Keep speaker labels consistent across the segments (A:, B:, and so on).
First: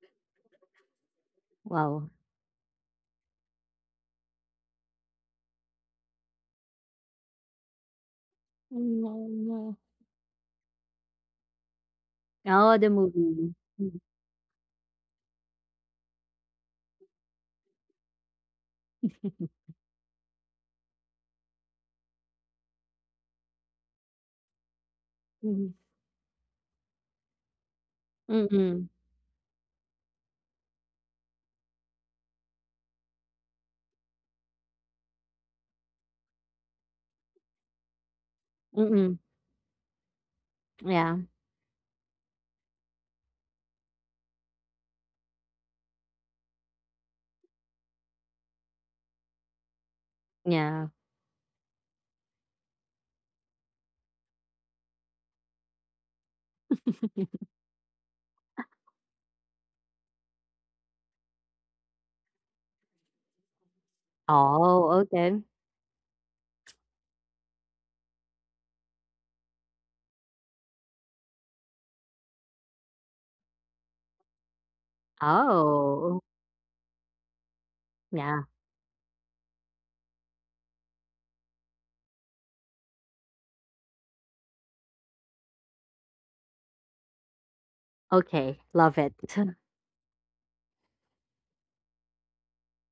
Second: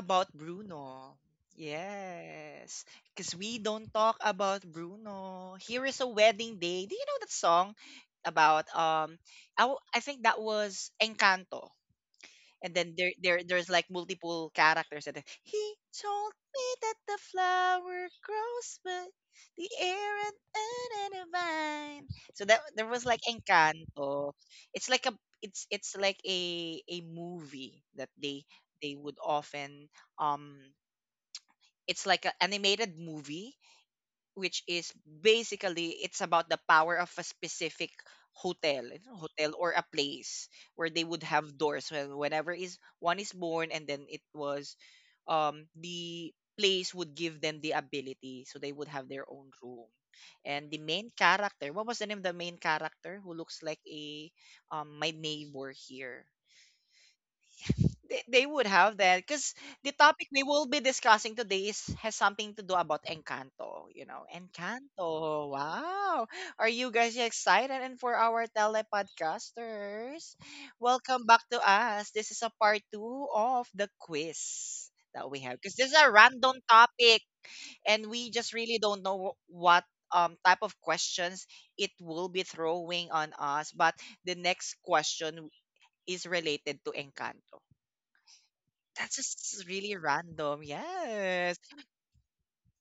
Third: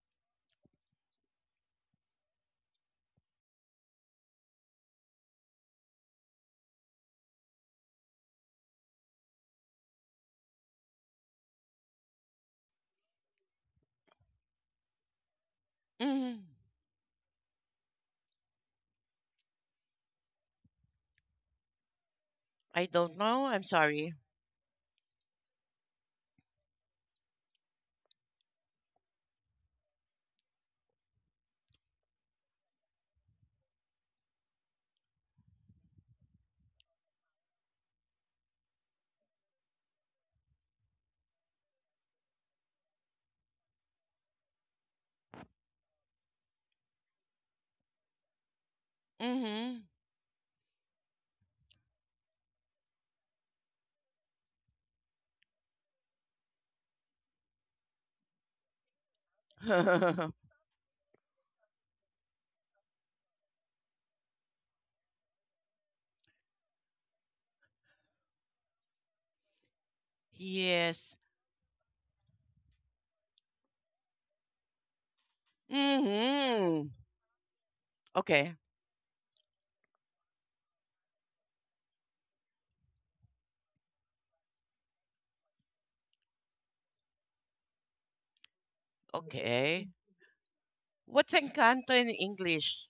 A: about Bruno.
B: Wow.
A: Yes, because we don't talk about Bruno. Here is a wedding day. Do you know that song about? I,
B: Mm.
A: w- I think that was Encanto, and
B: Oh, the
A: then there there
B: movie.
A: there's like
B: Mm.
A: multiple characters, and then he
C: Hmm.
A: told me that the flower grows but the air and under the vine, so
C: I
A: that
C: don't
A: there was
C: know.
A: like
C: I'm sorry.
A: Encanto. It's like a,
B: Mhm.
A: it's like a movie that they
B: Mm.
A: they would often, um it's like an animated movie, which is basically it's about the power of a specific hotel,
B: Mm.
A: hotel or a place where they
B: Yeah.
A: would have doors when whenever is one is born. And then it was the place would give them the ability, so they would have their own
C: Hmm.
A: room. And
B: Yeah.
A: the main character, what was the name of the main character who looks like a, my neighbor here? They would have that because the topic we will be discussing today is has something to do about Encanto.
B: Oh, okay.
A: Encanto. Wow. Are you guys excited? And for our telepodcasters,
C: Yes.
A: welcome back to us. This is a part two of the quiz that we have because this is
B: Oh,
A: a random
C: Hmm.
A: topic, and
B: yeah.
A: we
C: Okay.
A: just really don't know what type of questions it will be throwing on us, but the next question is related to Encanto.
B: Okay, love it.
A: That's just
C: Okay.
A: really random.
C: What's
A: Yes.
C: Encanto in English?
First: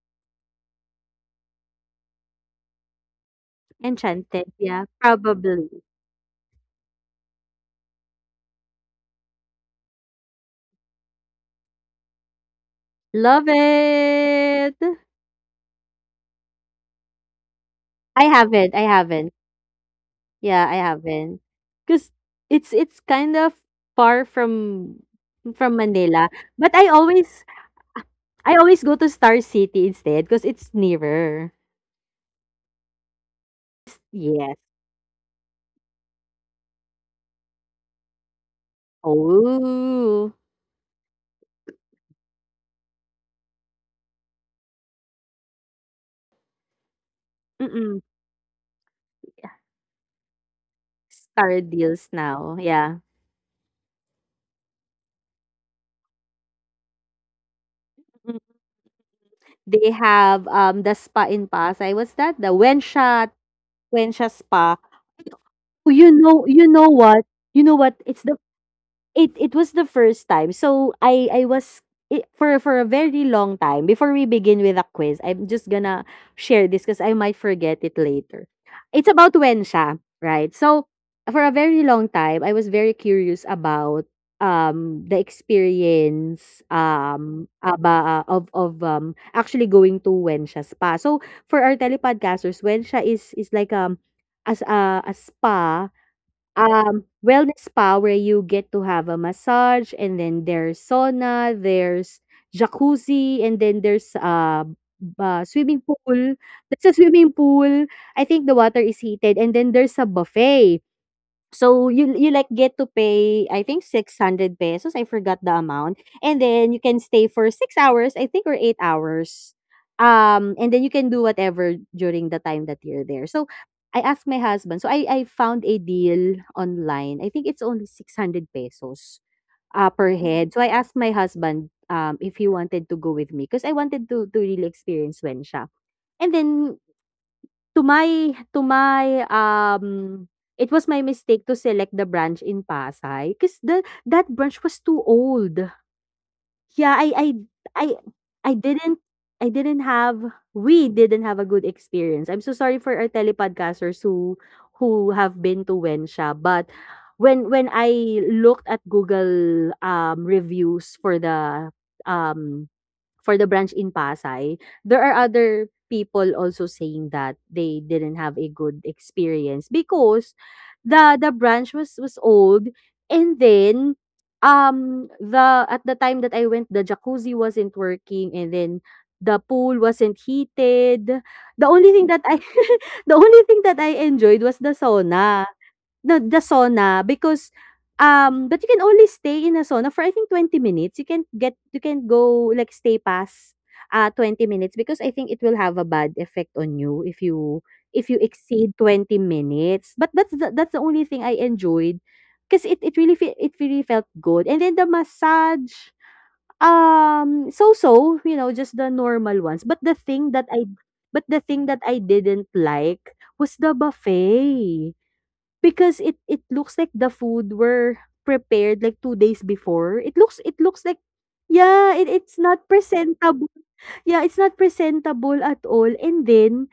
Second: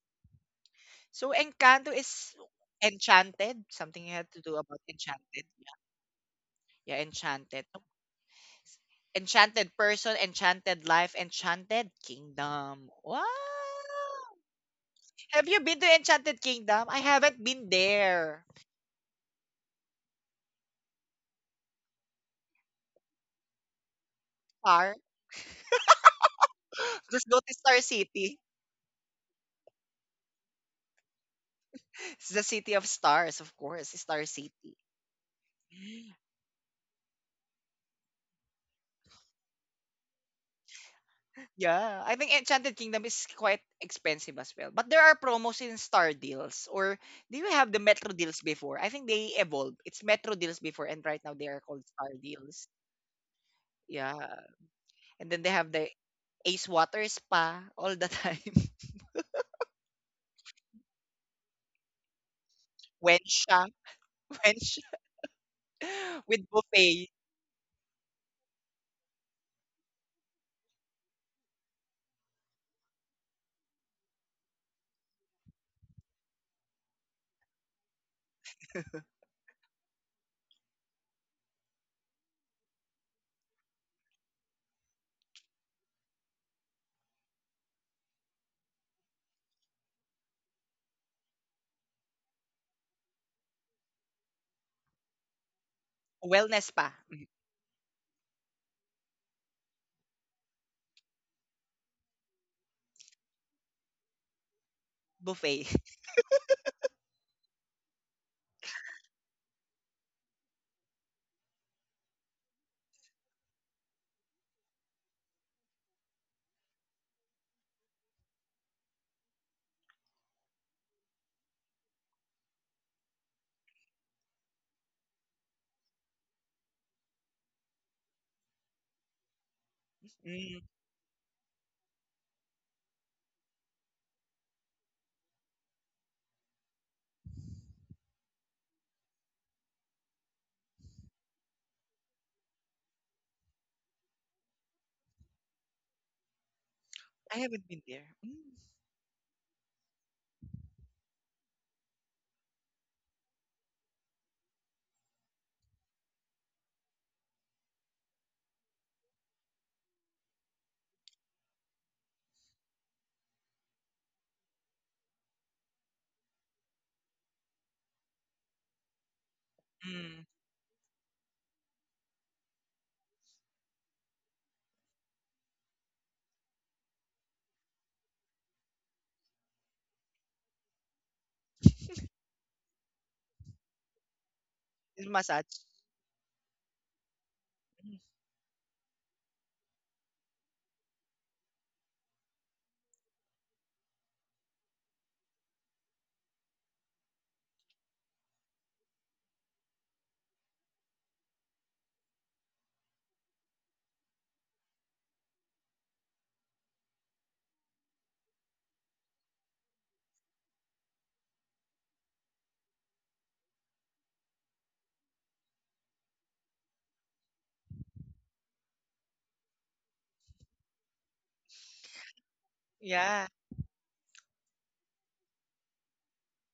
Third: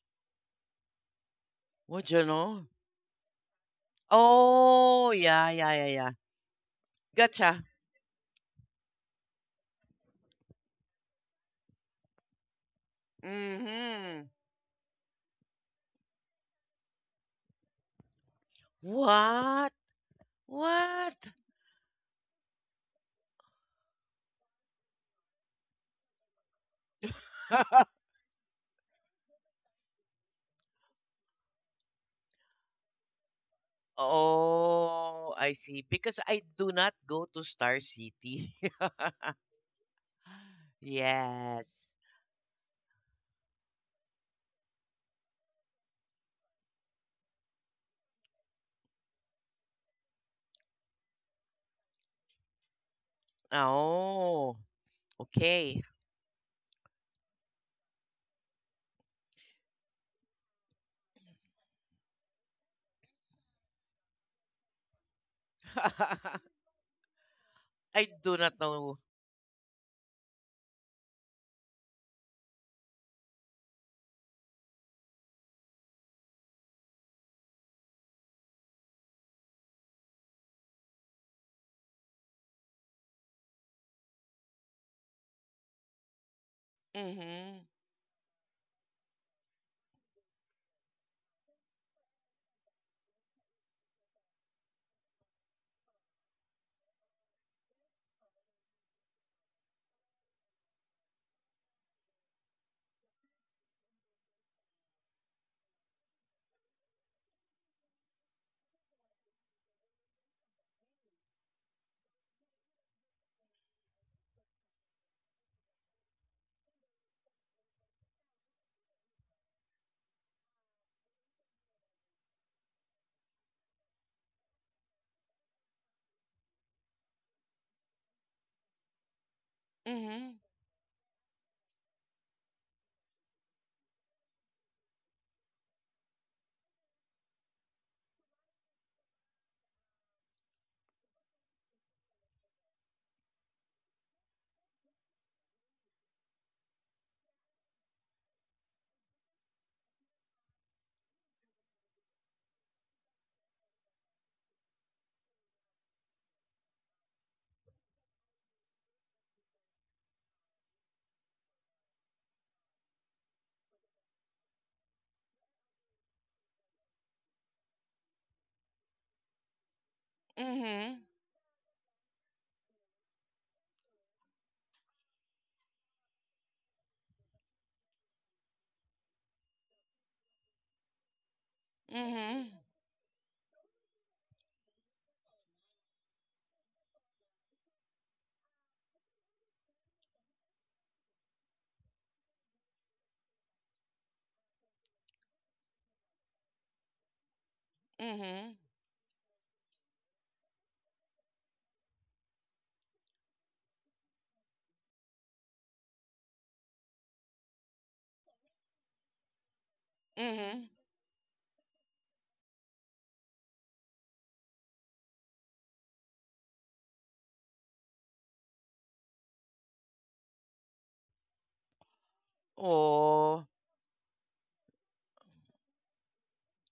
A: So Encanto
C: What do you
A: is
C: know?
A: enchanted. Something you had to
B: Enchanted,
A: do about
B: yeah,
C: Oh,
A: enchanted.
C: yeah, yeah,
A: Yeah,
B: probably.
C: yeah, yeah.
A: yeah,
C: Gotcha.
A: enchanted. So, enchanted person, enchanted life, Enchanted Kingdom. Wow.
B: Love
C: Hmm.
B: it!
A: Have you been to Enchanted Kingdom? I haven't been
B: I
A: there.
B: haven't, I haven't.
C: What?
B: Yeah, I
C: What?
B: haven't. Not cause it's kind of far
A: Star.
B: from Manila, but
A: Just go to Star City.
B: I always go to Star City instead, cause it's nearer.
A: It's the city of stars, of course. Star City.
B: Yes.
C: Oh, I see. Because I do not go to Star City.
B: Oh,
C: Yes.
A: Yeah, I think Enchanted Kingdom is quite expensive as well. But there are promos in Star Deals. Or do you have the
B: mm.
A: Metro Deals before? I think they evolved. It's Metro Deals before, and right now they
B: Star
A: are called
B: deals
A: Star
B: now,
A: Deals.
B: yeah.
A: Yeah.
C: Oh,
A: And then they have
C: okay.
A: the Ace Water Spa all the
B: Mm,
A: time.
B: they have, the spa in Pasay, what's that? The Wensha
A: Wensha,
B: Spa.
A: Wensha.
B: Oh,
A: With buffet,
B: You know what?
C: I
B: It's
C: do not know.
B: it it was the first time. So I was for a very long time before we begin with a quiz. I'm just gonna share this because I might forget it later. It's about when siya, right? So for a very long time, I was very curious about the experience
C: Mhm.
B: aba of actually going to Wensha spa. So for our telepodcasters, Wensha is like as a spa.
A: wellness spa, mm,
B: Wellness spa where you get to have a massage, and then there's sauna, there's jacuzzi, and then there's,
A: buffet.
B: swimming pool. There's a swimming pool. I think the water is heated, and then there's a buffet. So you like get to pay, I think, 600 pesos. I forgot the amount, and then you can stay for 6 hours, I think, or 8 hours. And then you can do whatever during the time that you're there. So I asked my husband, so I found a deal online. I think it's only 600 pesos, per
C: Mhm.
B: head. So I
A: Mm,
B: asked my husband, if he wanted to go with me because I wanted to really experience Wensha. And then To my to my, um it was my mistake to select the branch in Pasay, because the that branch was too old. Yeah, I I
A: I haven't
B: I
A: been there.
B: I
A: Mm,
B: didn't I didn't have we didn't have a good experience. I'm so sorry for our telepodcasters who have been to Wensha, but when I looked at Google, reviews um for the branch in Pasay, there are other people also saying that they didn't have a good experience because
A: mm,
C: Mhm.
B: the branch was old, and then the at the time that I went, the jacuzzi wasn't working, and then the pool wasn't heated. The only thing that I
C: Mhm.
B: the only thing that I enjoyed was the
A: it's
B: sauna.
A: massage.
B: The sauna because,
A: Mm,
B: but you can only stay in a sauna for, I think, 20 minutes. You can get you can go like stay past, 20 minutes because I think it will have a bad effect on you if you if you
C: Mhm.
B: exceed 20 minutes. But that's the only thing I enjoyed because it really fe it really felt good. And then the massage, so-so, just the normal ones. But the thing that I
C: Mhm.
B: but the thing that I didn't like was the buffet. Because it looks like the food were prepared like 2 days before. It looks like yeah, it it's not
A: yeah.
B: presentable.
C: Oh.
B: Yeah, it's not presentable at all, and then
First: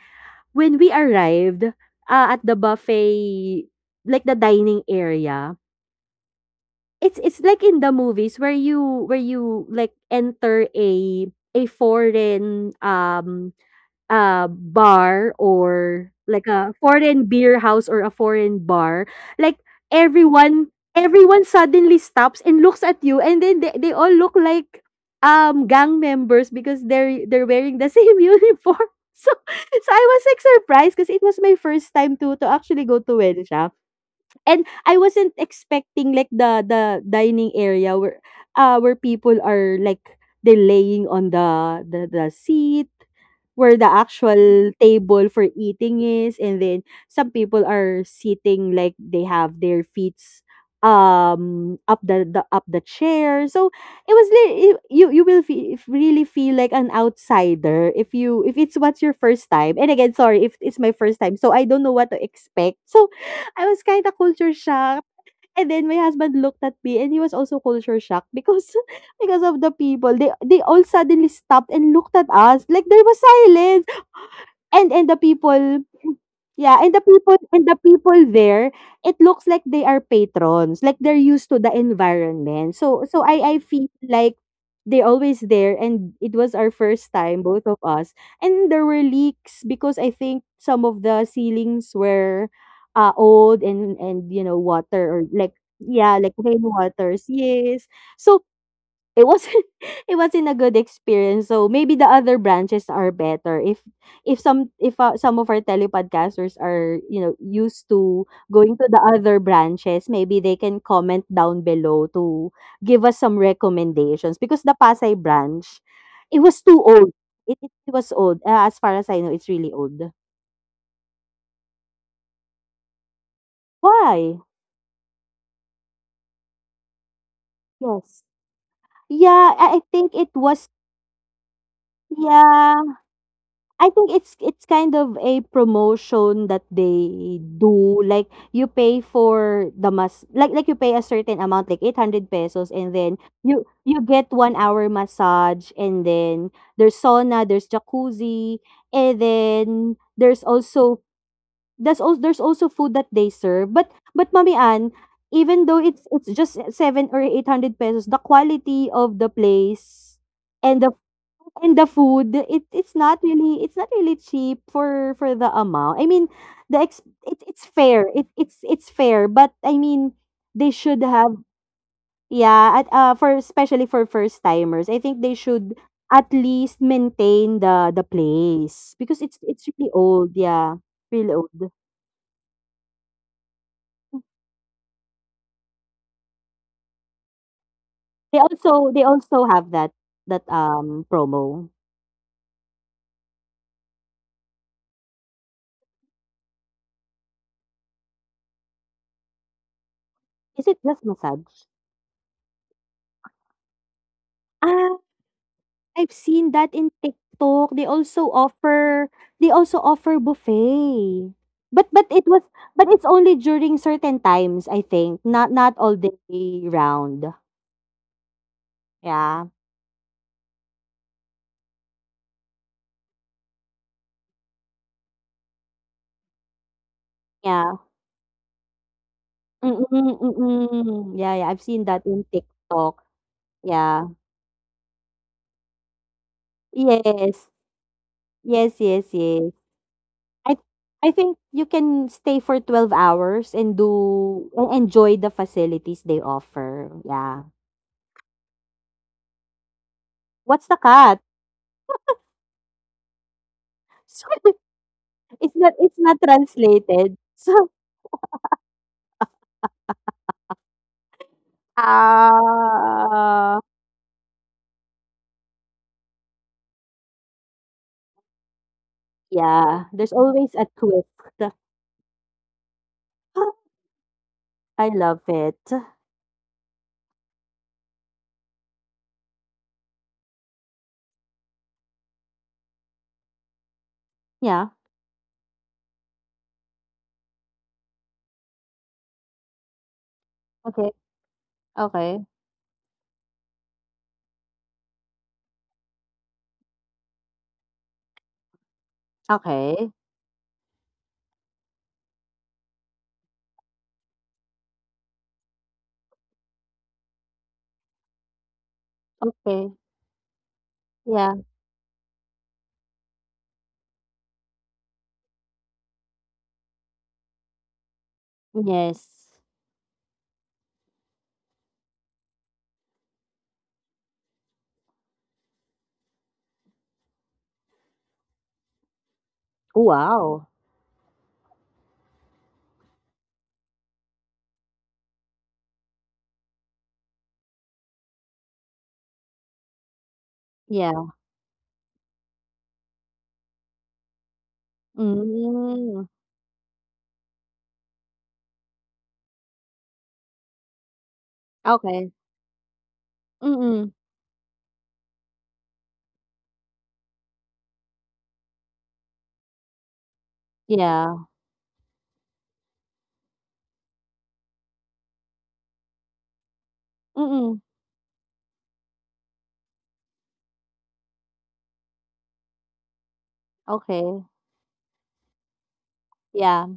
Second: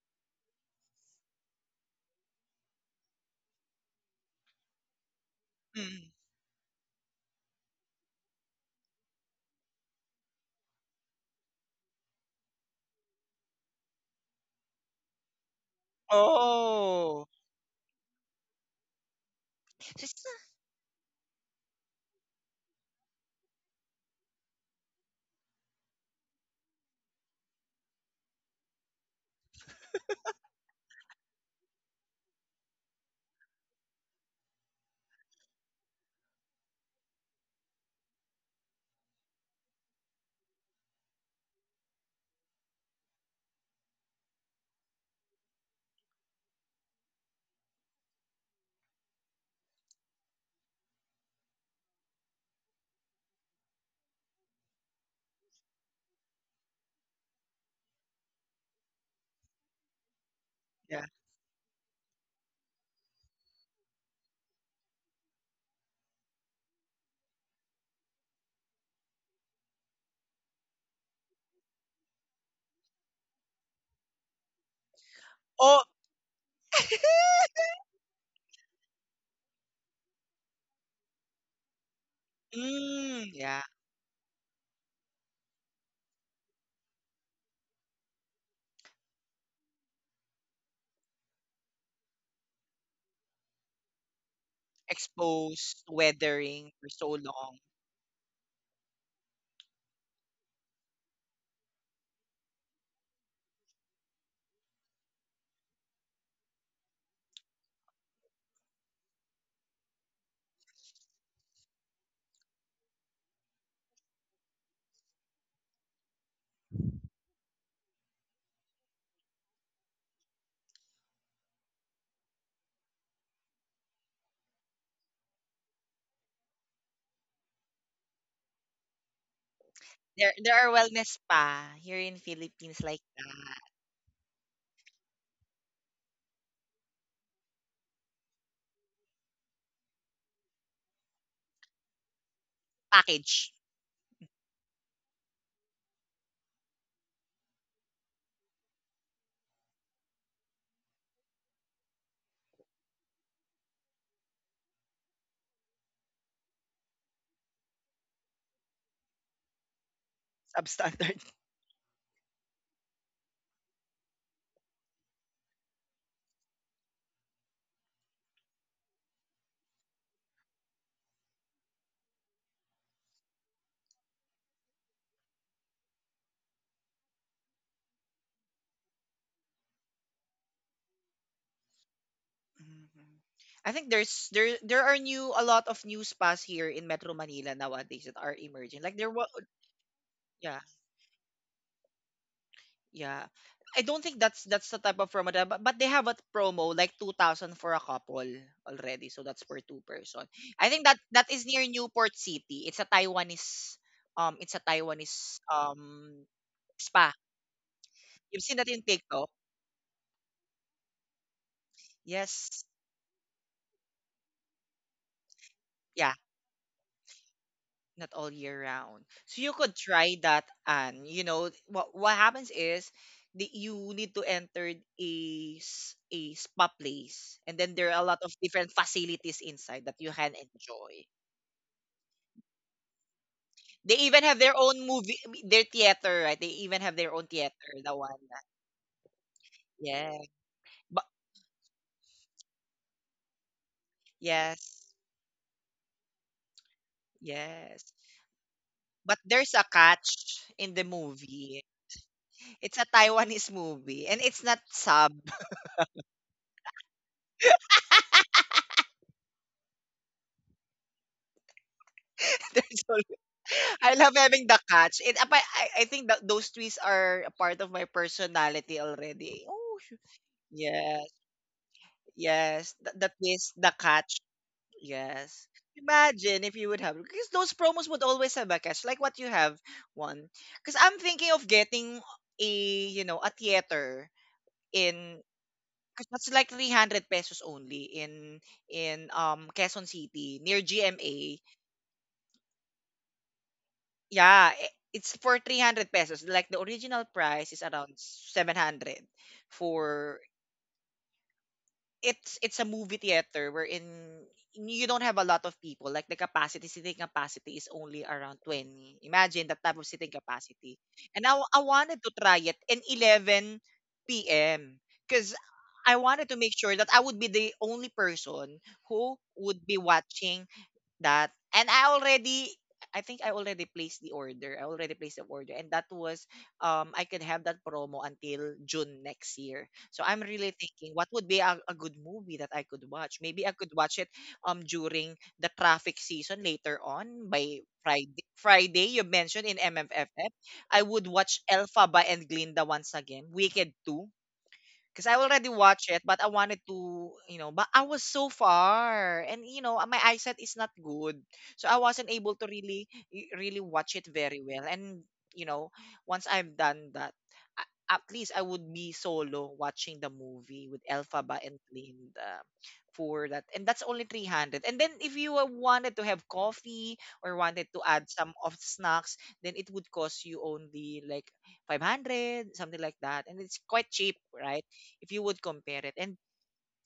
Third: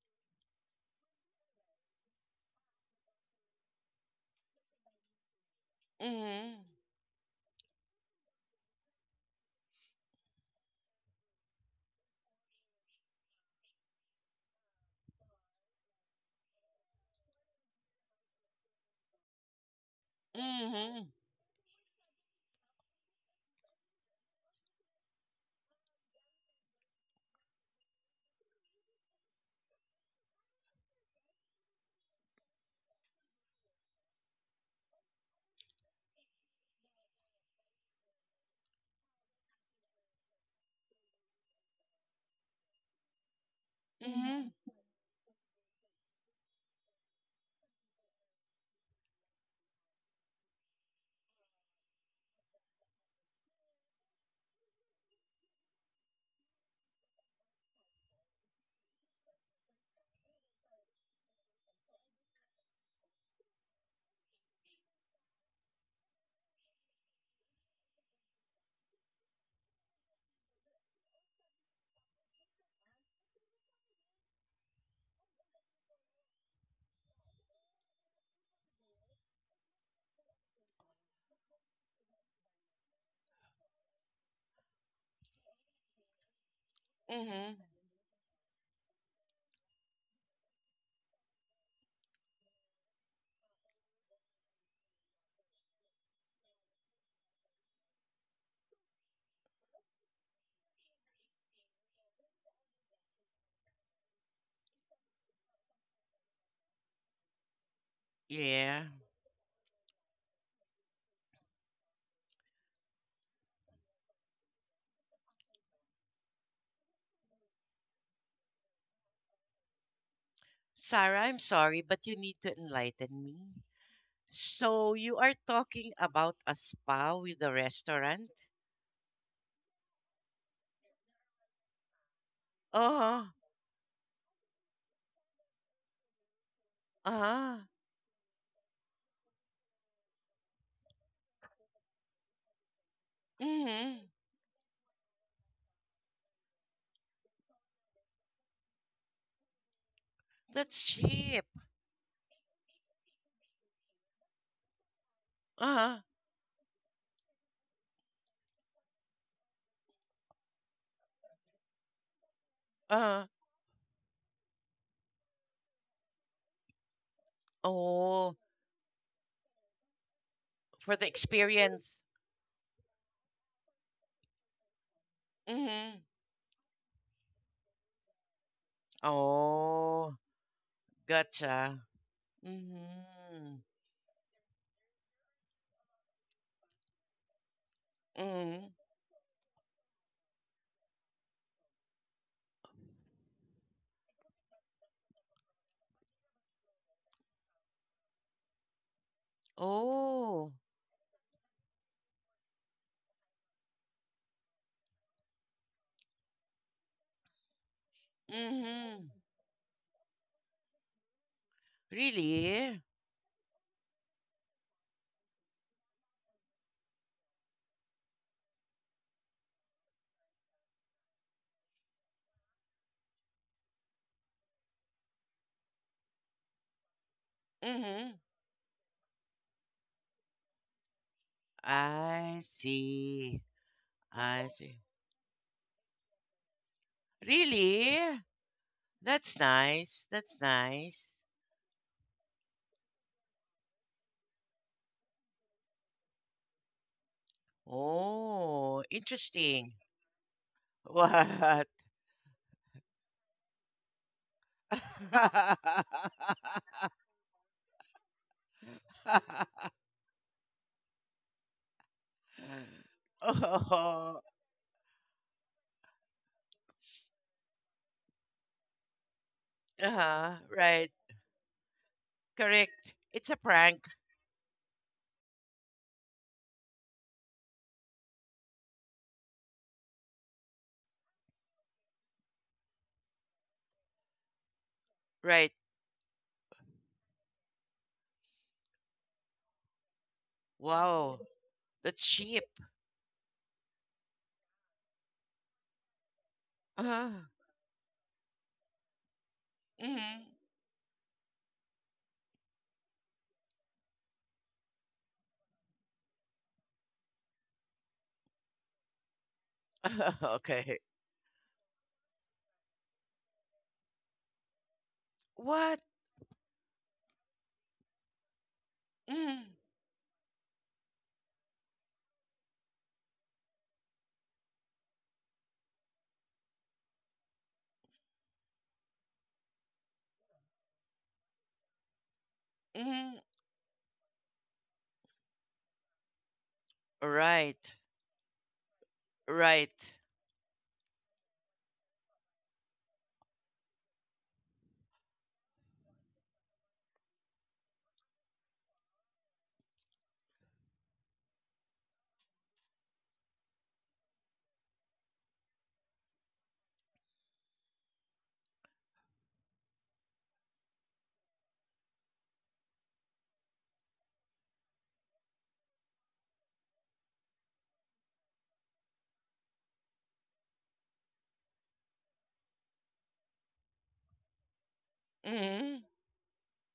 B: when we arrived, at the buffet, like the dining area,
A: Mm.
C: Mhm.
B: it's like in the movies where you like enter a foreign, bar or like a foreign
A: Oh.
B: beer house or a foreign bar, like
A: Just,
B: everyone
C: Mhm.
B: everyone suddenly stops and looks at you, and then they all look like gang members because they're wearing the same uniform. So so I was like surprised because it was my first time to actually go to Wensha. And I wasn't expecting like the dining area where people are like they're laying on the the seat where the
C: Mhm.
B: actual table for eating is, and then some people are sitting like they have their feet up the up the chair. So it was you if really feel like an outsider if you if it's what's your first time, and again sorry if it's my
A: yeah.
B: first time, so I don't know what to expect. So I was kind of culture shock. And then my husband looked at me and he was also culture shocked because because of the people. They all suddenly stopped and looked at us, like there was silence. And the people
A: Oh.
B: Yeah, and the people there, it looks like they are patrons, like they're used to the environment. So so
A: Mm,
B: I
A: yeah.
B: feel like they're always there, and it was our first time,
C: Mhm.
B: both of us. And there were leaks because I think some of the ceilings were old, and you know, water or like
A: Exposed,
B: yeah, like
A: weathering for so
B: rainwaters.
A: long.
B: Yes. So it wasn't it wasn't a good experience, so maybe the other branches are better. If some of our telepodcasters are, you know, used to going to
C: Yeah.
B: the other branches, maybe they can comment down below to give us some recommendations, because the Pasay branch, it was too old. It was old. As far as I know, it's really old.
C: Sarah, I'm sorry, but you need to enlighten me.
B: Why?
C: So you are talking about a spa with a
B: Yes.
C: restaurant?
B: Yeah, I I think it
A: There
B: was
A: are wellness spa here in Philippines
B: yeah.
C: Oh.
A: like
C: Huh.
A: that.
B: I think it's kind of a promotion that they
C: Uh-huh.
B: do. Like you pay for the mas like you pay a certain amount, like 800 pesos, and then you
A: Package.
B: you
C: Mm-hmm.
B: get 1 hour massage, and then there's sauna, there's jacuzzi, and then there's
C: That's
B: also
C: cheap.
B: there's also food that they serve. But Mami Ann, even though
C: Uh-huh.
B: it's just seven or eight hundred pesos, the quality of the place and the
A: Substandard.
B: and the food,
C: Uh-huh.
B: it's not really cheap for the amount. I mean, the ex it's fair.
C: Oh,
B: It's fair, but I mean, they
C: for
B: should
C: the
B: have
C: experience.
B: yeah, at for especially for first timers. I think they should
C: Mm-hmm.
B: at least maintain the place because it's really
C: Oh,
B: old, yeah. Really old.
C: gotcha.
A: Mhm.
C: Mhm.
A: I think there are new a lot of new spas here in Metro Manila nowadays that are
B: They
C: Mhm.
A: emerging. Like
B: also
A: there was.
B: have that
A: Yeah.
B: promo.
A: Yeah. I don't think that's the type of promo that, but they have a promo like 2000 for a couple already, so that's per two person. I
C: Oh.
B: Is
A: think that
B: it just
A: that is near
B: massage?
A: Newport City. It's a Taiwanese, it's a
B: Ah,
A: Taiwanese,
B: I've seen that in
A: spa.
B: TikTok. They
A: You've
B: also
A: seen that in
B: offer
C: Mhm.
A: TikTok?
B: buffet. But it was
A: Yes.
C: Really?
B: but it's only during certain times, I think. Not
A: Yeah.
B: all day round.
A: Not all year round. So you
B: Yeah.
A: could try that, and you know what happens is you need to enter a a spa place, and then there are
B: Yeah.
A: a lot of
C: Mhm.
A: different facilities inside that you can enjoy.
B: Mm. Yeah, yeah. I've seen that in
C: I
B: TikTok.
C: see.
A: They even
B: Yeah.
A: have their
C: I
A: own
C: see.
A: movie, their theater, right? They even have their own theater,
B: Yes.
A: the one.
C: Really?
B: Yes, yes,
C: That's
B: yes.
A: Yeah,
C: nice. That's
B: I
A: but
B: I
C: nice.
B: think you can stay for 12 hours and do
A: yes,
B: and enjoy the facilities they offer. Yeah.
A: yes.
C: Oh,
A: But there's a
C: interesting.
A: catch in the
B: What's the cut?
C: What?
A: movie. It's a Taiwanese movie, and it's not
B: Sorry.
A: sub.
B: It's not translated. So,
A: There's always,
B: ah,
A: I love
C: Oh.
A: having the catch. It apa I think that those tweets are a part of my personality already. Oh,
B: yeah, there's
C: Uh-huh.
B: always a
A: yes.
C: Right.
B: twist.
A: Yes, the
C: Correct. It's
A: twist,
C: a
A: the
C: prank.
A: catch.
B: I love
A: Yes.
B: it.
A: Imagine if you would have, because those promos would always have a catch like what you have one. Cuz I'm thinking of getting a, you know, a theater
B: Yeah.
A: in,
C: Right.
A: cuz that's like 300 pesos only in Quezon City near
B: Okay.
C: Wow.
A: GMA.
C: That's
B: Okay.
C: cheap.
A: Yeah, I it's for 300 pesos. Like the original
C: Uh-huh.
A: price is around 700.
B: Okay.
A: for
C: Mhm.
A: it's it's a movie theater wherein you don't have a lot of people. Like the capacity, seating capacity is only around 20. Imagine that type of
B: Okay.
A: seating capacity.
C: Okay.
A: And I, wa-
B: Yeah.
A: I wanted to try it in 11 p.m. because I
C: What?
A: wanted to make sure that I would be the only person who
B: Yes.
A: would
C: Mm,
A: be watching that. And I already, I think I already placed the order. I already placed the order, and that was I could have that promo until June next year. So I'm really
B: Wow.
A: thinking what would be a good movie that I could watch.
C: mm,
A: Maybe I could watch it during the traffic season later on by
C: right.
A: Friday. Friday, you mentioned in
C: Right.
A: MMFF. I would
B: Yeah.
A: watch Elphaba and Glinda once again, Wicked 2, because I already watched it, but
B: Mm.
A: I wanted to, but I was so far, and you know, my eyesight is not good, so I wasn't
B: Okay.
A: able to really, really watch
B: Mm.
A: it very well. And you know, once I've done that, at least I would be solo watching the movie with Elphaba
B: Yeah.
A: and Linda for that, and that's only 300. And then if you wanted to have coffee or wanted
B: Mm.
A: to add some of snacks, then it would cost you only like 500, something like that, and it's quite cheap,
B: Okay.
A: right, if you would compare it.
C: Mm,
A: And
B: Yeah.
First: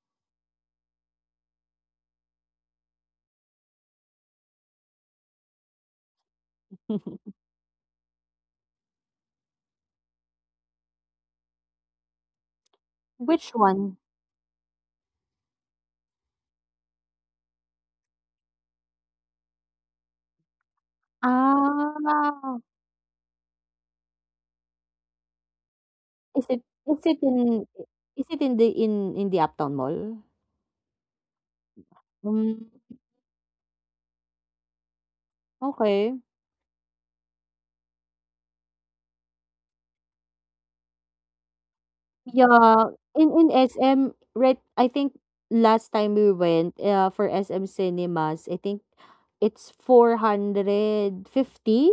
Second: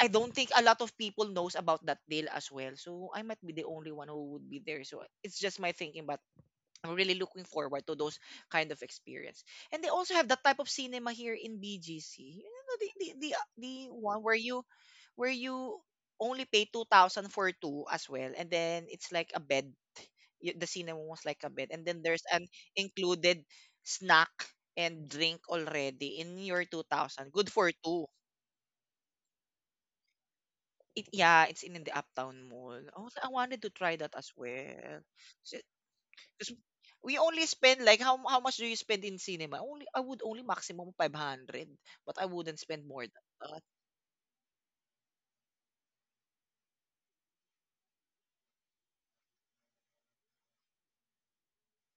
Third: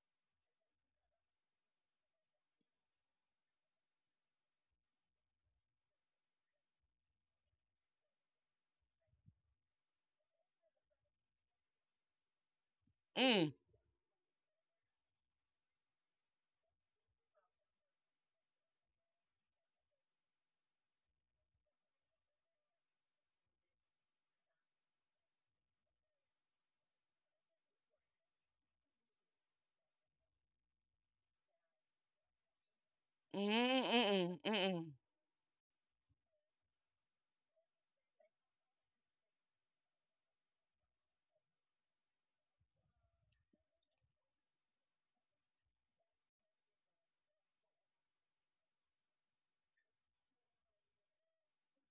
A: I don't think a lot of people knows about that deal as well. So I might be the only one who would be there. So it's just my thinking, but I'm really looking forward to those kind of experience. And they also have that type of cinema here in BGC. You know, the the the, uh,
B: Which
C: mm,
A: the
B: one?
A: one where you only pay 2000 for two as well, and then it's like a bed. The cinema was like a bed, and then there's an
B: Ah,
A: included snack and drink already in
B: is
A: your
B: it is it
A: 2000, good
B: in
A: for two.
B: is it in the in the Uptown Mall?
A: It Yeah, it's in the Uptown
B: Mm,
A: Mall. Oh, I
C: mm,
A: wanted to try that as
C: mm, mm, mm,
A: well. So,
B: okay.
A: 'cause we only spend like, how much do you spend in cinema? Only I would only maximum 500, but I wouldn't spend
B: Yeah,
A: more than
B: in
A: that.
B: SM, right? I think last time we went, for SM Cinemas, I think it's 450.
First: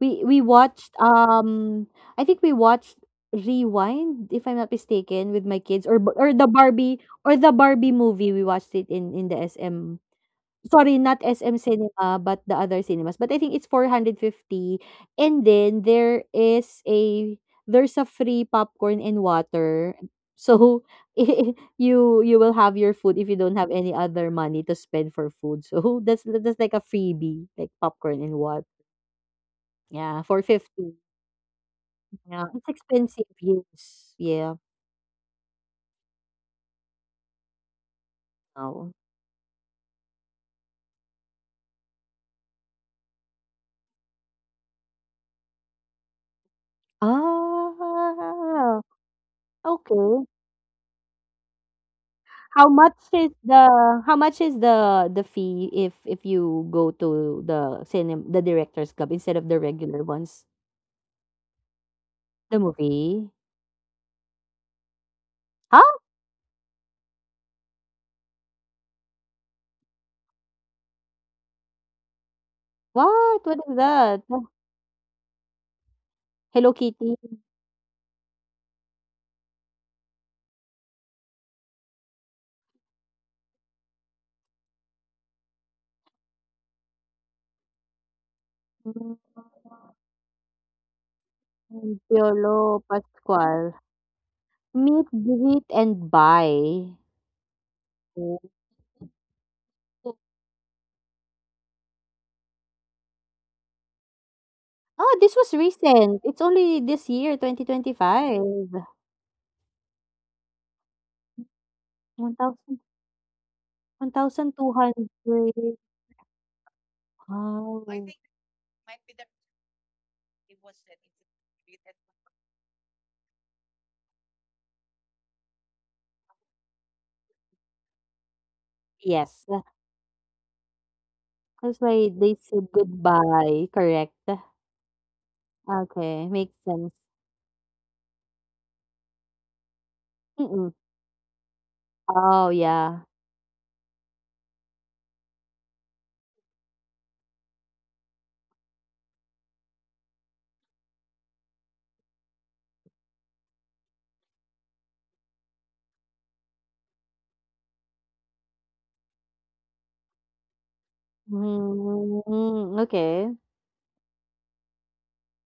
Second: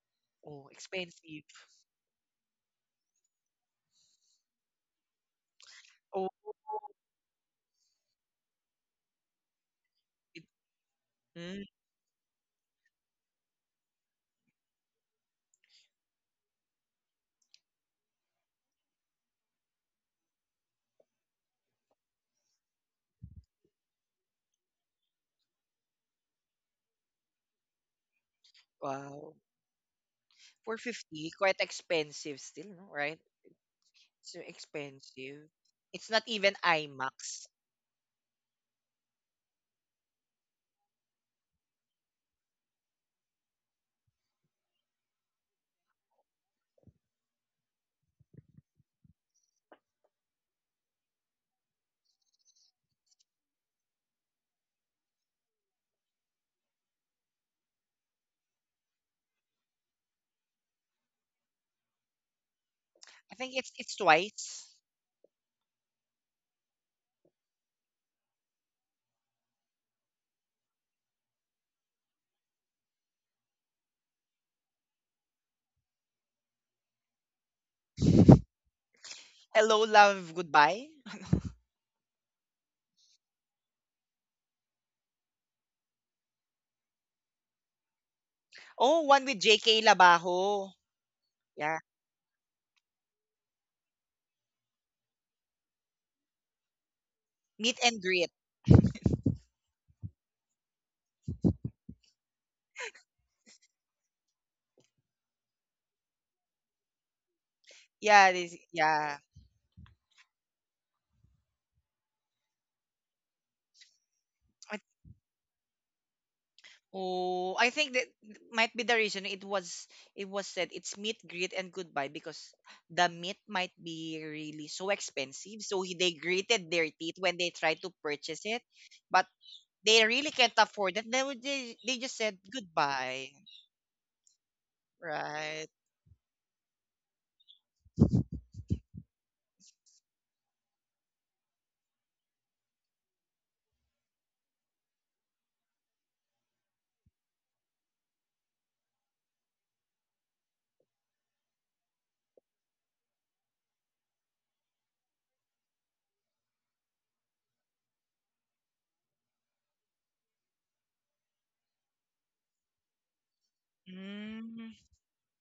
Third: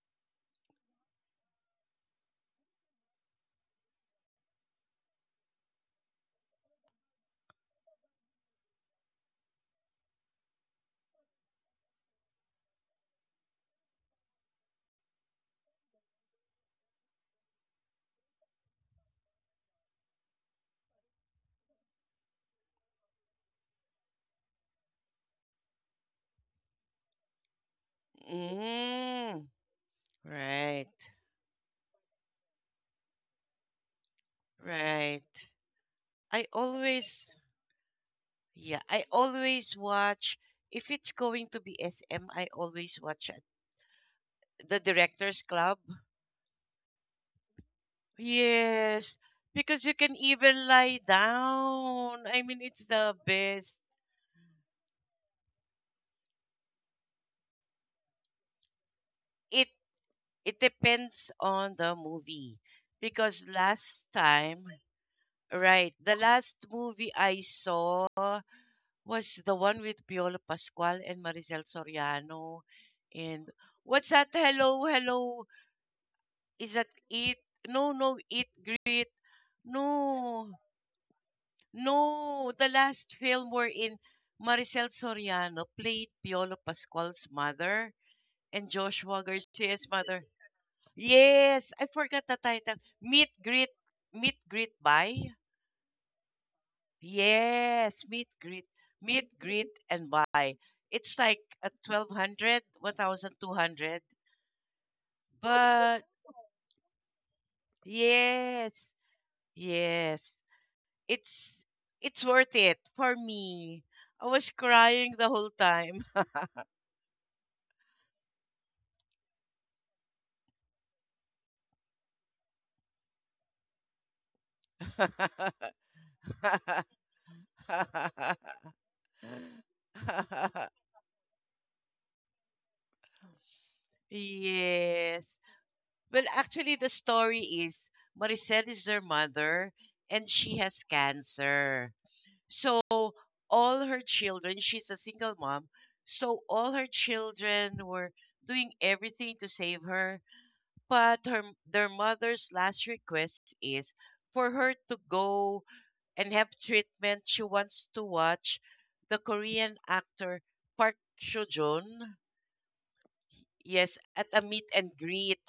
B: We
A: Oh,
B: watched
A: expensive.
B: I think we watched Rewind, if I'm not mistaken, with my kids,
A: Oh,
B: or the Barbie movie. We watched it in the SM.
A: it,
B: Sorry, not SM
A: mm,
B: Cinema, but the other cinemas. But I think it's 450. And then there is a there's a free popcorn and water. So you will have your food if you don't have any other money to spend for food. So that's like a freebie, like popcorn and water.
A: wow.
C: mm.
B: Yeah,
C: Right.
B: 450.
A: 450, quite
B: Yeah,
A: expensive
B: it's
A: still, no? Right?
B: expensive. Yes.
A: So
B: Yeah.
C: Right.
A: expensive. It's not
C: I
A: even
C: always,
A: IMAX.
C: yeah,
B: Oh.
C: I always watch, if it's going to be SM, I always watch The Directors Club.
B: Ah.
C: Yes. Because you can
B: Okay.
C: even lie down. I mean,
B: How
C: it's
B: much
C: the
B: is
C: best.
B: the the fee if you go to the cinema, the Directors Club, instead of the
C: It
B: regular ones?
C: it depends on the movie,
B: The movie?
C: because
A: I think it's
C: last time
A: twice.
B: Huh?
C: right, the last movie I saw was the one with Piolo Pascual and Maricel Soriano.
B: What?
C: And
B: What is
C: what's
B: that?
C: that, hello, hello, is
B: Hello
C: that
B: Kitty,
C: it? No, no, it great.
A: Hello, love,
C: No,
A: goodbye.
C: no, the last film we're in, Maricel Soriano played Piolo Pascual's mother and
A: Oh,
B: mm,
C: Joshua
A: one with
C: Garcia's
A: JK
C: mother.
A: Labajo.
C: Yes,
A: Yeah.
C: I forgot the title.
B: Piolo Pascual.
C: Meet greet
B: Meet,
C: buy.
B: greet, and buy.
A: Meet and
C: Yes,
A: greet.
B: Oh,
C: meet greet and buy. It's like a 1200, 1200.
B: oh, this was
C: But
B: recent. It's only this year,
A: Yeah,
B: 2025.
A: this,
C: yes,
A: yeah.
C: yes. It's it's worth it
B: 1,000,
C: for me. I was
A: But-
C: crying the whole
B: 1,200.
C: time.
A: Oh, I
B: Oh,
A: think that might be the reason. It was, said it's meet greet and goodbye because the meat might be really so expensive. So they gritted their teeth when they tried to purchase it, but
B: yes.
A: they really can't afford it. They would- they,
B: That's
A: they
B: why
A: just said
B: they said
A: goodbye,
B: goodbye, correct?
C: Yes.
A: right?
C: Well,
B: Okay, makes
C: actually, the
B: sense.
C: story is Maricel is their mother, and she
B: Mm-mm.
C: has cancer.
B: Oh,
C: So,
B: yeah.
C: all her children, she's a single mom, so all her children were doing everything to save her. But her, their mother's last request is for her to go and have treatment. She wants to watch the Korean actor Park Seo Joon,
B: Mm, okay.
C: yes, at a meet
A: Mm,
C: and greet.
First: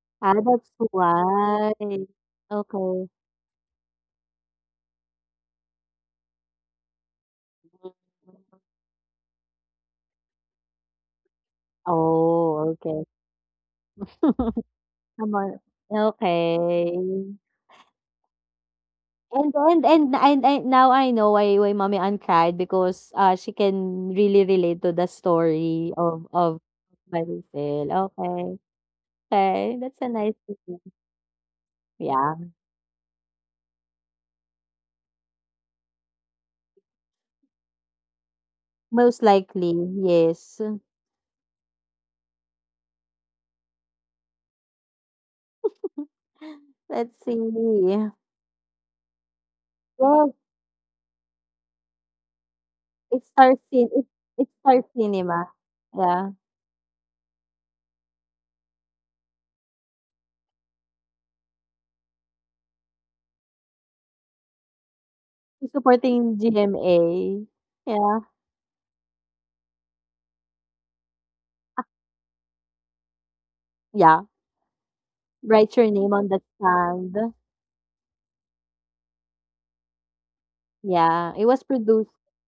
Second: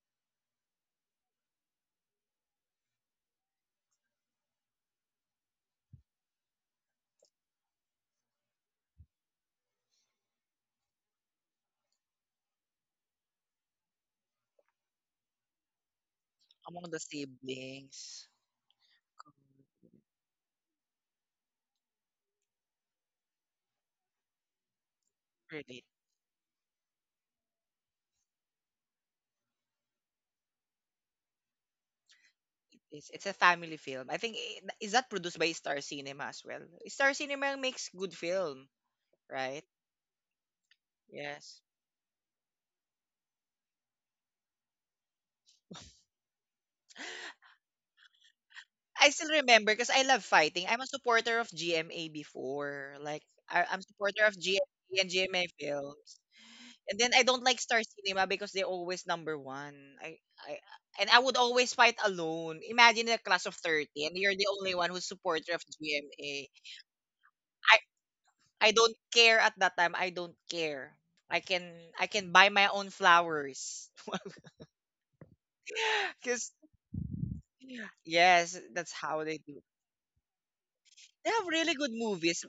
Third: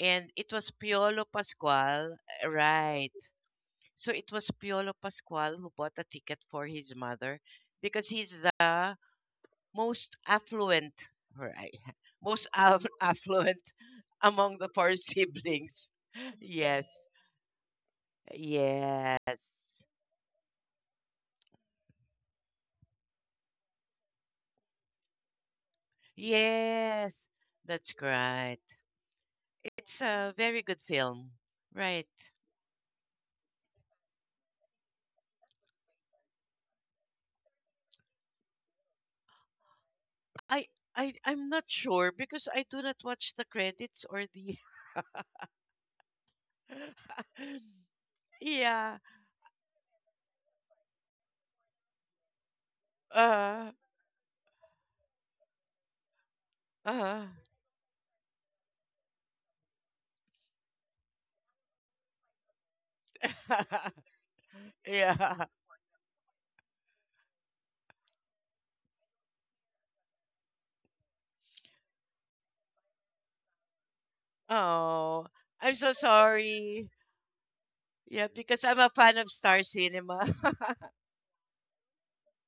C: And
B: Ah,
C: it was
B: that's
C: Piolo
B: why.
C: Pascual,
B: Okay.
C: right? So it was Piolo Pascual who bought a ticket for his mother because he's the most affluent, right? Most
B: Oh, okay.
C: affluent among the four
B: Come on.
C: siblings. Yes,
B: Okay.
A: among the siblings,
C: yes,
B: And now I know why Mommy Ann cried, because she can really relate to the
A: really.
B: story of
C: yes.
B: Maricel.
C: That's
B: Okay.
C: right.
B: Okay,
C: It's
B: that's a
C: a
B: nice
C: very good
B: thing.
C: film, right?
B: Yeah.
A: It's a family film. I think is that produced by Star Cinema as well. Star Cinema makes good film.
B: Most likely,
A: Right?
B: yes.
C: I I'm not
A: Yes.
C: sure because I do not watch the credits or the
B: Let's see.
C: Yeah.
A: I still remember because I love
B: Well,
A: fighting. I'm a supporter of GMA before. Like
B: it's Star
A: I,
C: Uh.
A: I'm
B: Cin It
A: supporter of
B: it's Star
A: GMA and GMA
B: Cinema.
A: films.
B: Yeah.
A: And then I
C: Uh.
A: don't like Star Cinema because they're always number one. I, I and I would always fight alone. Imagine a class of 30, and you're the only one who's
C: Yeah.
A: supporter of GMA.
B: Supporting GMA.
A: I
B: Yeah.
A: I don't care at that time. I don't care. I can I can buy my own flowers.
B: Yeah.
C: Oh, I'm
B: Write your
C: so
B: name on the
A: Because
C: sorry.
B: stand.
C: Yeah,
A: yes,
C: because I'm a
A: that's
C: fan
A: how
C: of
A: they do.
C: Star Cinema.
A: They
B: Yeah. It
A: have
B: was
A: really good
B: produced.
A: movies.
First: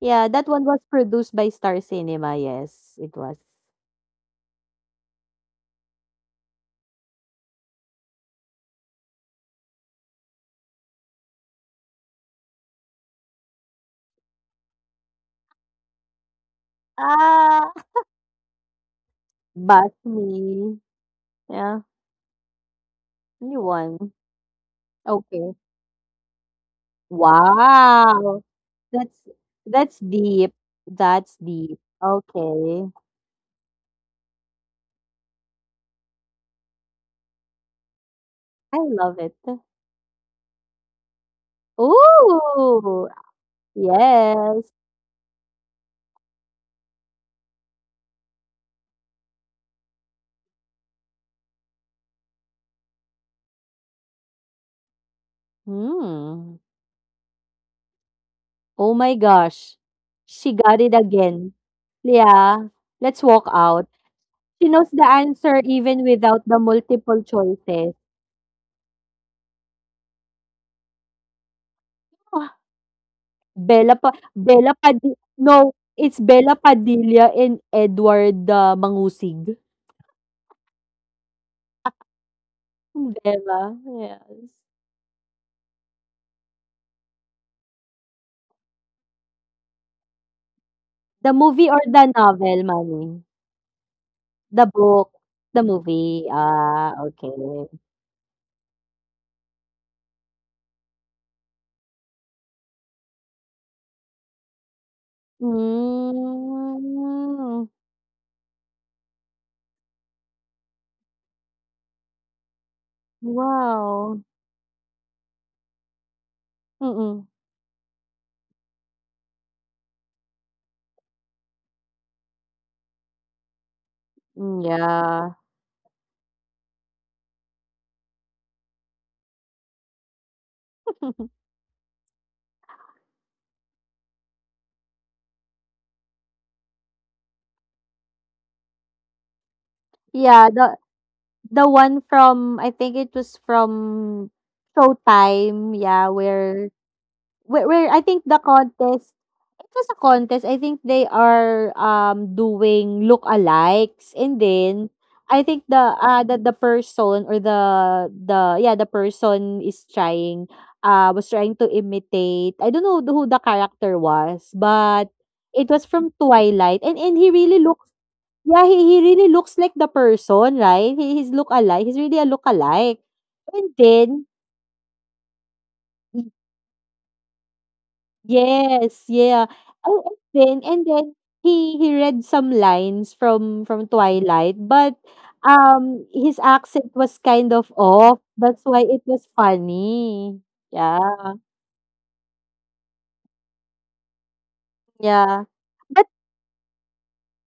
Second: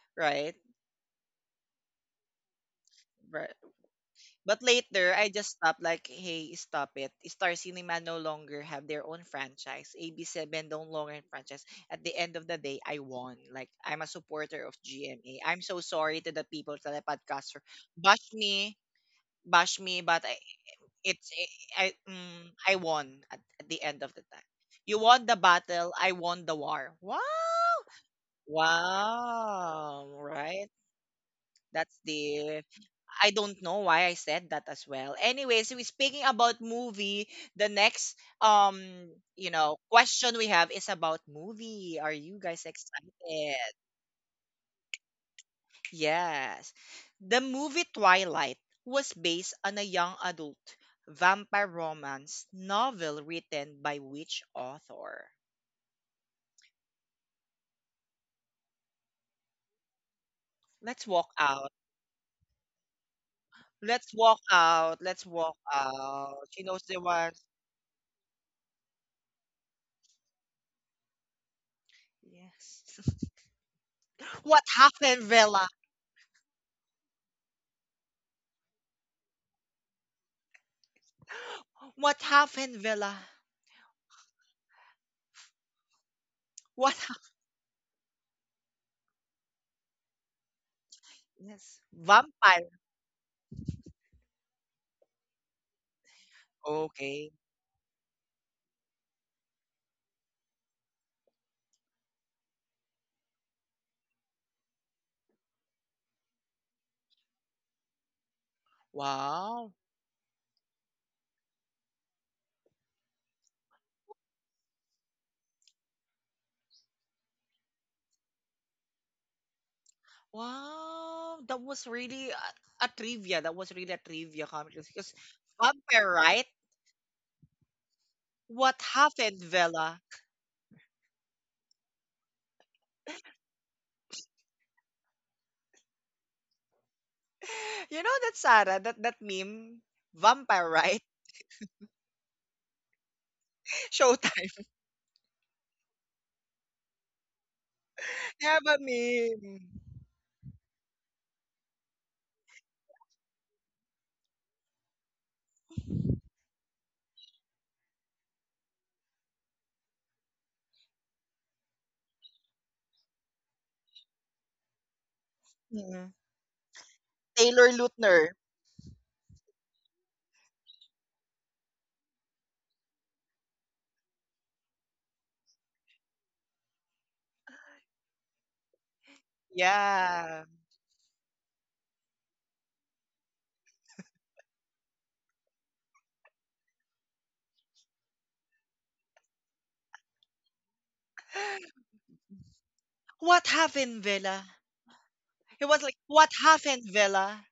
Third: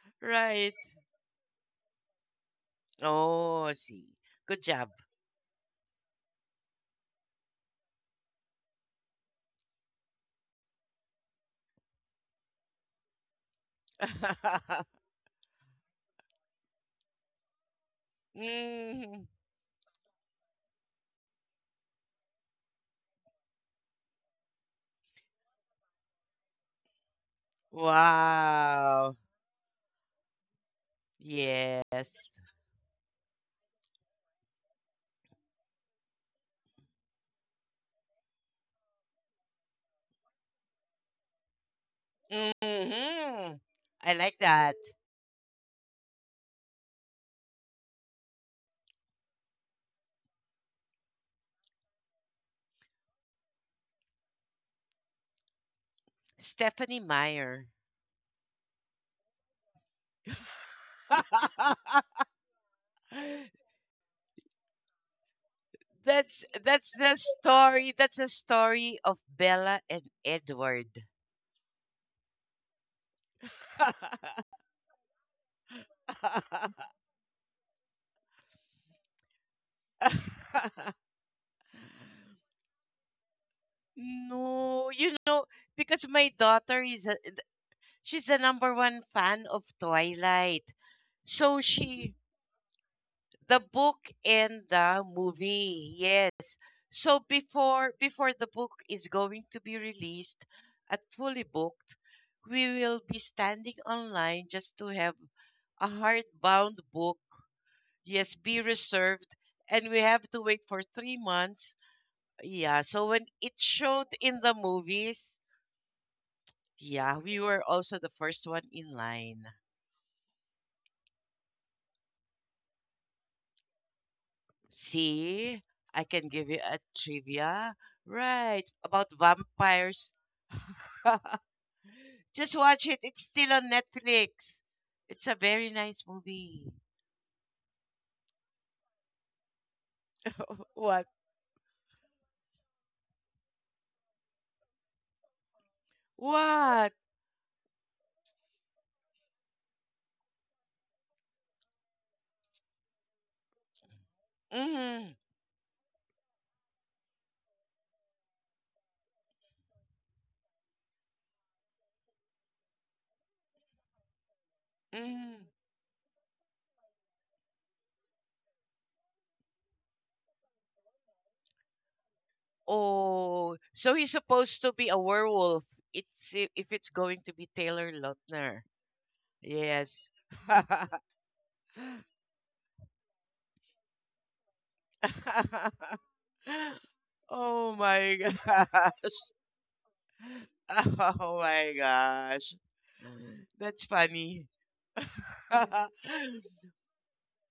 B: Yeah, that
A: Right.
B: one
C: Right.
B: was produced by Star Cinema. Yes, it was.
A: Right.
C: Oh, I see.
A: But
C: Good job.
A: later, I just stopped like, hey, stop it. Star Cinema no longer have their own franchise. AB7 no longer franchise. At the end of the day, I won. Like, I'm a supporter of GMA. I'm so sorry to the people, telepodcaster.
B: Ah,
A: Bash me,
C: Mm.
A: bash me, but
B: Basmi.
A: it's,
B: Yeah.
A: I won
B: New
A: at the end of
B: one.
A: the time. You won the
B: Okay.
A: battle. I won the war. Wow.
B: Wow.
C: Wow.
B: That's
A: Wow.
B: deep.
A: Right.
B: That's deep.
A: That's
C: Yes.
A: the
B: Okay.
A: I don't know why I said that as well. Anyways, we speaking about movie. The next um
B: I love it.
A: question we have is about movie. Are you guys
B: Ooh,
C: Hmm.
A: excited?
C: I like
B: yes.
C: that.
A: Yes. The movie Twilight was based on a young adult vampire romance novel written by which author?
B: Hmm.
C: Stephanie Meyer.
B: Oh my gosh. She got it
A: Let's walk
B: again.
A: out.
B: Yeah, let's walk out.
A: Let's walk
B: She knows
A: out.
B: the
A: Let's walk
B: answer even
A: out.
B: without
C: that's
A: She
B: the
A: knows the
C: that's the
B: multiple
A: words.
C: story.
B: choices.
C: That's the story of Bella and Edward.
B: Ah,
A: Yes.
B: Bella pa
A: What
B: Bella Padi
A: happened, Villa?
B: No, it's Bella Padilla and Edward, Mangusig.
A: What happened, Villa?
B: Bella, yes.
C: No, you know, because my daughter
A: What
C: is
A: hap
C: she's the number one fan of Twilight.
B: The
C: So
B: movie
A: Yes.
B: or the
C: she
B: novel,
A: Vampire.
B: Manny?
C: the book and
B: The
C: the
B: book, the
C: movie.
B: movie.
C: Yes.
B: Ah,
C: So
A: Okay.
B: okay.
C: before the book is going to be released at Fully Booked, we will be standing online just to have a hardbound book.
B: Mm,
C: Yes, be reserved,
A: Wow.
C: and we have to wait for 3 months. Yeah, so when it showed
B: wow.
C: in the movies, yeah,
B: Mm-mm.
C: we were also the first one in line.
A: Wow. That was really a trivia. That was really a trivia
B: Mm,
A: comment because
B: yeah.
C: See, I
A: vampire,
C: can
A: right?
C: give you a trivia. Right,
A: What
C: about
A: happened, Villa?
C: vampires. Just watch it. It's still on Netflix. It's a very nice movie.
A: You know that, Sarah, that that meme,
B: Yeah,
A: vampire,
B: the
A: right?
C: What?
B: the one from I think it was from
A: Showtime.
B: Showtime, yeah, where
C: What?
B: where, where I think the
A: They have a
B: contest,
A: meme.
B: it was a contest. I think they are doing look alikes, and then
C: Mm,
B: I think the person or the person is trying was trying to imitate. I don't know who the character was, but
C: mm.
B: it was
A: Mm.
B: from Twilight, and he really
A: Taylor
B: looks.
A: Lautner.
B: Yeah, he really looks like the person, right? He's look alike, he's really a look alike.
C: Oh,
B: And
C: so he's
B: then
C: supposed to be a werewolf. It's if it's going to be Taylor Lautner.
B: yes, yeah. Oh,
C: Yes.
B: and
A: Yeah.
B: then he read some lines from Twilight, but his accent was kind
C: Oh
B: of
C: my
B: off. That's
C: god.
B: why it was funny.
C: Oh
B: Yeah.
C: my gosh.
A: What
C: That's
A: happened, Villa?
C: funny.
B: Yeah.
A: It was like,
B: But
A: what happened, Villa?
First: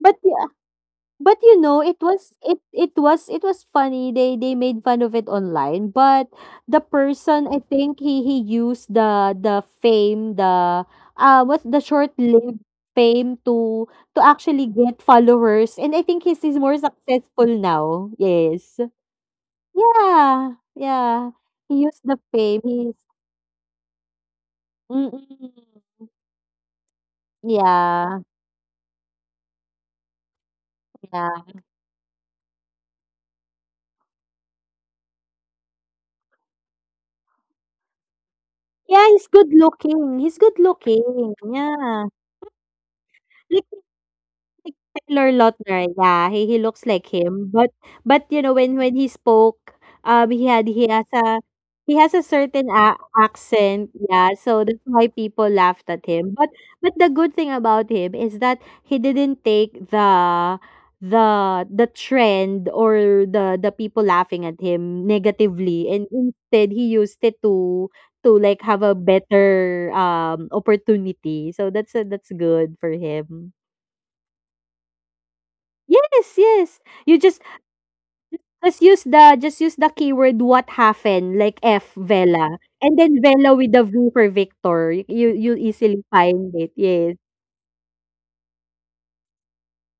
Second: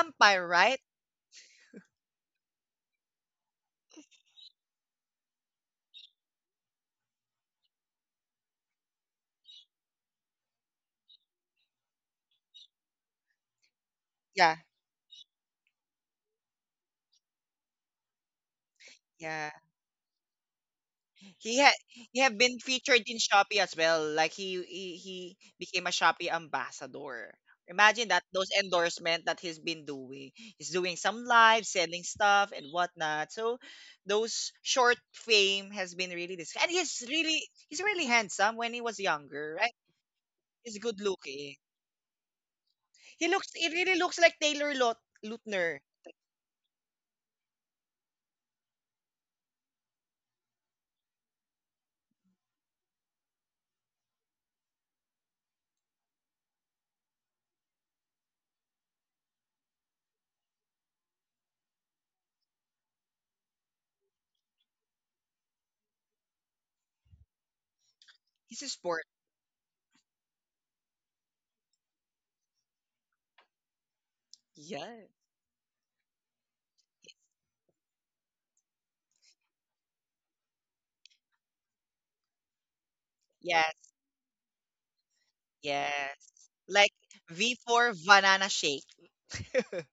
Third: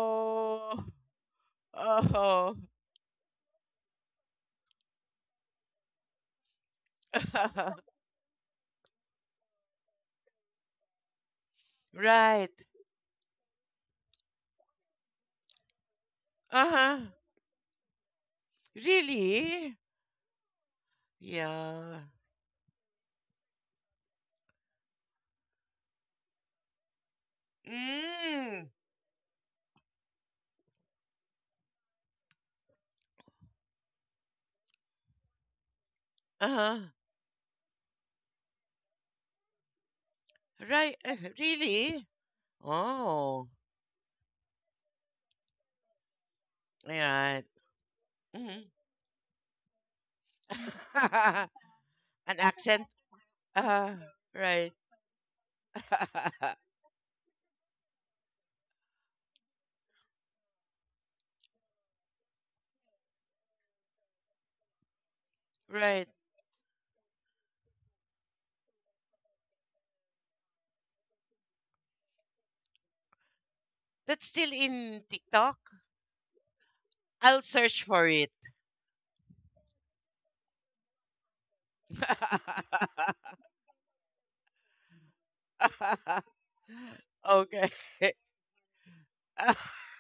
B: but
A: right?
B: You know, it was
C: Oh.
B: it was it was funny. They made fun of it online, but the person, I think he used the fame, the what's the short
C: Right.
B: lived fame to
A: Yeah,
B: actually get followers, and I think he's more
C: Uh-huh.
B: successful now. Yes,
A: yeah.
C: Really?
B: yeah, yeah.
A: He had
B: He
C: Yeah.
B: used the
A: he had
B: fame.
A: been
B: He's
A: featured in Shopee as well. Like he
B: mm-mm.
A: became a Shopee ambassador. Imagine
B: Yeah,
A: that those
C: Mm.
A: endorsement that he's been doing. He's doing some
B: yeah,
A: live selling stuff and whatnot. So those short fame has been really this, and
C: Uh-huh.
A: he's really handsome when he
B: yeah.
A: was
B: He's good
A: younger, right?
B: looking. He's good
A: He's
C: Right.
A: good
B: looking.
A: looking.
B: Yeah.
C: Really?
A: He
C: Oh.
A: looks he really looks like Taylor Lot
B: Taylor Lautner,
A: Lautner.
B: yeah, he looks like
C: Right.
B: him, but you know,
C: Mm.
B: when he spoke, he has a
C: An
B: certain
C: accent?
B: a accent,
C: Uh,
B: yeah, so
C: right.
B: that's why people laughed at him, but the good thing about him is that he didn't take the trend or the people laughing at him negatively, and
C: Right.
B: instead he used it to like,
A: He's a
B: have a
A: sport.
B: better, opportunity, so that's good for him.
C: That's still
A: Yeah.
C: in TikTok.
B: Yes, yes. You
C: I'll search for it.
B: just use the keyword "what happened," like F, Vela, and then Vela with
A: Yes.
B: the V for Victor. You easily
A: Yes.
B: find it.
A: Like
B: Yes.
C: Okay.
A: V4 banana shake.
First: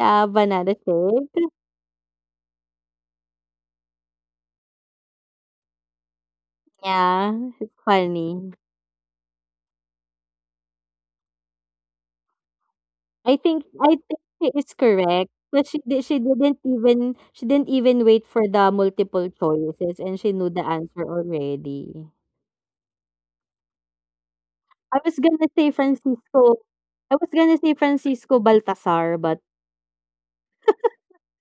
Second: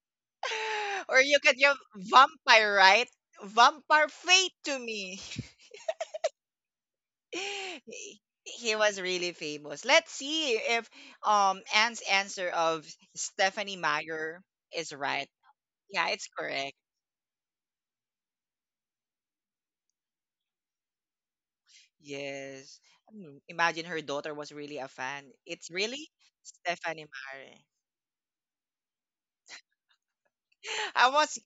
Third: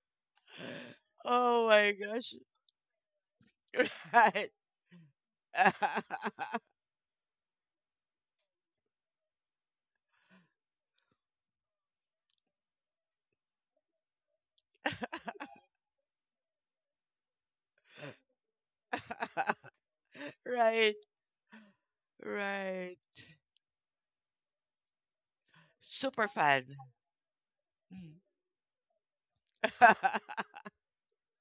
B: Yeah, banana
A: Or you
B: shape.
A: could
C: Oh
A: give
C: my gosh.
A: vampire, right? Vampire fate to me.
C: Right.
B: Yeah, it's
A: He
B: funny.
A: he was really famous. Let's see if Anne's answer of Stephanie
B: I think
A: Meyer
B: she is
A: is right.
B: correct. But
A: Yeah,
B: she
A: it's
B: didn't
A: correct.
B: even wait for the multiple choices and she knew the
C: Right.
B: answer already.
A: Yes.
C: Right.
A: Imagine her daughter was really a
B: I was
A: fan.
B: gonna
A: It's
B: say
A: really
C: Super
B: Francisco.
C: fan.
A: Stephanie
B: I was
A: Meyer.
B: gonna say
C: Mm.
B: Francisco Baltasar, but
A: I was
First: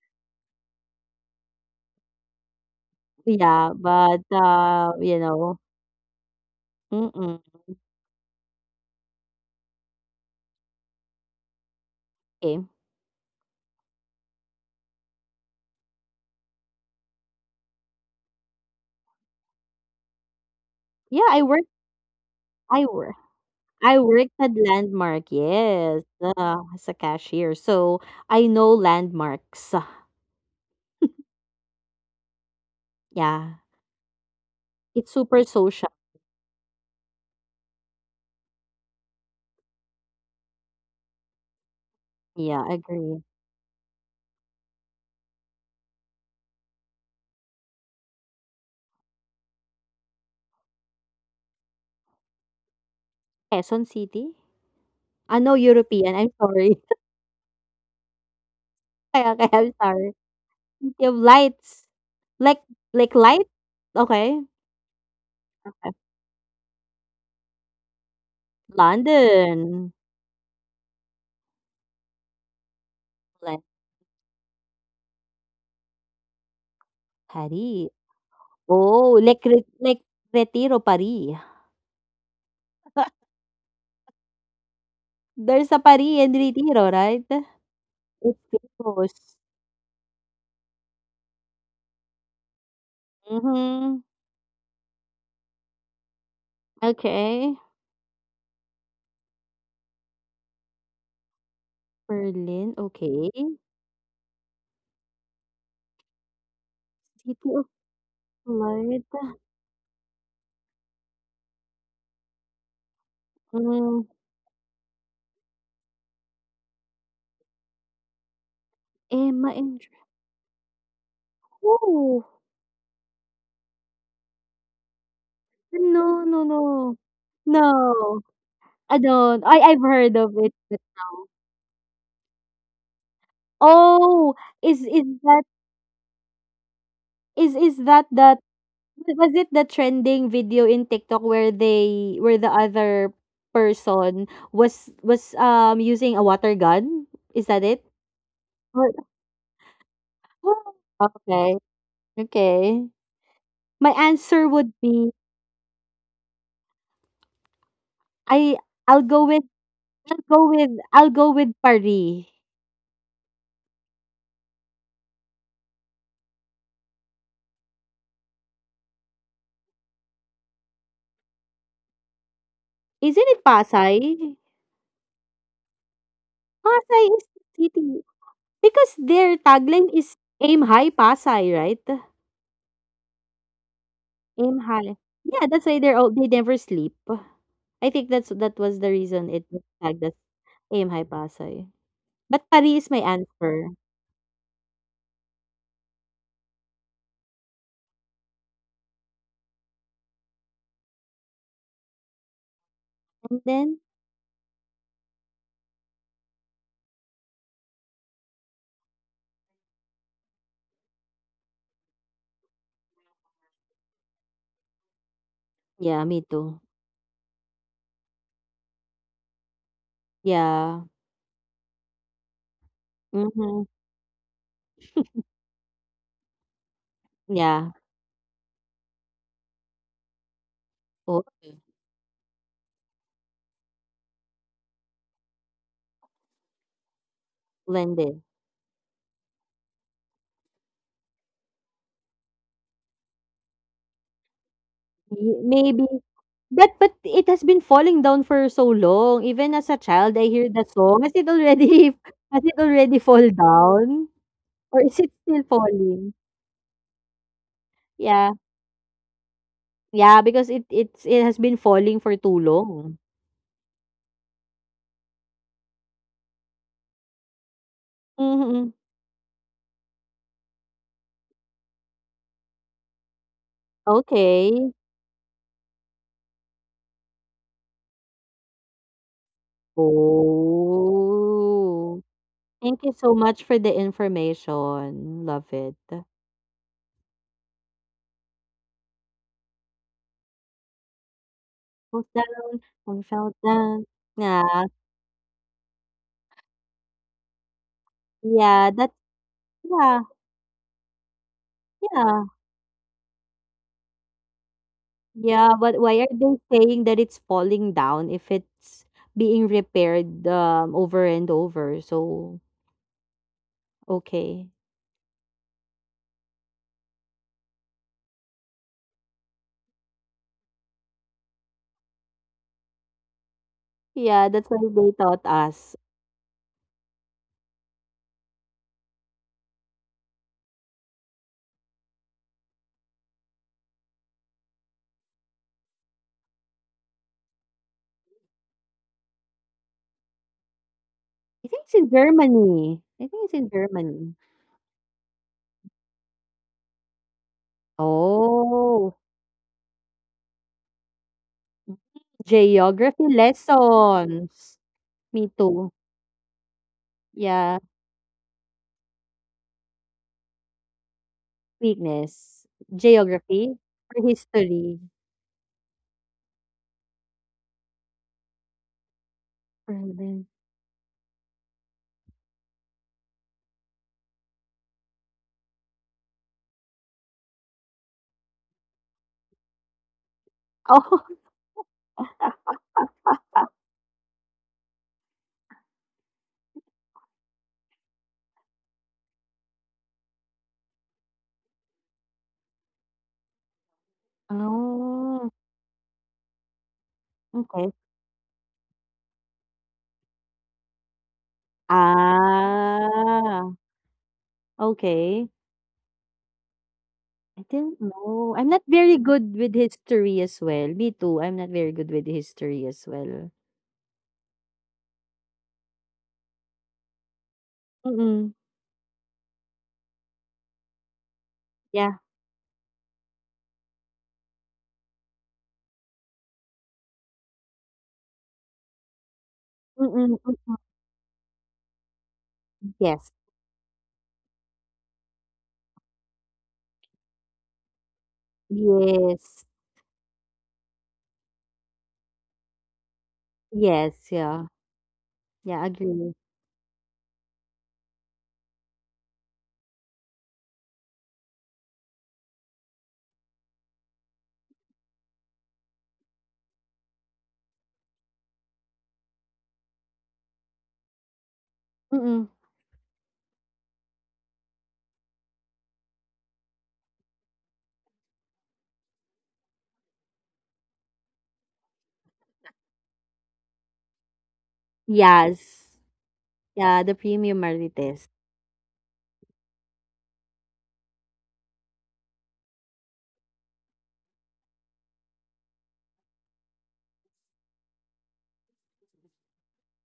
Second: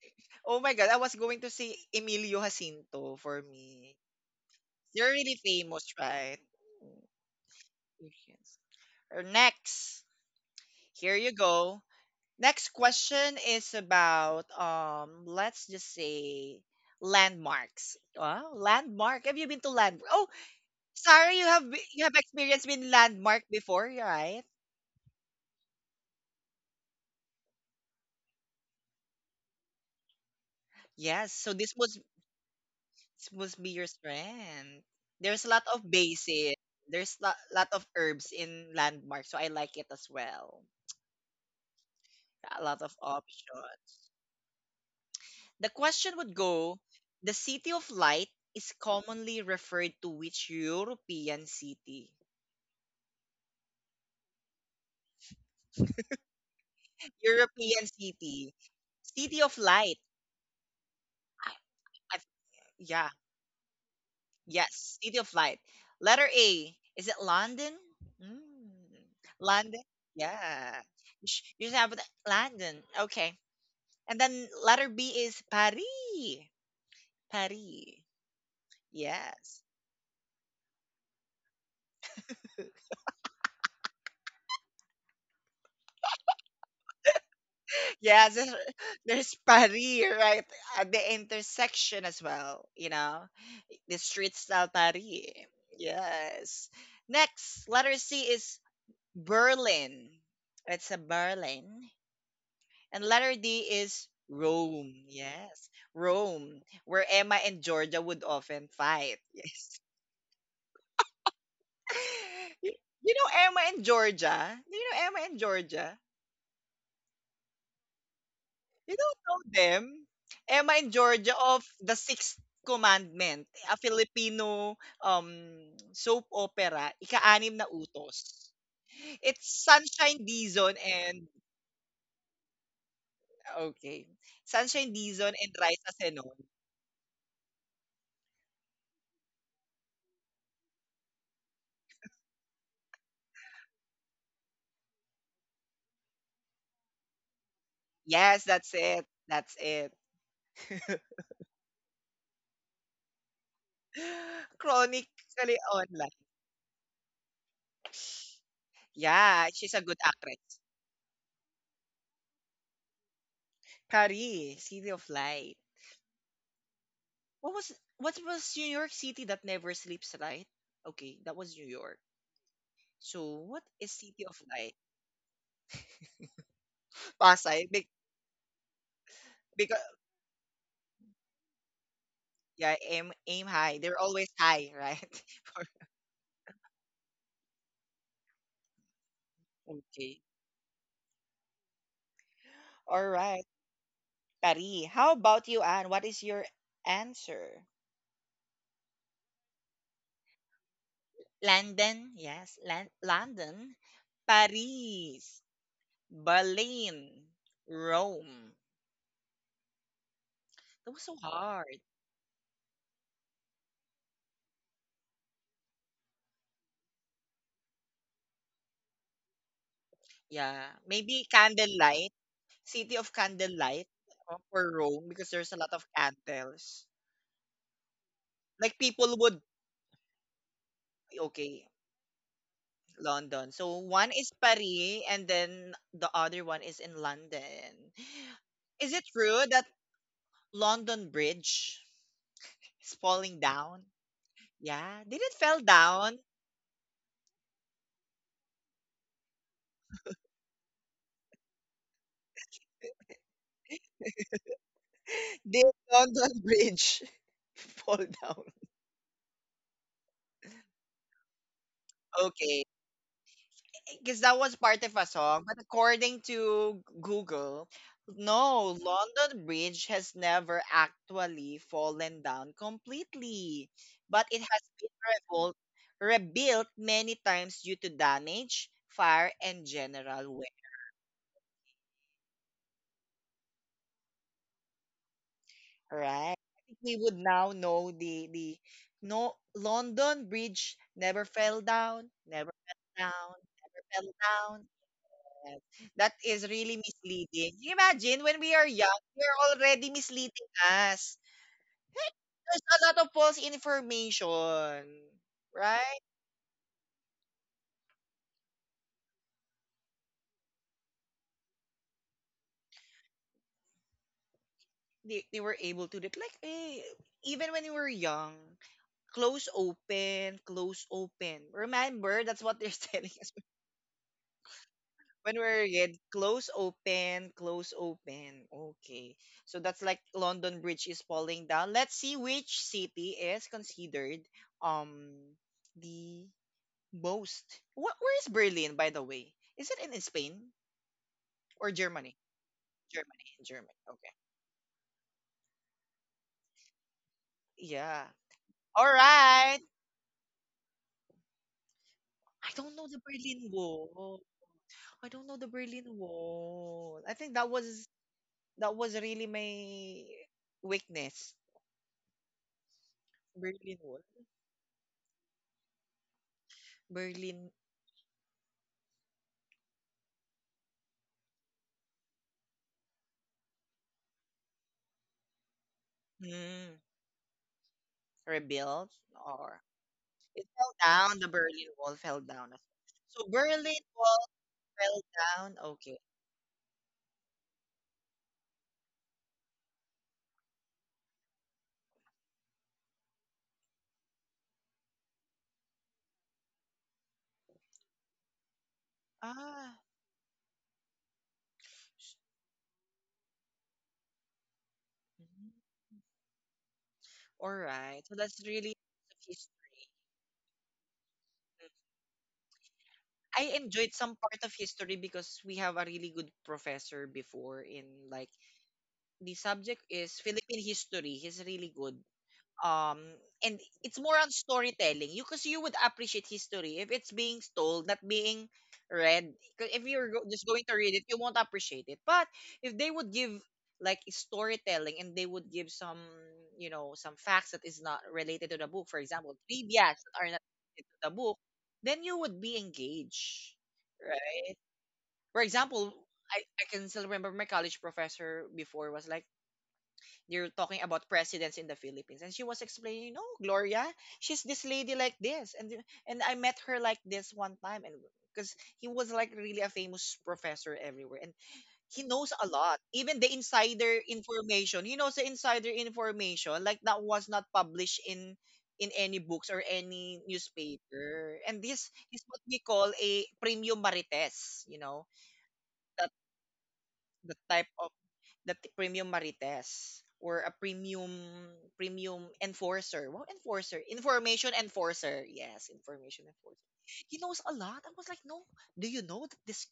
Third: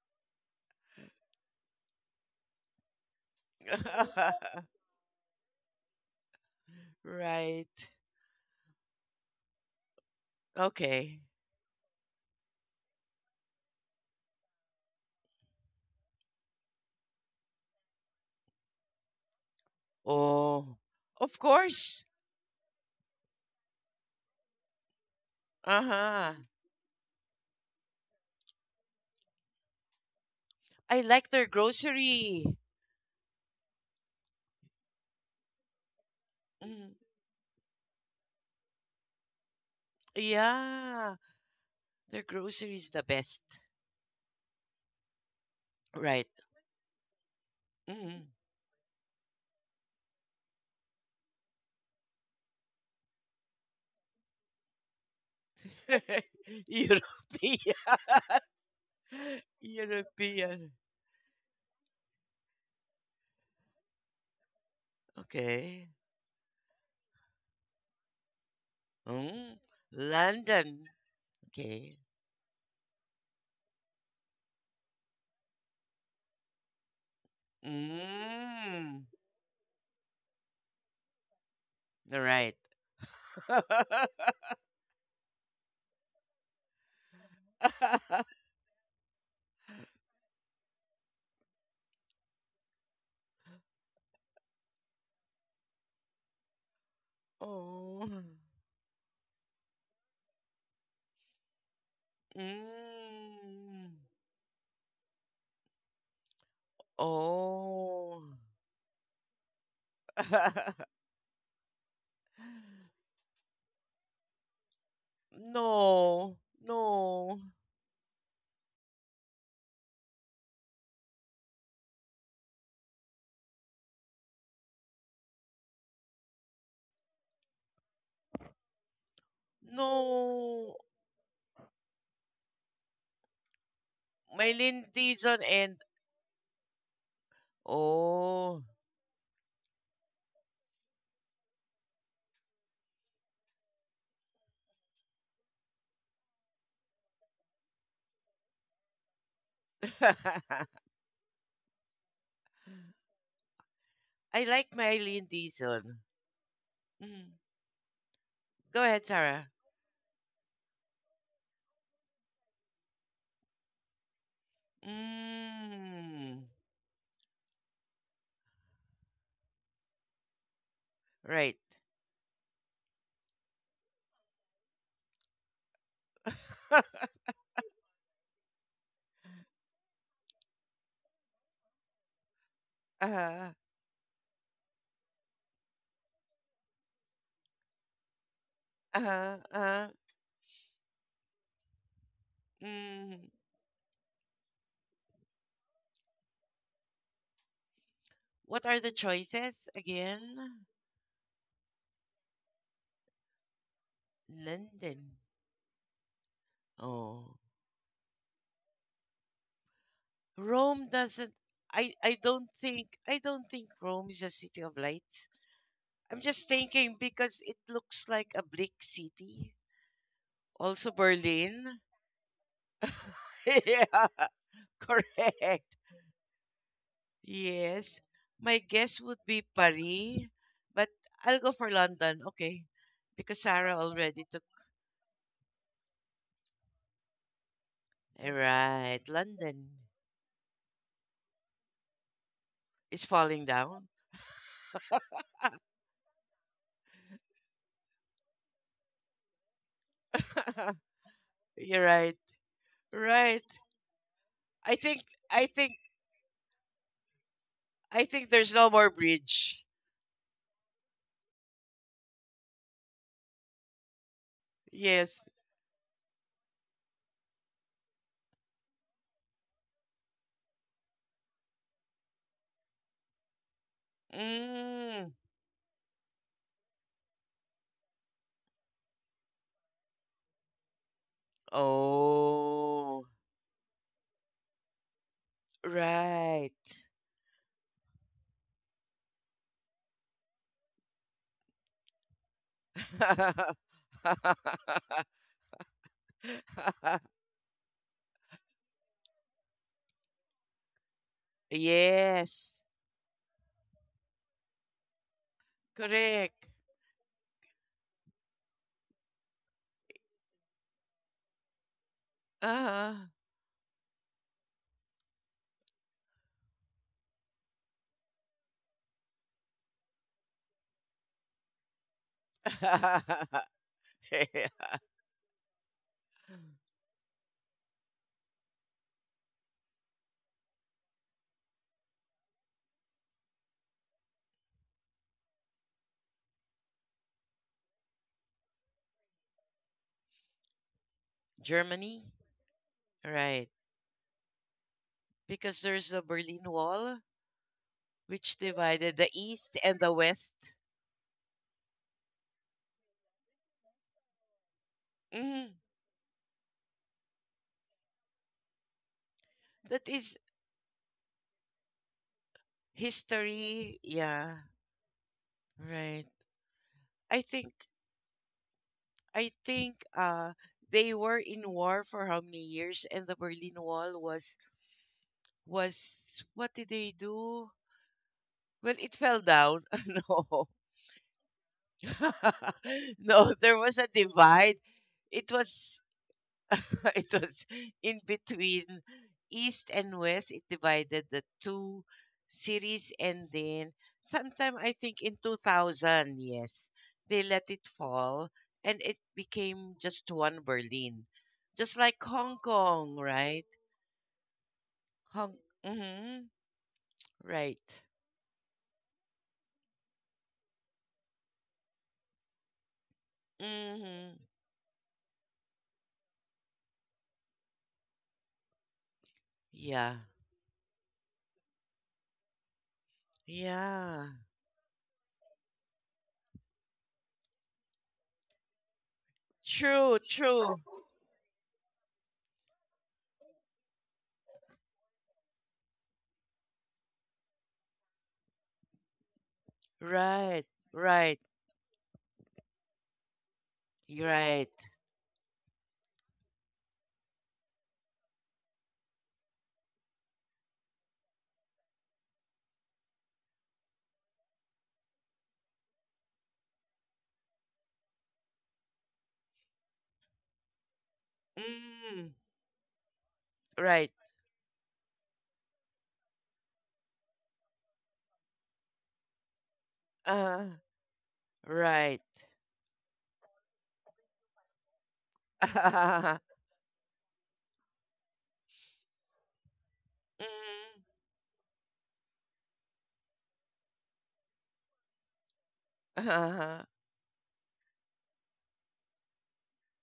A: Oh my god, I was going to say Emilio Jacinto for
B: yeah,
A: me.
B: but,
A: You're really famous, right? Mm.
B: mm,
C: Right.
A: Yes. Or next. Here
C: Okay.
A: you go.
B: okay.
A: Next question is about let's just say landmarks. Wow, landmark. Have you been to landmark? Oh,
C: Oh.
B: Yeah,
C: Of
A: sorry,
C: course.
A: you have experienced
B: I
A: been
B: work.
A: landmark
B: I
A: before,
B: worked at
A: right?
B: Landmark, yes,
C: Uh-huh.
B: as a cashier, so I know landmarks.
C: I like their
A: Yes. So this must
C: grocery.
B: Yeah,
A: this must be your strength.
B: it's super
A: There's a lot
B: social.
A: of bases.
C: Mm.
A: There's a lot of herbs in landmark, so I like it as well.
C: Yeah. Their
B: Yeah,
C: grocery
A: A
C: is the
A: lot
B: agree.
A: of
C: best.
A: options. The
C: Right.
A: question would go, the City of
C: Mm.
A: Light is commonly referred to which European city?
B: Quezon City? Ah, no, European, I'm sorry.
C: European.
A: European city.
B: Kaya kaya
A: City
B: I'm
A: of
B: sorry.
A: Light.
C: European.
B: City of
A: I,
B: Lights.
A: I,
B: Like,
A: yeah,
B: light? Okay.
A: yes, City of Light.
C: Okay.
B: Okay.
A: Letter A. Is it London? Mm,
C: Mm.
B: London.
A: London?
C: London.
A: Yeah. You should
C: Okay.
A: have London. Okay.
B: Like
A: And then letter B is Paris.
B: Paris.
A: Paris.
C: Mm.
B: Oh,
A: Yes.
B: like Retiro, Paris.
C: All right.
B: There's a Paria and Retiro, right? It's
A: Yeah, there's,
B: famous.
A: there's Paris, right? At the intersection as well, you know?
B: Mhm.
A: The street style Paris. Yes.
B: Okay.
A: Next, letter
C: Oh.
A: C is Berlin. It's a Berlin.
B: Berlin,
A: And
B: okay.
A: letter D
C: Mm.
A: is Rome. Yes. Rome, where Emma
B: City
A: and
B: of
A: Georgia
C: Oh.
A: would often
B: Light.
A: fight. Yes. You you know Emma and
B: Mm,
A: Georgia? Do you know Emma and Georgia?
C: No. No.
A: You don't know
B: Emma and
A: them? Emma and Georgia of The Sixth
B: oh,
A: Commandment, a Filipino soap
B: no, no,
A: opera,
B: no.
A: ika-anim na
B: No,
A: utos.
B: I
A: It's
B: don't. I've
A: Sunshine
B: heard of
C: No.
B: it,
A: Dizon
B: but
A: and,
B: no.
A: okay,
C: My
B: Oh,
C: Lind
A: Sunshine
B: is
C: Dizon
A: Dizon and
B: that,
C: and
A: Raisa Senon.
B: is that
C: oh
B: that was it the trending video in TikTok where the other person was using a water gun? Is that it?
A: Yes, that's
B: Or
A: it. That's it.
B: okay, okay. My
C: I
B: answer
C: like
B: would
C: Marilyn
B: be
A: Chronically
C: Dixon.
A: online.
C: Mm.
B: I
C: Go ahead,
B: I'll
C: Sarah.
B: go
A: Yeah,
B: with
A: she's a good
B: I'll
A: actress.
B: go with I'll go with Paris.
A: Paris, City of Light.
C: Mm.
A: What was what was New York City that never sleeps, right? Okay, that
C: Right.
A: was New York. So
B: Isn't it
A: what is City
B: Pasay?
A: of Light?
C: uh,
B: Pasay is the
A: Pasay. Be-
B: city because their
A: because
B: tagline is aim high Pasay, right?
A: yeah, aim
C: uh,
A: aim high. They're always
B: Aim
A: high,
B: high.
A: right?
B: Yeah, that's why they're all they never sleep. I think that was the reason it was
C: uh,
B: tagged as
A: Okay.
B: aim high Pasay. But Paris is my
A: All
C: mm.
A: right.
B: answer.
A: Pari. How about you, Anne? What is your answer?
C: What are the choices again?
A: London, yes, Lan-
B: And then
A: London,
C: London.
A: Paris,
C: Oh,
A: Berlin, Rome.
C: Rome
A: That was
C: doesn't.
A: so hard.
C: I don't think Rome is a city of lights.
B: yeah,
C: I'm
B: me
C: just
B: too.
C: thinking because it looks like a bleak city.
A: Yeah,
B: Yeah.
C: Also
A: maybe
C: Berlin.
A: candlelight, city of
B: Mm-hmm.
A: candlelight
C: Yeah,
A: for Rome because there's a
C: correct.
A: lot of candles.
B: Yeah.
C: Yes. My
A: Like
C: guess would
A: people
C: be
A: would,
C: Paris, but
B: Oh.
C: I'll go for
A: okay,
C: London. Okay. Because
A: London.
C: Sarah
A: So
C: already
A: one
C: took.
A: is Paris and then the other one is in London.
B: Blended.
A: Is
C: Right.
A: it true
C: London
A: that London Bridge
C: is
A: is
C: falling
A: falling
C: down.
A: down? Yeah, did
B: Y
A: it fell
B: Maybe
A: down?
B: that, but it has been falling down for so long. Even as a child, I hear the song. Has it
C: You're
B: already
C: right.
B: has it already fall
C: Right.
B: down?
C: I
B: Or
C: think
B: is it still
C: I think
A: Did
B: falling?
A: London Bridge
C: I
A: fall
C: think
B: Yeah.
C: there's
A: down?
C: no more bridge.
B: Yeah, because it has been falling for too
A: Okay.
B: long.
A: Because that was part of a
C: Yes.
A: song. But according to Google,
B: Mhm.
A: no, London Bridge has never actually fallen down completely, but it has
B: Okay.
A: been
C: Mm.
A: rebuilt, many times due to damage, fire, and general wear.
B: Oh. Thank you
C: Oh.
B: so much for the information. Love it.
A: Right?
C: Right.
A: I think we would now know the no, London Bridge never fell
B: Goes
A: down, never
B: down
A: fell
B: and fell
A: down,
B: down.
A: never fell
B: Yeah.
A: down. Yes, that is really misleading. Imagine when we
B: Yeah,
A: are
B: that's
A: young, we're already
B: Yeah,
A: misleading us. Hey,
B: yeah.
C: Yes.
A: there's a lot of false information,
B: Yeah, but why are
A: right?
B: they
C: Correct.
B: saying that it's falling down if it's being repaired, over and over? So,
C: Uh-huh.
B: okay.
A: They were able to do it. Like, even when we were young, close open, close open. Remember, that's what they're telling us
B: Yeah, that's why they taught
A: when we
B: us.
A: were kid. Close open, close open. Okay. So that's like London Bridge is falling down. Let's see which city is considered um the most. What? Where is Berlin, by the way? Is it in Spain
B: I think it's
A: or
B: in
C: Germany,
A: Germany?
B: Germany. I think it's
A: Germany,
C: right?
B: in
A: Germany.
B: Germany.
A: Okay.
C: Because there's the Berlin Wall,
A: Yeah.
C: which divided
B: Oh,
A: All
C: the East
A: right.
C: and the West.
A: I don't know
B: geography
A: the Berlin Wall.
B: lessons.
A: I
B: Me
A: don't know
C: Mhm.
A: the
B: too.
A: Berlin Wall. I think
B: Yeah,
A: that was really
C: That is
A: my weakness.
B: weakness. Geography
C: history.
A: Berlin
B: or
A: Wall.
C: Yeah,
B: history.
C: right. I think
A: Berlin,
C: I think
B: Berlin.
C: uh they were in war for how many years, and the Berlin Wall was, what did
A: mm,
C: they do? Well, it
A: rebuilt
C: fell down.
A: or
C: No.
A: it fell
B: Oh,
A: down. The Berlin Wall fell down.
C: No,
A: So
C: there
A: Berlin
C: was a
A: Wall
C: divide.
A: fell
C: It
A: down.
C: was
A: Okay.
C: it was in between east and west. It divided the two cities, and then sometime I think in
B: oh,
C: 2000, yes, they let it
B: okay.
C: fall, and it became
A: Ah.
C: just one Berlin, just like Hong Kong,
B: Ah,
C: right.
B: okay.
C: hong Mhm.
B: I
A: All
B: didn't
C: Right.
A: right. So
B: know.
A: that's
B: I'm not
A: really
B: very
A: of
B: good with
A: history.
B: history as well. Me too. I'm not
A: Mm.
B: very good with history as well.
A: I enjoyed some
C: Mhm.
A: part of history because we have a really good professor before in, like,
B: Mm-mm.
A: the subject
C: Yeah.
A: is Philippine history. He's really good.
B: Yeah.
A: um and it's
C: Yeah.
A: more on storytelling, you, because you would appreciate history if it's being told, not being read. 'Cause if
C: True,
A: you're
B: Mm-mm.
A: just
B: Mm-mm.
C: true.
A: going to read it, you won't appreciate it. But if they would
B: Yes.
A: give, like, storytelling, and they would give some, you know, some facts that is not related to the book, for example
B: Yes.
A: trivias that are not
C: Right,
A: related to the
C: right,
A: book, then you would be engaged,
B: Yes. Yeah.
A: right?
C: right.
A: For
B: Yeah.
A: example,
B: Agree.
A: I can still remember my college professor before was like, you're talking about presidents in the Philippines. And she was explaining, no, Gloria, she's this lady like this. and I met her like this one time. And because he was like really a famous professor everywhere. And he
C: Mm,
B: Mm-mm.
A: knows a lot. Even the
C: right.
A: insider information. He knows the insider information. Like that was not published in any books or any
C: uh
A: newspaper. And
C: right.
A: this is what we call a premium marites,
B: Yes.
A: that
B: Yeah. The premium
A: the
B: Marley
A: type of
B: test.
A: the premium marites, or a premium enforcer. Wow, enforcer. Information enforcer. Yes, information
C: Mhm.
A: enforcer. He knows a lot. I was like, no, do you know that this,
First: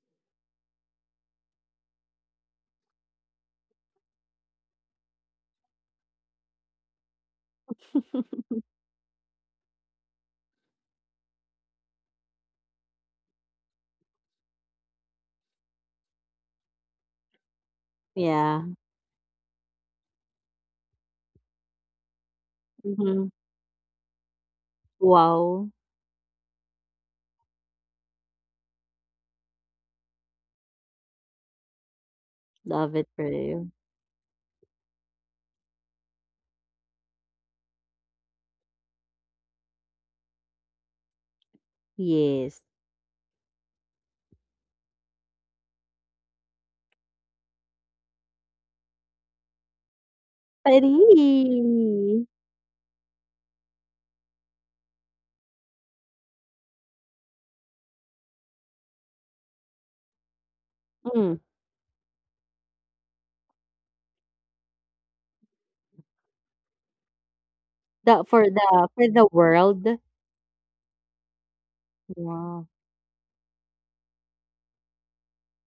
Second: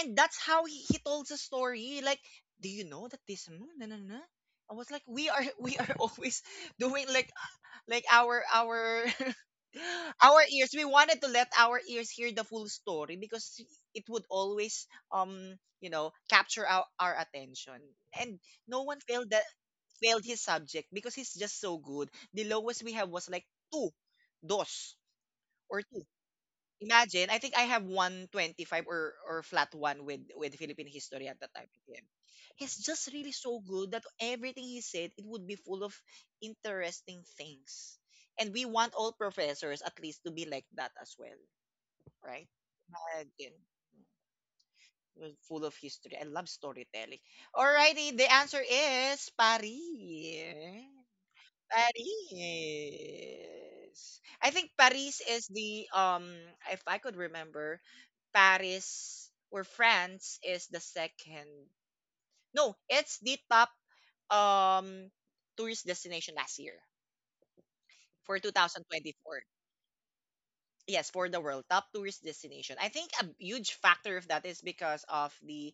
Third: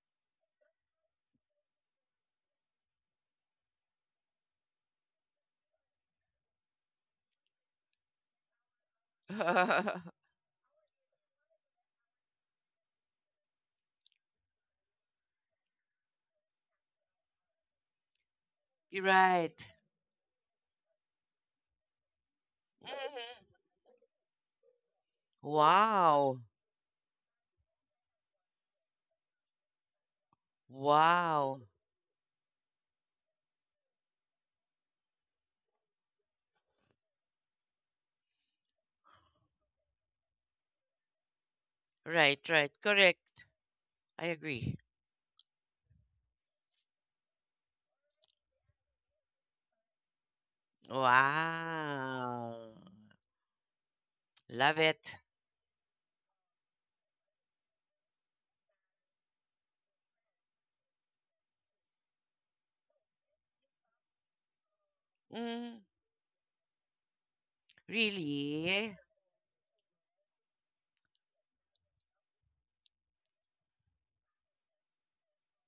A: and that's how he told the story. Like, do you know that this na, na, na, na? I was like, we are we are always doing, like our our our ears, we wanted to let our ears hear the full story because it would always, um capture our attention. And
B: yeah.
A: no one
C: You're
A: failed that
C: right.
A: failed his subject because he's just so good. The lowest we have was
B: Mm-hmm.
C: Mhm.
A: like two, dos,
B: Wow.
A: or two.
C: Wow.
A: Imagine, I think I have 125 or flat one with Philippine history at that time
C: Wow.
A: with him. He's
B: Love
A: just
B: it
A: really
B: for
A: so
B: you.
A: good that everything he said, it would be full of interesting things. And we want all professors at least to be like that as well, right?
C: Right,
B: Yes.
C: right.
A: Again,
C: Correct. I agree.
A: was full of history. I love storytelling. Alrighty, the answer is Paris.
B: Pari.
C: Wow.
A: Paris. I think
C: Love
A: Paris
C: it.
A: is the, if I could remember, Paris or France is the
B: Mm.
A: second. No, it's the top um tourist
C: Mm,
A: destination last year
B: The
A: for
B: for the
C: really?
B: for the
A: 2024.
B: world.
A: Yes, for the world top tourist
B: Wow.
A: destination. I think a huge factor of that is because of the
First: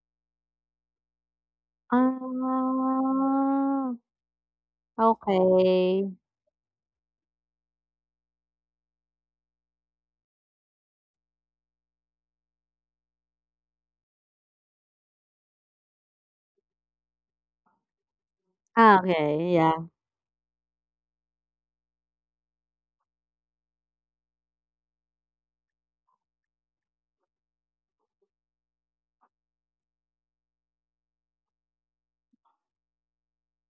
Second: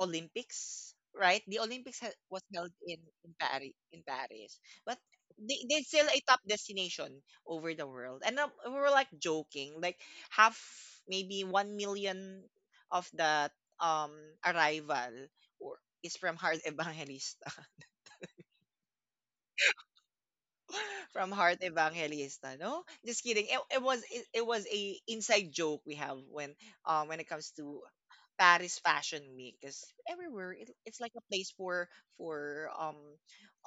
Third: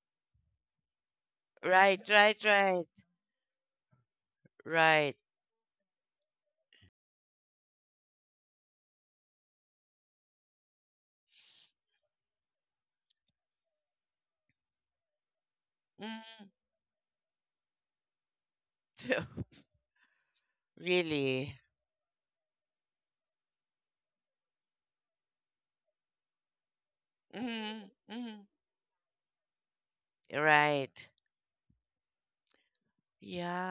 A: Olympics, right? The
C: Right,
A: Olympics
B: Ah.
A: was
C: right,
A: held
C: right.
A: in Paris, but
C: Right.
A: they still
B: Okay.
A: a top destination over the world. And we were like joking, like half maybe 1 million of the um arrival, or is from
C: Mm,
A: Heart Evangelista.
B: Ah, okay, yeah,
A: From
C: really?
A: Heart Evangelista. No, just kidding. It was a inside joke we have when, when it comes to
C: Mm, mm,
A: Paris Fashion Week, because everywhere it's
C: right.
A: like a place for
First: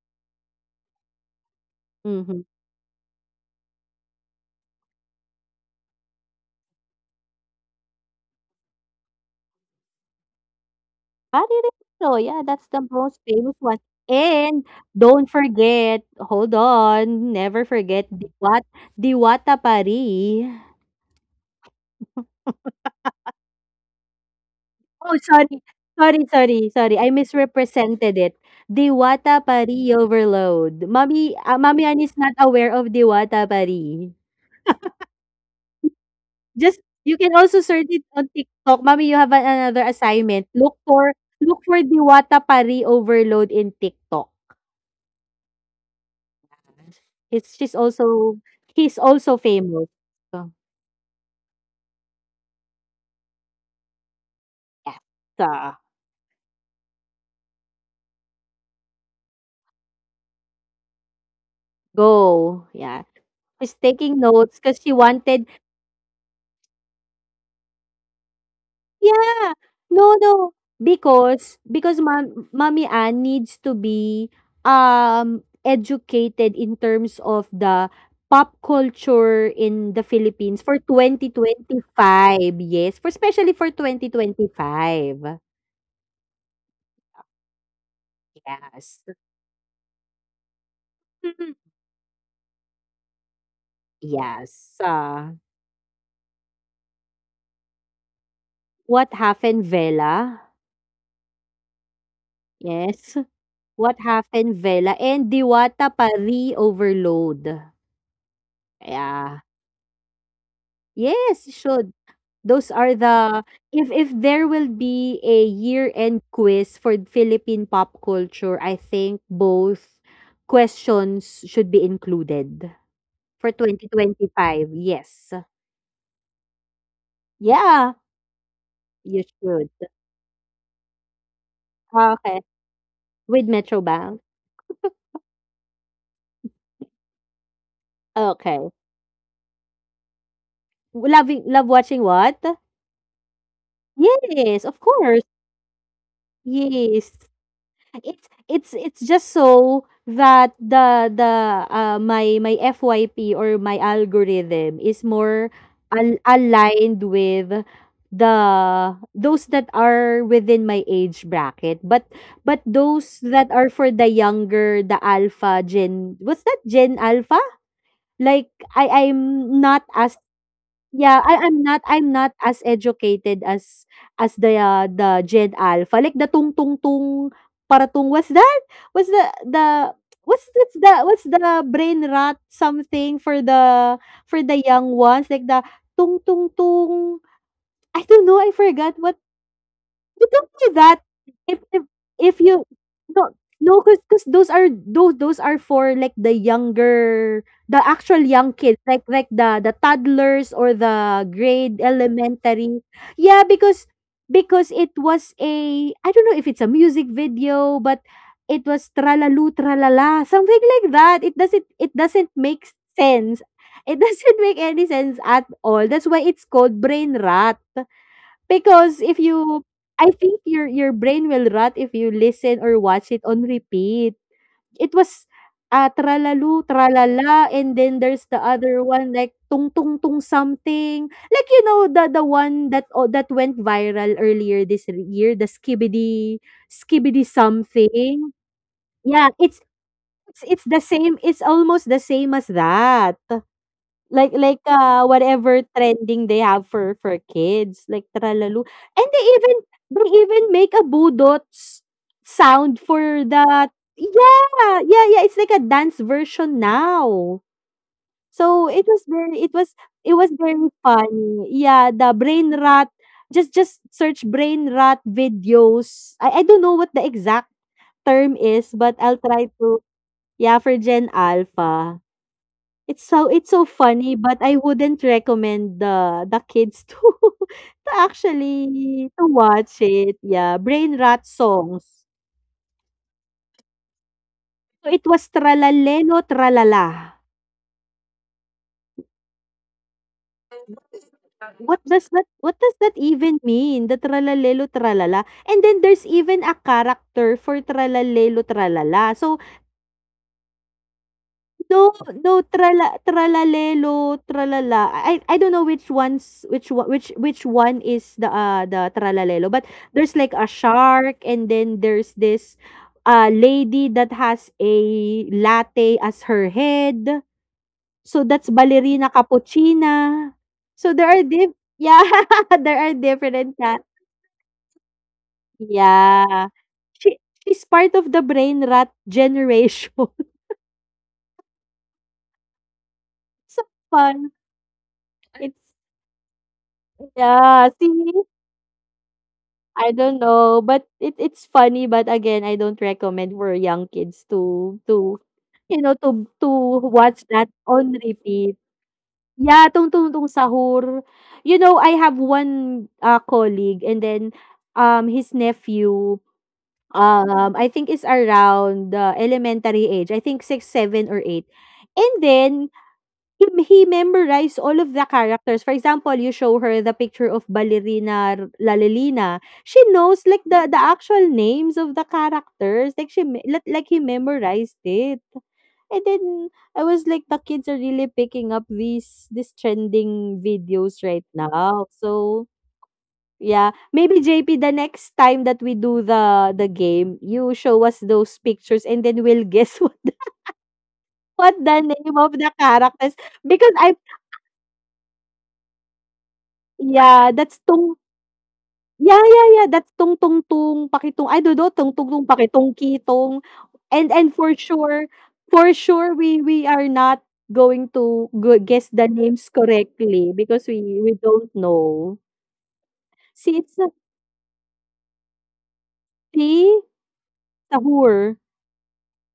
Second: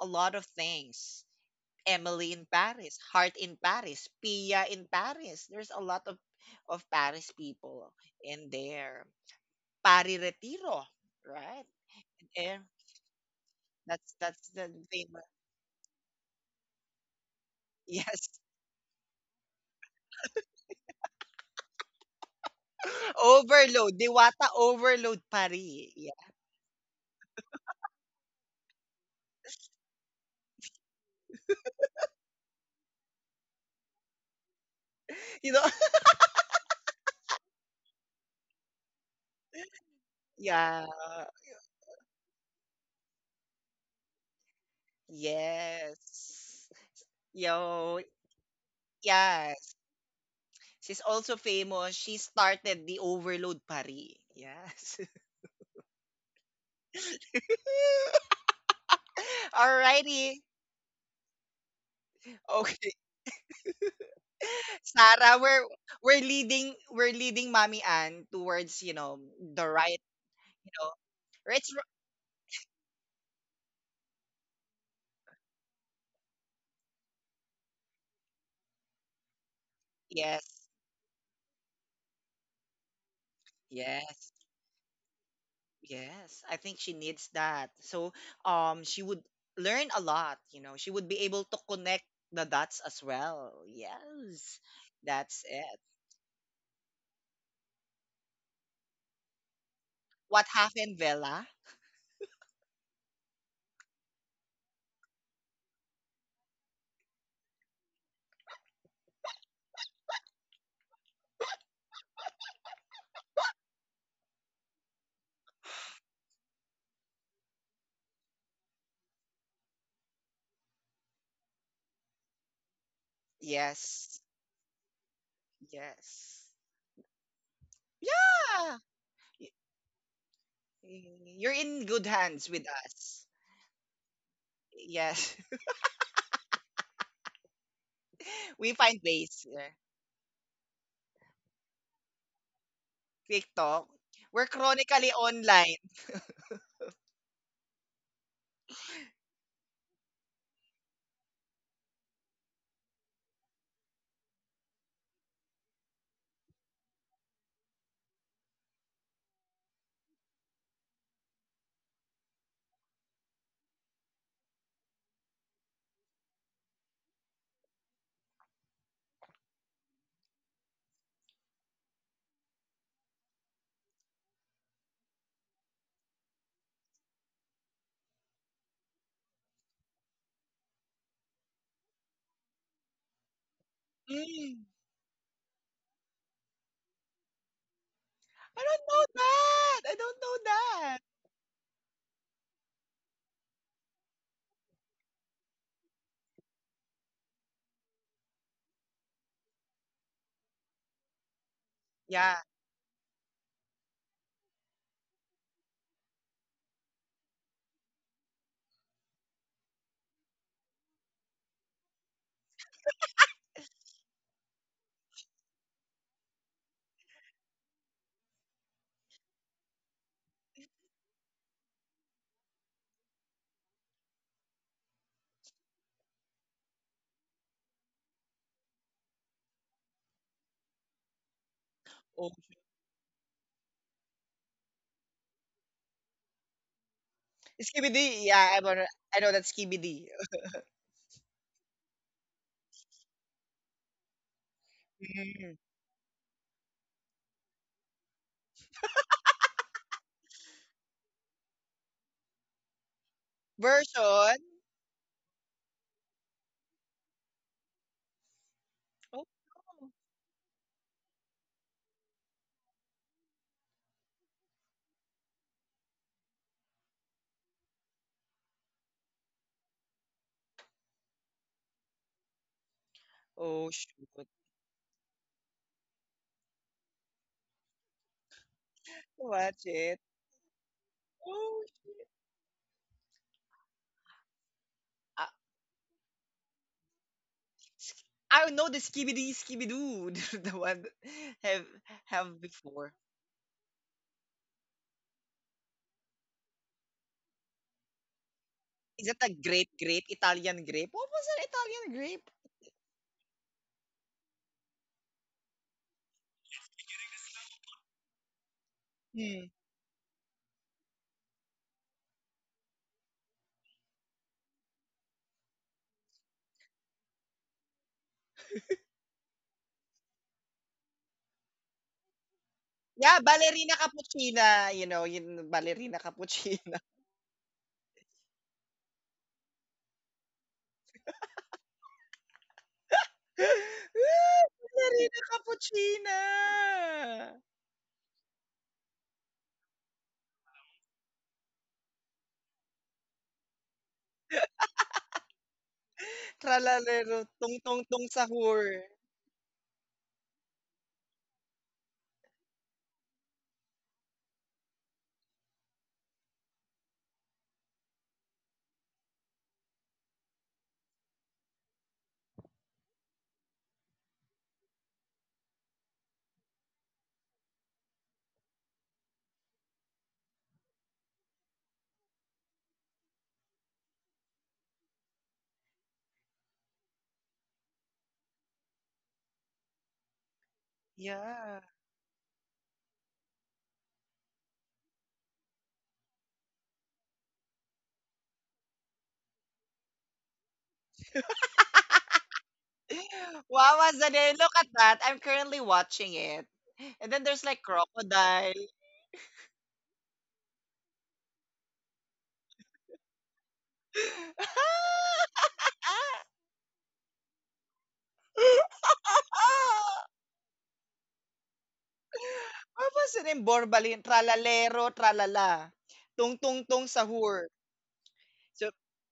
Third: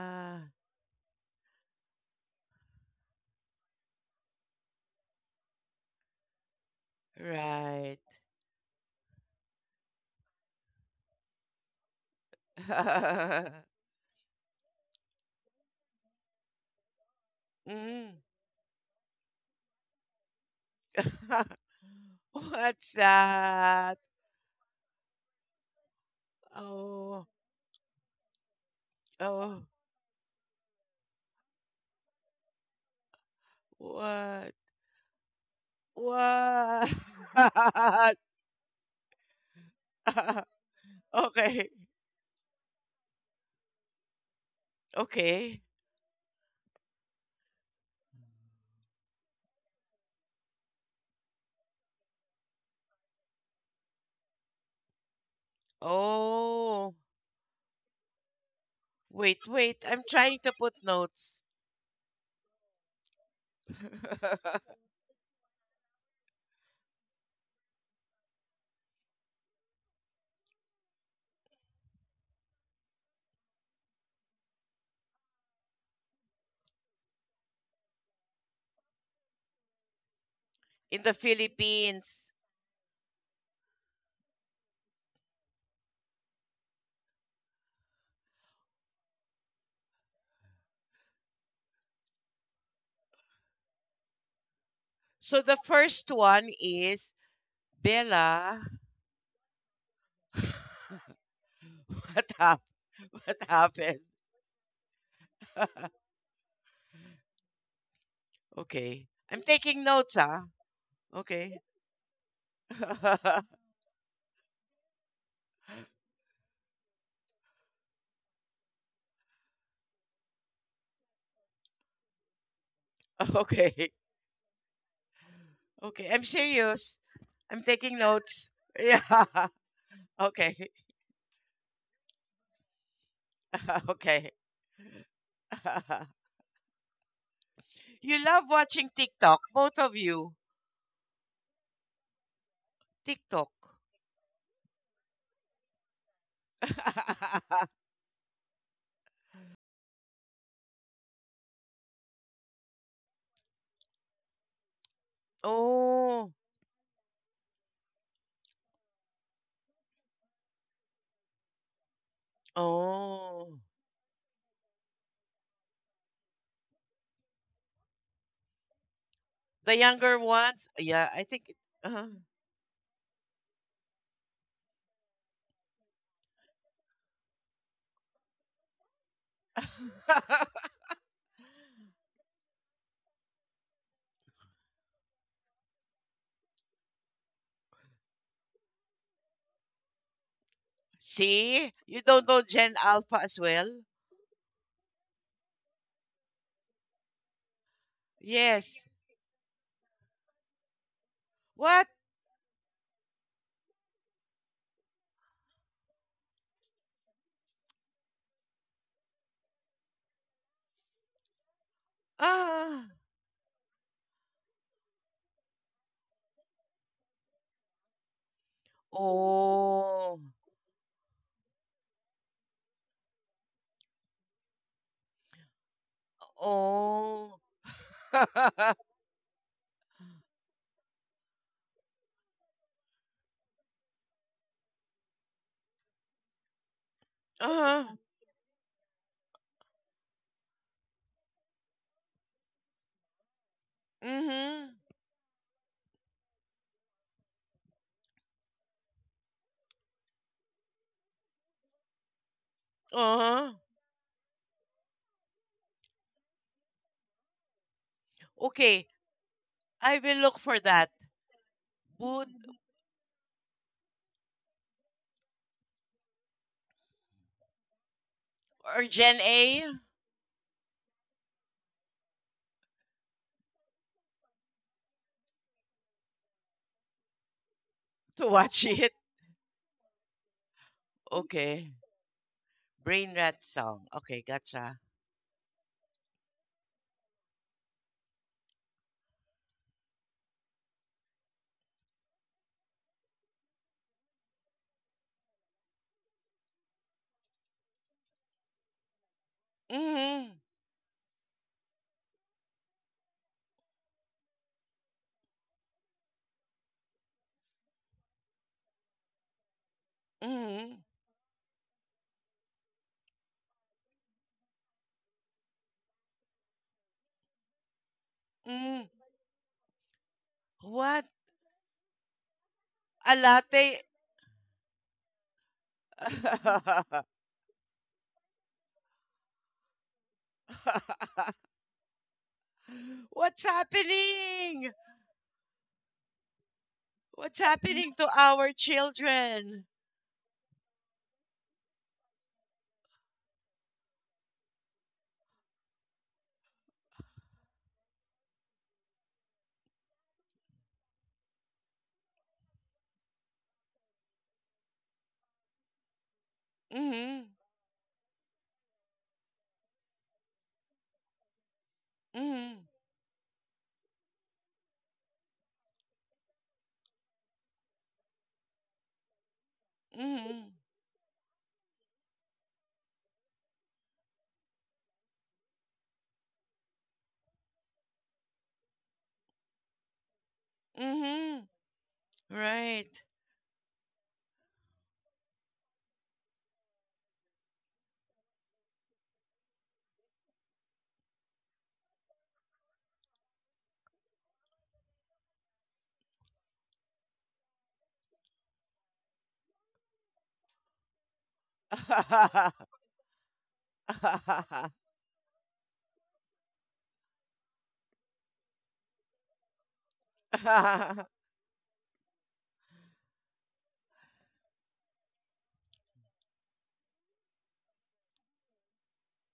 A: a lot of things. Emily
B: mhm.
A: in Paris, Heart in Paris, Pia in Paris. There's a lot of Paris people
C: Right.
A: in there. Pari Retiro, right?
B: Paririto, yeah,
A: Yeah,
B: that's the most famous one.
A: that's the
B: And
A: famous.
B: don't forget, hold on, never forget
C: Mm.
A: Yes,
B: Diwata Parí.
C: What's
A: Overload,
C: that?
A: Diwata
B: Oh,
A: Overload
B: sorry,
A: Paris. Yeah,
B: sorry, sorry, sorry, I
C: Oh,
B: misrepresented it. Diwata
C: oh,
B: Parí Overload. Mommy Ann is not aware of Diwata Parí.
C: what?
A: you know.
B: Just
C: What?
B: you can also search it on TikTok, "Mommy, you have an another assignment. Look
A: Yeah.
B: for look
C: Okay,
B: for Diwata Pari Overload in TikTok."
C: okay.
A: Yes.
B: It's she's
A: Yo.
B: also He's also
A: Yeah.
B: famous. So,
A: She's also famous. She started the Overload Pari.
B: yeah.
A: Yes.
B: So,
C: Oh, wait, wait. I'm trying to
A: Alrighty.
C: put notes.
B: go, yeah.
A: Okay.
B: She's taking notes 'cause she wanted
A: Sarah, we're we're leading Mommy Ann towards,
B: yeah.
A: the right,
B: No, no.
A: you know,
B: Because
A: right,
B: because Mommy Ann needs to be educated in terms of the pop culture in the
A: yes.
B: Philippines for
C: In the Philippines.
B: 2025. Yes, for especially for
A: Yes.
B: 2025.
A: Yes. I think she needs that. So,
B: Yes.
A: she would learn a lot. She would be able
B: Mhm.
A: to connect the dots as well. Yes.
B: Yes.
C: So
A: That's
C: the
A: it.
C: first one is Bella.
B: What happened, Vela?
A: What happened, Vela?
C: What happened?
B: Yes.
C: What
B: What
C: happened?
B: happened, Vela, and Diwata Pari Overload.
C: Okay.
B: Yeah.
C: I'm taking notes, ah.
B: Yes, you
C: Okay.
B: should. Those are the If there will be a year-end quiz for Philippine pop culture, I think both questions should be included for
C: Okay.
A: Yes.
B: 2025. Yes.
C: Okay. I'm
A: Yes.
C: serious. I'm
B: Yeah,
C: taking notes.
A: Yeah.
C: Yeah.
B: you
A: Y-
B: should.
C: Okay.
A: You're in good
B: Okay.
A: hands with us.
B: With Metrobank.
C: Okay.
A: Yes.
C: You love
B: Okay.
A: We
C: watching
A: find
C: TikTok,
A: ways. Yeah.
C: both of you.
B: Loving love watching what?
C: TikTok.
A: TikTok. We're
B: Yes, of course.
A: chronically online.
B: Yes. It's just so that my FYP or my algorithm is more al
C: Oh.
B: aligned with the those that are within my age bracket. But those that
C: Oh.
B: are for the younger, the alpha gen, what's that? Gen alpha? Like
C: The younger ones. Yeah, I
B: I
C: think. Uh-huh.
B: I'm not as educated as the, Gen Alpha, like the "tung tung tung para tung" what's that? What's the the what's the brain rot something for the
A: Mm.
B: young ones, like the "tung tung tung" I don't know, I
A: I don't
B: forgot
A: know
B: what
A: that. I
B: you
A: don't know
B: don't do that.
A: that.
B: If
C: See?
B: if
C: You don't
B: if
C: know
B: you,
C: Gen Alpha
B: no,
C: as well?
B: no, because those are for, like, the younger, the actual young kids,
C: Yes.
B: like the toddlers or the grade
C: What?
A: Yeah.
B: elementary. Yeah, because it was a I don't know if it's a music video, but it was tralalu tralala something like that. It doesn't make
C: Ah.
B: sense. It doesn't make any sense at all. That's why it's called brain rot, because if you I
C: Oh.
B: think your brain will rot if you listen or watch it on repeat. It was, "Tralalu
C: Oh.
B: tralala," and then there's the
C: Uh-huh.
B: other one like, "Tung tung tung something." Like, you know, the
A: Oh.
B: one that, that went viral earlier this r year, the skibidi something.
A: Skibidi. Yeah,
B: Yeah,
A: I know that
B: it's
A: Skibidi.
B: it's it's the same, it's almost the same as that. Like,
C: Hmm.
B: whatever
A: Mm.
B: trending they have for kids, like Tralalu. And they even make a budots sound for
C: Uh-huh.
B: that. Yeah,
A: Version.
B: yeah, yeah. It's like a dance version now. So
C: Okay,
A: Oh,
C: I
A: no.
B: it
C: will
B: was
C: look for
B: very
C: that.
B: funny. Yeah, the
C: Boot
B: brain rot. Just search brain rot videos. I don't know what the exact term is,
C: or
B: but I'll
C: Gen
B: try
C: A
B: to, yeah, for Gen Alpha. It's so
A: Oh, shoot.
B: funny, but I wouldn't recommend the kids to to
C: to watch it.
B: actually to watch
A: Watch it.
B: it. Yeah, brain rot
C: Okay.
A: Oh,
B: songs.
C: Brain Rat song. Okay, gotcha.
B: So it was
A: I,
B: tralalelo tralala.
A: I know the Skibidi Skibidoo. The one
B: What
A: have
B: does that what
A: have
B: does that
A: before.
B: even mean? The tralalelo tralala. And then there's even a character for tralalelo tralala.
A: Is that
B: So
A: a grape grape,
C: Mm-hmm.
A: Italian grape? What was an
B: no,
A: Italian
B: no,
A: grape?
B: tralalelo, tralala. I don't know which one's which one is the tralalelo, but
A: Hmm.
B: there's, like, a
C: Mm-hmm.
B: shark and then there's this lady that has a latte as her head. So that's
C: Mm-hmm.
B: ballerina cappuccina. So
C: What?
B: there are diff yeah, there are
C: A
A: Yeah,
B: different cat.
C: latte?
A: Ballerina Cappuccina, you know, yun, Ballerina
B: Yeah.
A: Cappuccina.
B: She she's part of the brain rat generation.
C: What's
B: So fun.
A: Ah,
C: happening?
A: Ballerina
B: It's
A: Cappuccina!
C: What's
B: Yeah,
C: happening to
B: see?
C: our children?
B: I don't know, but it's funny, but, again, I don't recommend for young kids to, you know, to watch
A: Tralalero,
B: that on
A: tung-tung-tung
B: repeat.
A: sahur.
B: Yeah, tung tung tung Sahur. You know, I have one, colleague, and then, his nephew,
C: Mm-hmm.
B: I think, is around the elementary age, I think 6, 7 or 8. And
C: Mm-hmm.
B: then he memorized all of the characters. For example, you show her the picture of Ballerina Lalelina, she knows, like,
C: Mm-hmm.
B: the actual names of the characters. Like, she me like he memorized it. And then I was like, the kids are really picking up these trending videos right
C: Mm-hmm.
B: now.
A: Yeah.
B: So,
C: Right.
B: yeah. Maybe, JP, the next time that we do the game, you show us those pictures and then we'll guess what the name of the characters, because I
A: Wow, Azadeh, look at that. I'm currently watching it.
B: yeah,
A: And then
B: that's
A: there's like
B: tung.
A: crocodile.
B: Yeah, yeah, yeah, that's tung, tung, tungtungtung pakitong, I don't know, tung, tung, no, tungtungtung pakitongkitong, and for sure for sure we
A: Ah!
B: we are not going to gu guess the names correctly because we don't know. See,
A: Mapapansin
B: it's a
A: Borbalin, tralalero, tralala, tung
B: see?
A: tung tung sahur,
B: Sahur.
A: so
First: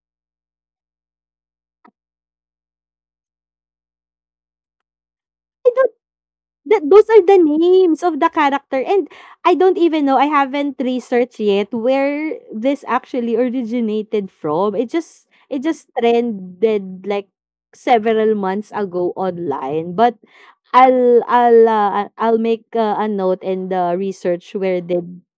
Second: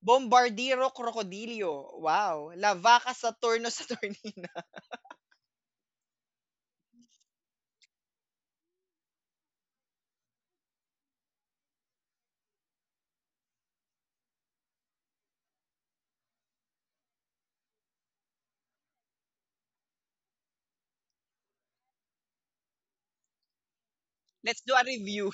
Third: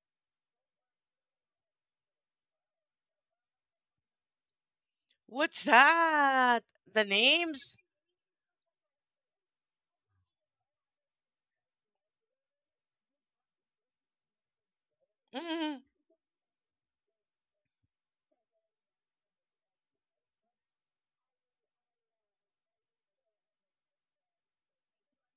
A: bombardiro krokodilyo, wow, la vaca saturno saturnina.
C: What's that?
B: Th
C: The
B: those are the
C: names?
B: names of the character. And I don't even know, I haven't researched yet where this actually originated from. It just it
C: Mm.
B: just trended like several months ago online, but I'll make a note and the research
A: Let's do
B: where
A: a
B: did,
A: review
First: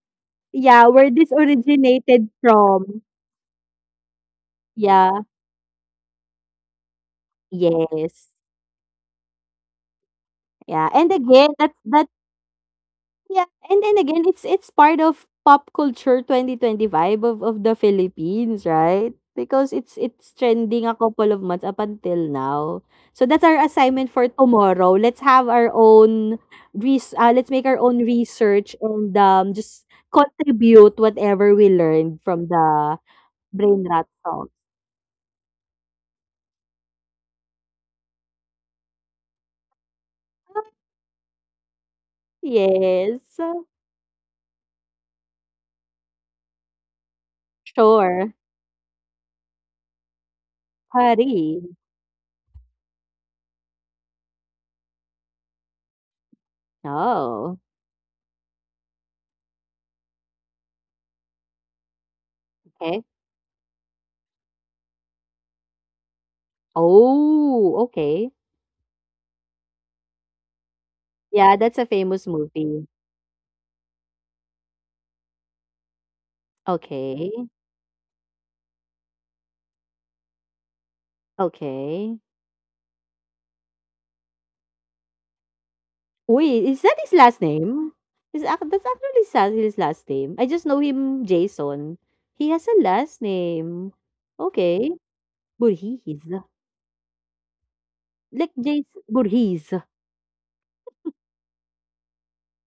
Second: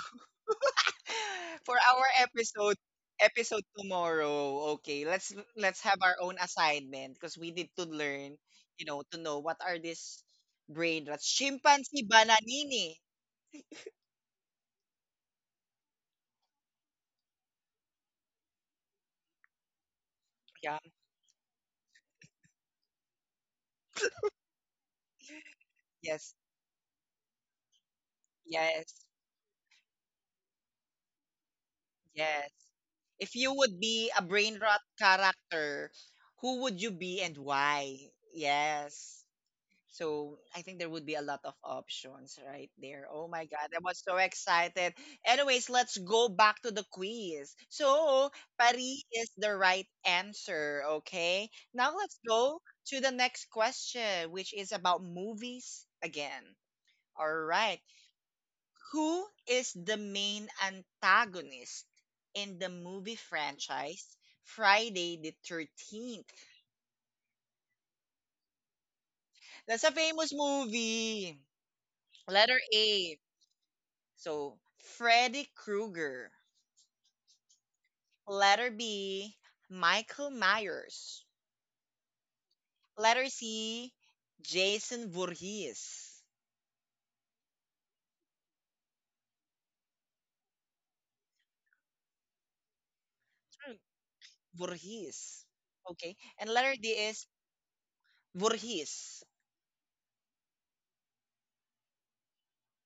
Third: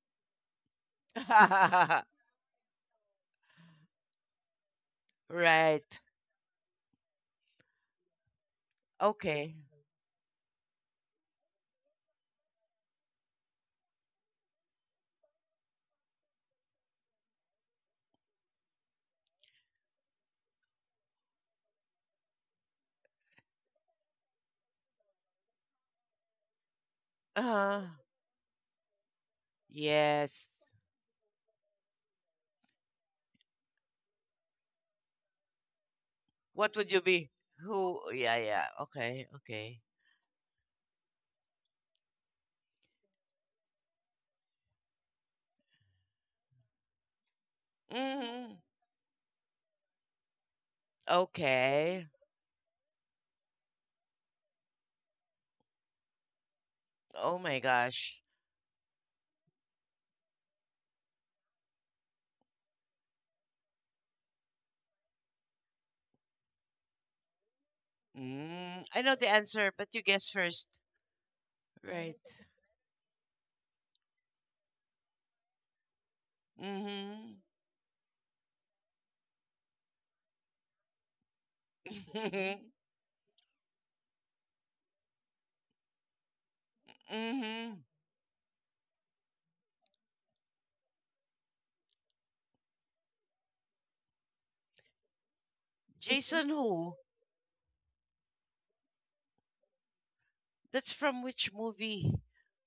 B: yeah, where this
A: for our
B: originated
A: episode
B: from.
A: episode tomorrow. Okay,
B: Yeah.
A: let's have
C: Right.
A: our own assignment because we need to
B: Yes.
A: learn, to know what
C: Okay.
A: are these
B: Yeah.
A: brain
B: And
A: rats.
B: again,
A: Chimpanzee
B: that's
A: bananini.
B: yeah, and then again, it's part of pop culture 2025 of the Philippines, right? Because it's
A: Yeah,
B: trending a couple of months up until now. So that's our assignment for tomorrow. Let's have our
A: yes,
B: own let's make our
C: Uh,
B: own research,
A: yes.
B: and just
C: yes.
B: contribute whatever we learned
A: Yes.
B: from the
A: If you would
B: brain
A: be a
B: rot
A: brain
B: song.
A: rot character, who would you
C: What would
A: be
C: you
A: and
C: be?
A: why?
C: Who? Yeah, yeah.
A: Yes.
C: Okay, okay.
A: So I think there would be a lot of options right there. Oh my
B: Yes.
A: God, I was so excited. Anyways, let's go back to the quiz. So
B: Sure.
C: Mm.
A: Paris is the right answer. Okay.
B: Hari.
A: Now
C: Okay.
A: let's go to the next question, which is about movies again. All
C: Oh my
B: Oh.
A: right.
C: gosh.
A: Who is the main antagonist in the movie
B: Okay.
A: franchise Friday the 13th?
B: Oh, okay.
C: Mm. I know the
A: That's
C: answer,
A: a
C: but you
A: famous
C: guess first.
A: movie.
B: Yeah, that's a
C: Right.
B: famous
A: Letter
B: movie.
A: A. So, Freddy Krueger.
B: Okay,
C: Mm-hmm.
A: Letter B, Michael Myers.
B: okay.
A: Letter C, Jason Voorhees.
B: Wait, is that his last
C: Mm-hmm.
B: name? Is ac That's actually sa his last name? I just know him Jason. He has a last
A: Hmm,
B: name. Okay,
A: Voorhees. Okay.
B: Burhis.
A: And
C: Jason
A: letter D
C: who?
A: is
B: Like
A: Voorhees.
B: Jason. Burhis.
C: That's from which movie?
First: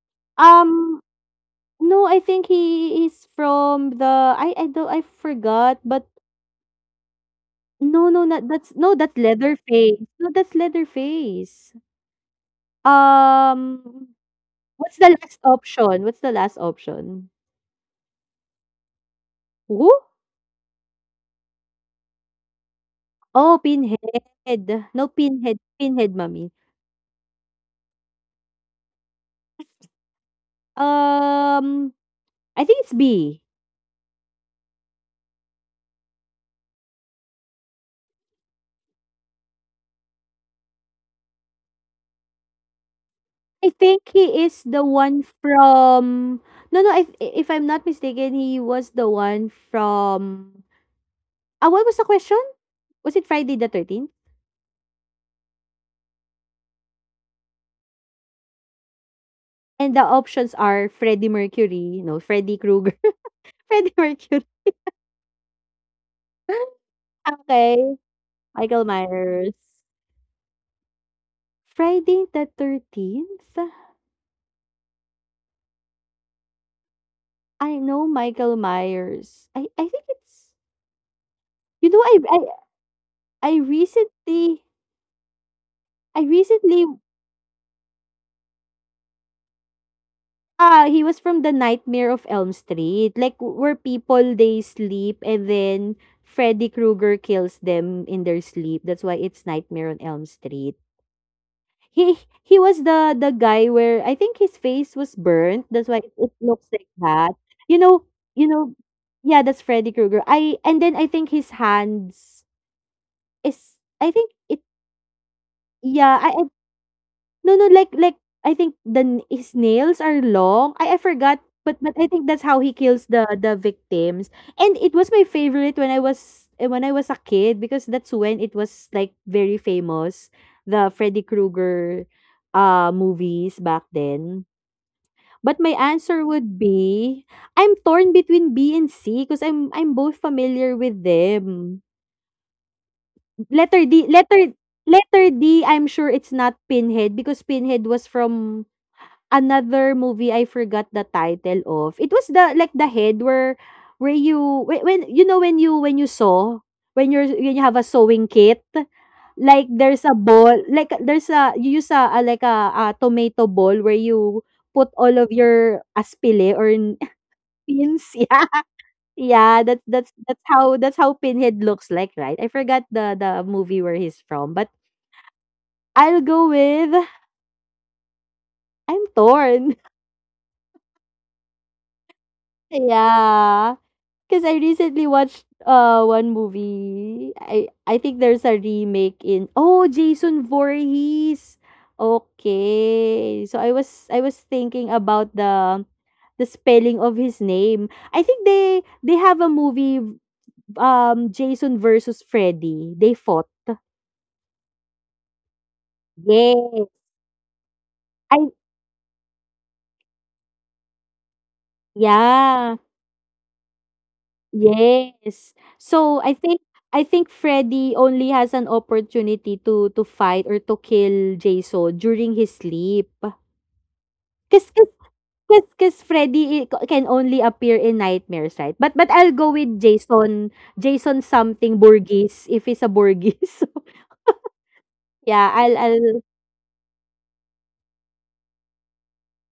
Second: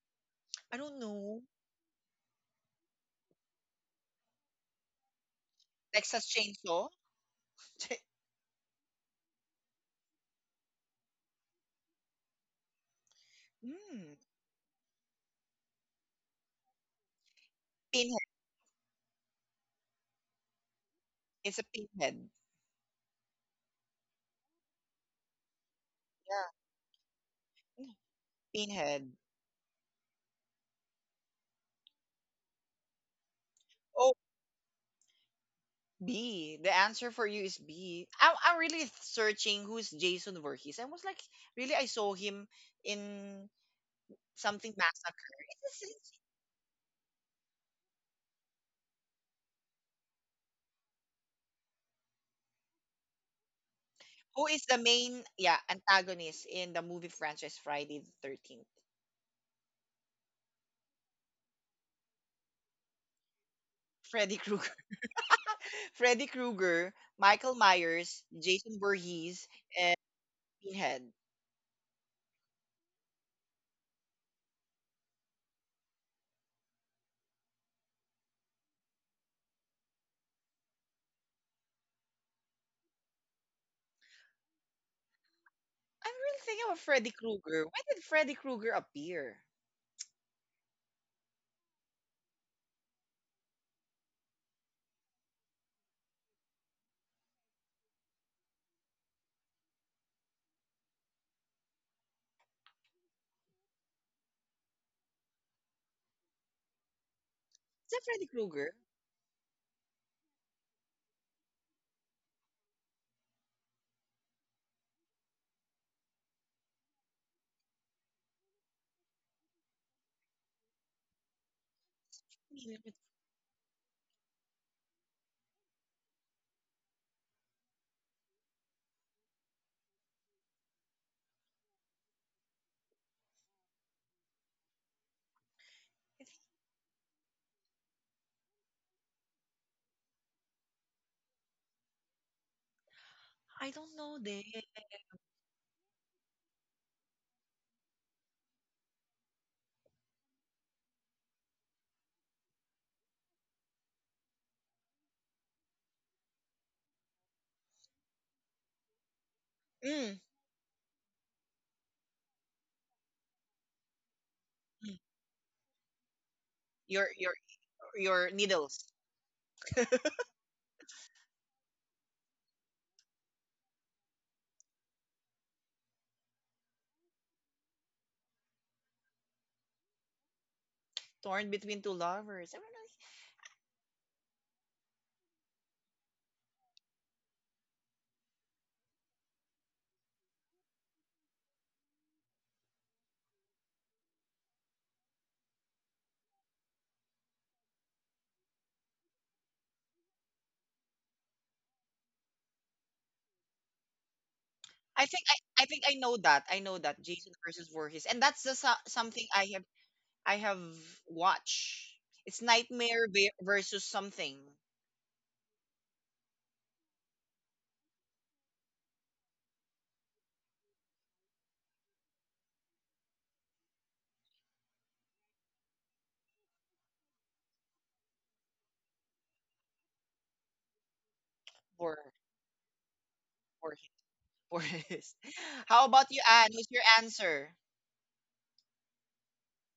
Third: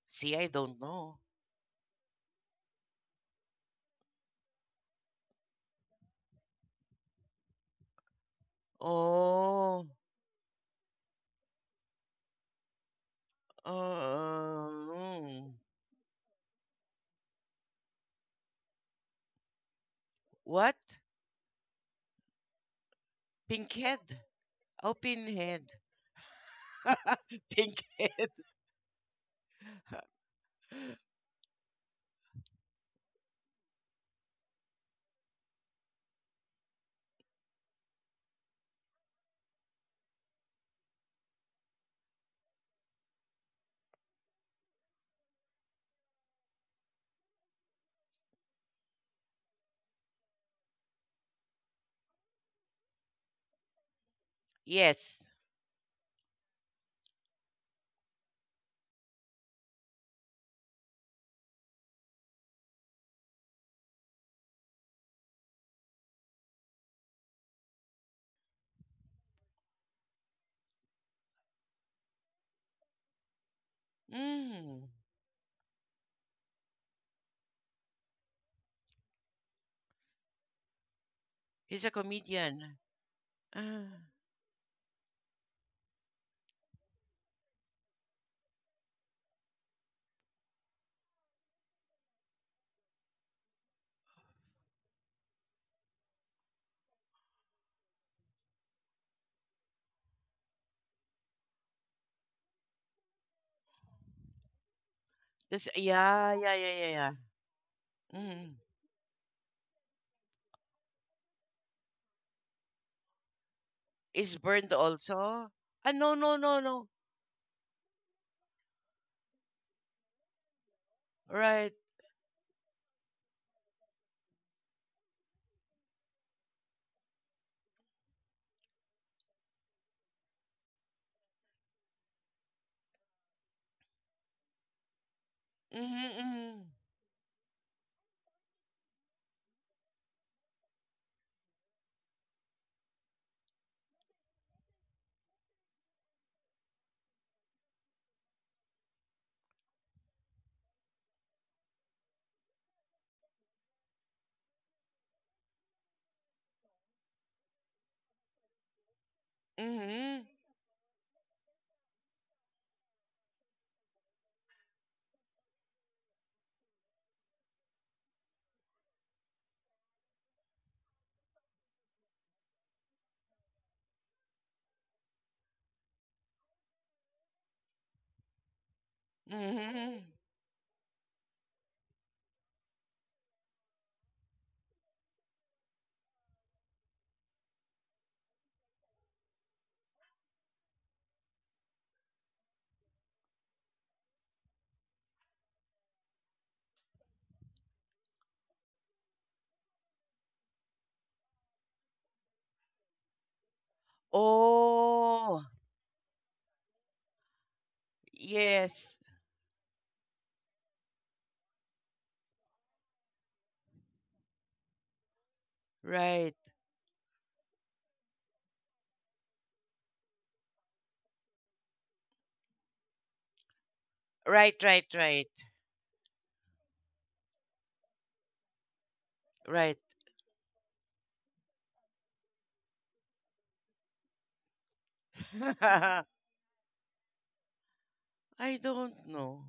C: See, I
A: I
C: don't
A: don't
B: Um,
C: know.
A: know.
B: no, I think he is from the, I forgot, but
A: Texas Chainsaw?
B: no, no, not that's no, that's
C: Oh.
B: Leatherface. No, that's Leatherface.
A: Hmm.
B: Um, what's the last
C: Oh,
B: option? What's the last option? Who?
C: what?
A: It's a pinhead.
B: Oh,
C: Pinkhead?
B: Pinhead.
C: Oh,
B: No, Pinhead.
C: pinhead.
B: Pinhead, mommy.
A: Yeah,
C: Pinkhead.
A: pinhead.
B: Um, I think it's B.
A: Oh, B. The answer for you is B. I'm really searching who's Jason Voorhees. I was like, really, I saw him in
B: I think he is
A: something
B: the one
A: massacre. It's- it's-
B: from. No, no. If I'm not mistaken, he was the one from. What was the question? Was it Friday the 13th?
A: Who is the
C: Yes.
A: main, yeah, antagonist in the movie franchise Friday the 13th?
B: And the options are Freddie Mercury, no, Freddie Krueger, Freddie Mercury.
A: Freddy Krueger. Freddy Krueger, Michael
B: Okay,
A: Myers,
B: Michael
A: Jason
B: Myers.
A: Voorhees, and Pinhead.
B: Friday the 13th?
C: Mm.
B: I know Michael Myers. I think it's,
C: He's
B: you
C: a
B: know,
C: comedian.
B: I
C: Ah,
B: recently,
A: I'm
B: I
A: really thinking
B: recently
A: of Freddy Krueger. When did Freddy Krueger appear?
B: he was from the Nightmare of Elm Street. Like where people, they sleep, and then Freddy Krueger kills them in their sleep. That's why it's Nightmare on Elm Street. He was the guy where I think his face was burnt.
C: this,
B: That's why it
C: yeah, yeah,
B: looks
C: yeah,
B: like
C: yeah, yeah.
B: that. You
A: Is that
B: know,
A: Freddy
B: you
C: Mm.
B: know,
A: Krueger?
B: yeah, that's Freddy Krueger. I and then I think his hands is, I think
C: Is
B: it,
C: burned also? Ah, no,
B: yeah.
C: no,
B: I
C: no, no.
B: No, no, like I think the n his nails are long. I forgot,
C: Right.
B: but I think that's
A: I
B: how he
A: mean,
B: kills the victims. And it was my favorite when I was a kid, because that's when it was, like, very famous, the Freddy Krueger movies back then. But my
C: Mm-hmm,
B: answer would
C: mm-hmm.
B: be, I'm torn between B and C because I'm both familiar with them.
A: I
B: Letter
A: don't
B: D,
A: know this.
B: letter D, I'm sure it's not Pinhead because Pinhead was from another movie. I forgot the title of. It was, the like, the head where, when, you know, when you sew, when you have a sewing kit, like there's
A: Mm.
B: a
C: Mhm.
B: ball, like there's a you use like a tomato ball where you
A: Mm.
B: put all of your aspile or
A: Your your
B: pins,
A: your
B: yeah.
A: needles.
B: Yeah, that's how that's how pinhead looks like, right? I forgot the movie where he's from, but I'll go with, I'm torn.
C: Mhm.
A: Torn between two lovers. I don't know.
B: Yeah, 'cause I recently watched, one movie. I think there's a remake in... oh, Jason Voorhees. Okay. So I was thinking about the spelling of his name. I think they have a movie, Jason versus Freddy. They fought.
A: I think I,
C: Oh,
A: I think I know that. I know that
B: Yes.
A: Jason versus Voorhees, and that's the
B: I
C: yes.
A: something I have watched. It's
B: Yeah.
A: Nightmare versus something
B: Yes. So I
C: Right.
B: think I think Freddy only has an opportunity to fight or to kill Jason during his sleep.
C: Right,
B: Cause,
C: right,
B: cause,
C: right.
B: 'cause Freddy can only appear in nightmares, right? But I'll go
C: Right.
B: with Jason. Jason
A: for
B: something Burgess, if he's a
A: for
B: Burgess.
A: Voorhees.
B: Yeah,
A: How about you,
B: I'll
A: Anne? What's your answer?
C: I don't know.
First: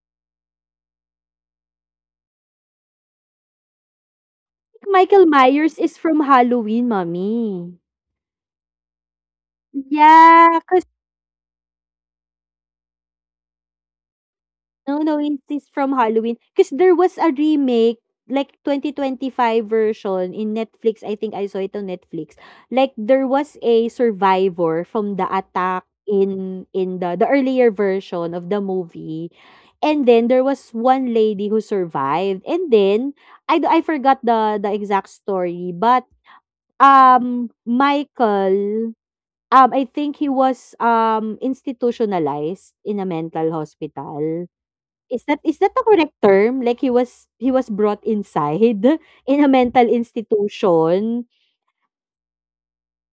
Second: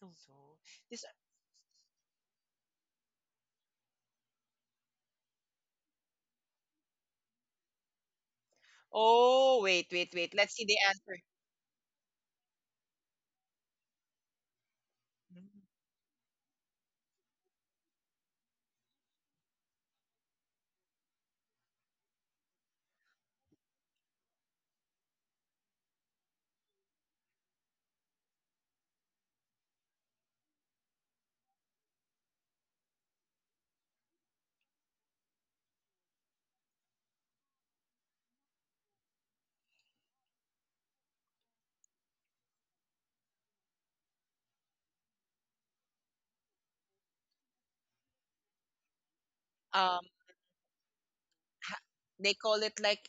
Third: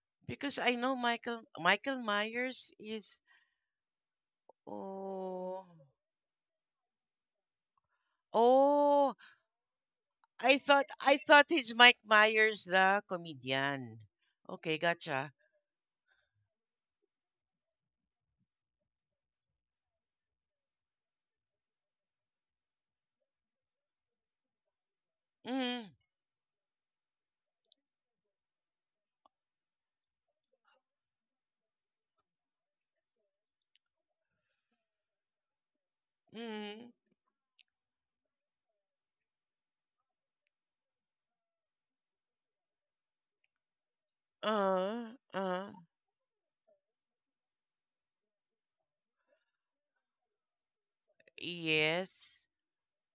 A: Don't know.
C: Because I know
A: This.
C: Michael Myers is
B: Michael
C: oh,
B: Myers is from Halloween, mommy.
C: oh,
A: Oh, wait. Let's
C: I
B: Yeah.
A: see the
C: thought I
A: answer.
C: thought he's Mike Myers the comedian. Okay,
B: No, no,
C: gotcha.
B: it is from Halloween. 'Cause there was a remake, like, 2025 version in Netflix. I think I saw it on Netflix. Like there was a survivor from the attack
C: Mm,
B: in the earlier version of the movie. And then there was one lady who survived. And then I forgot the exact story, but
C: mm,
B: Michael, I think he was institutionalized in a mental hospital.
C: uh,
B: Is that is
C: uh,
B: that the correct term? Like he was brought inside in a mental
A: Um,
B: institution?
A: ha- they
C: yes.
A: call it like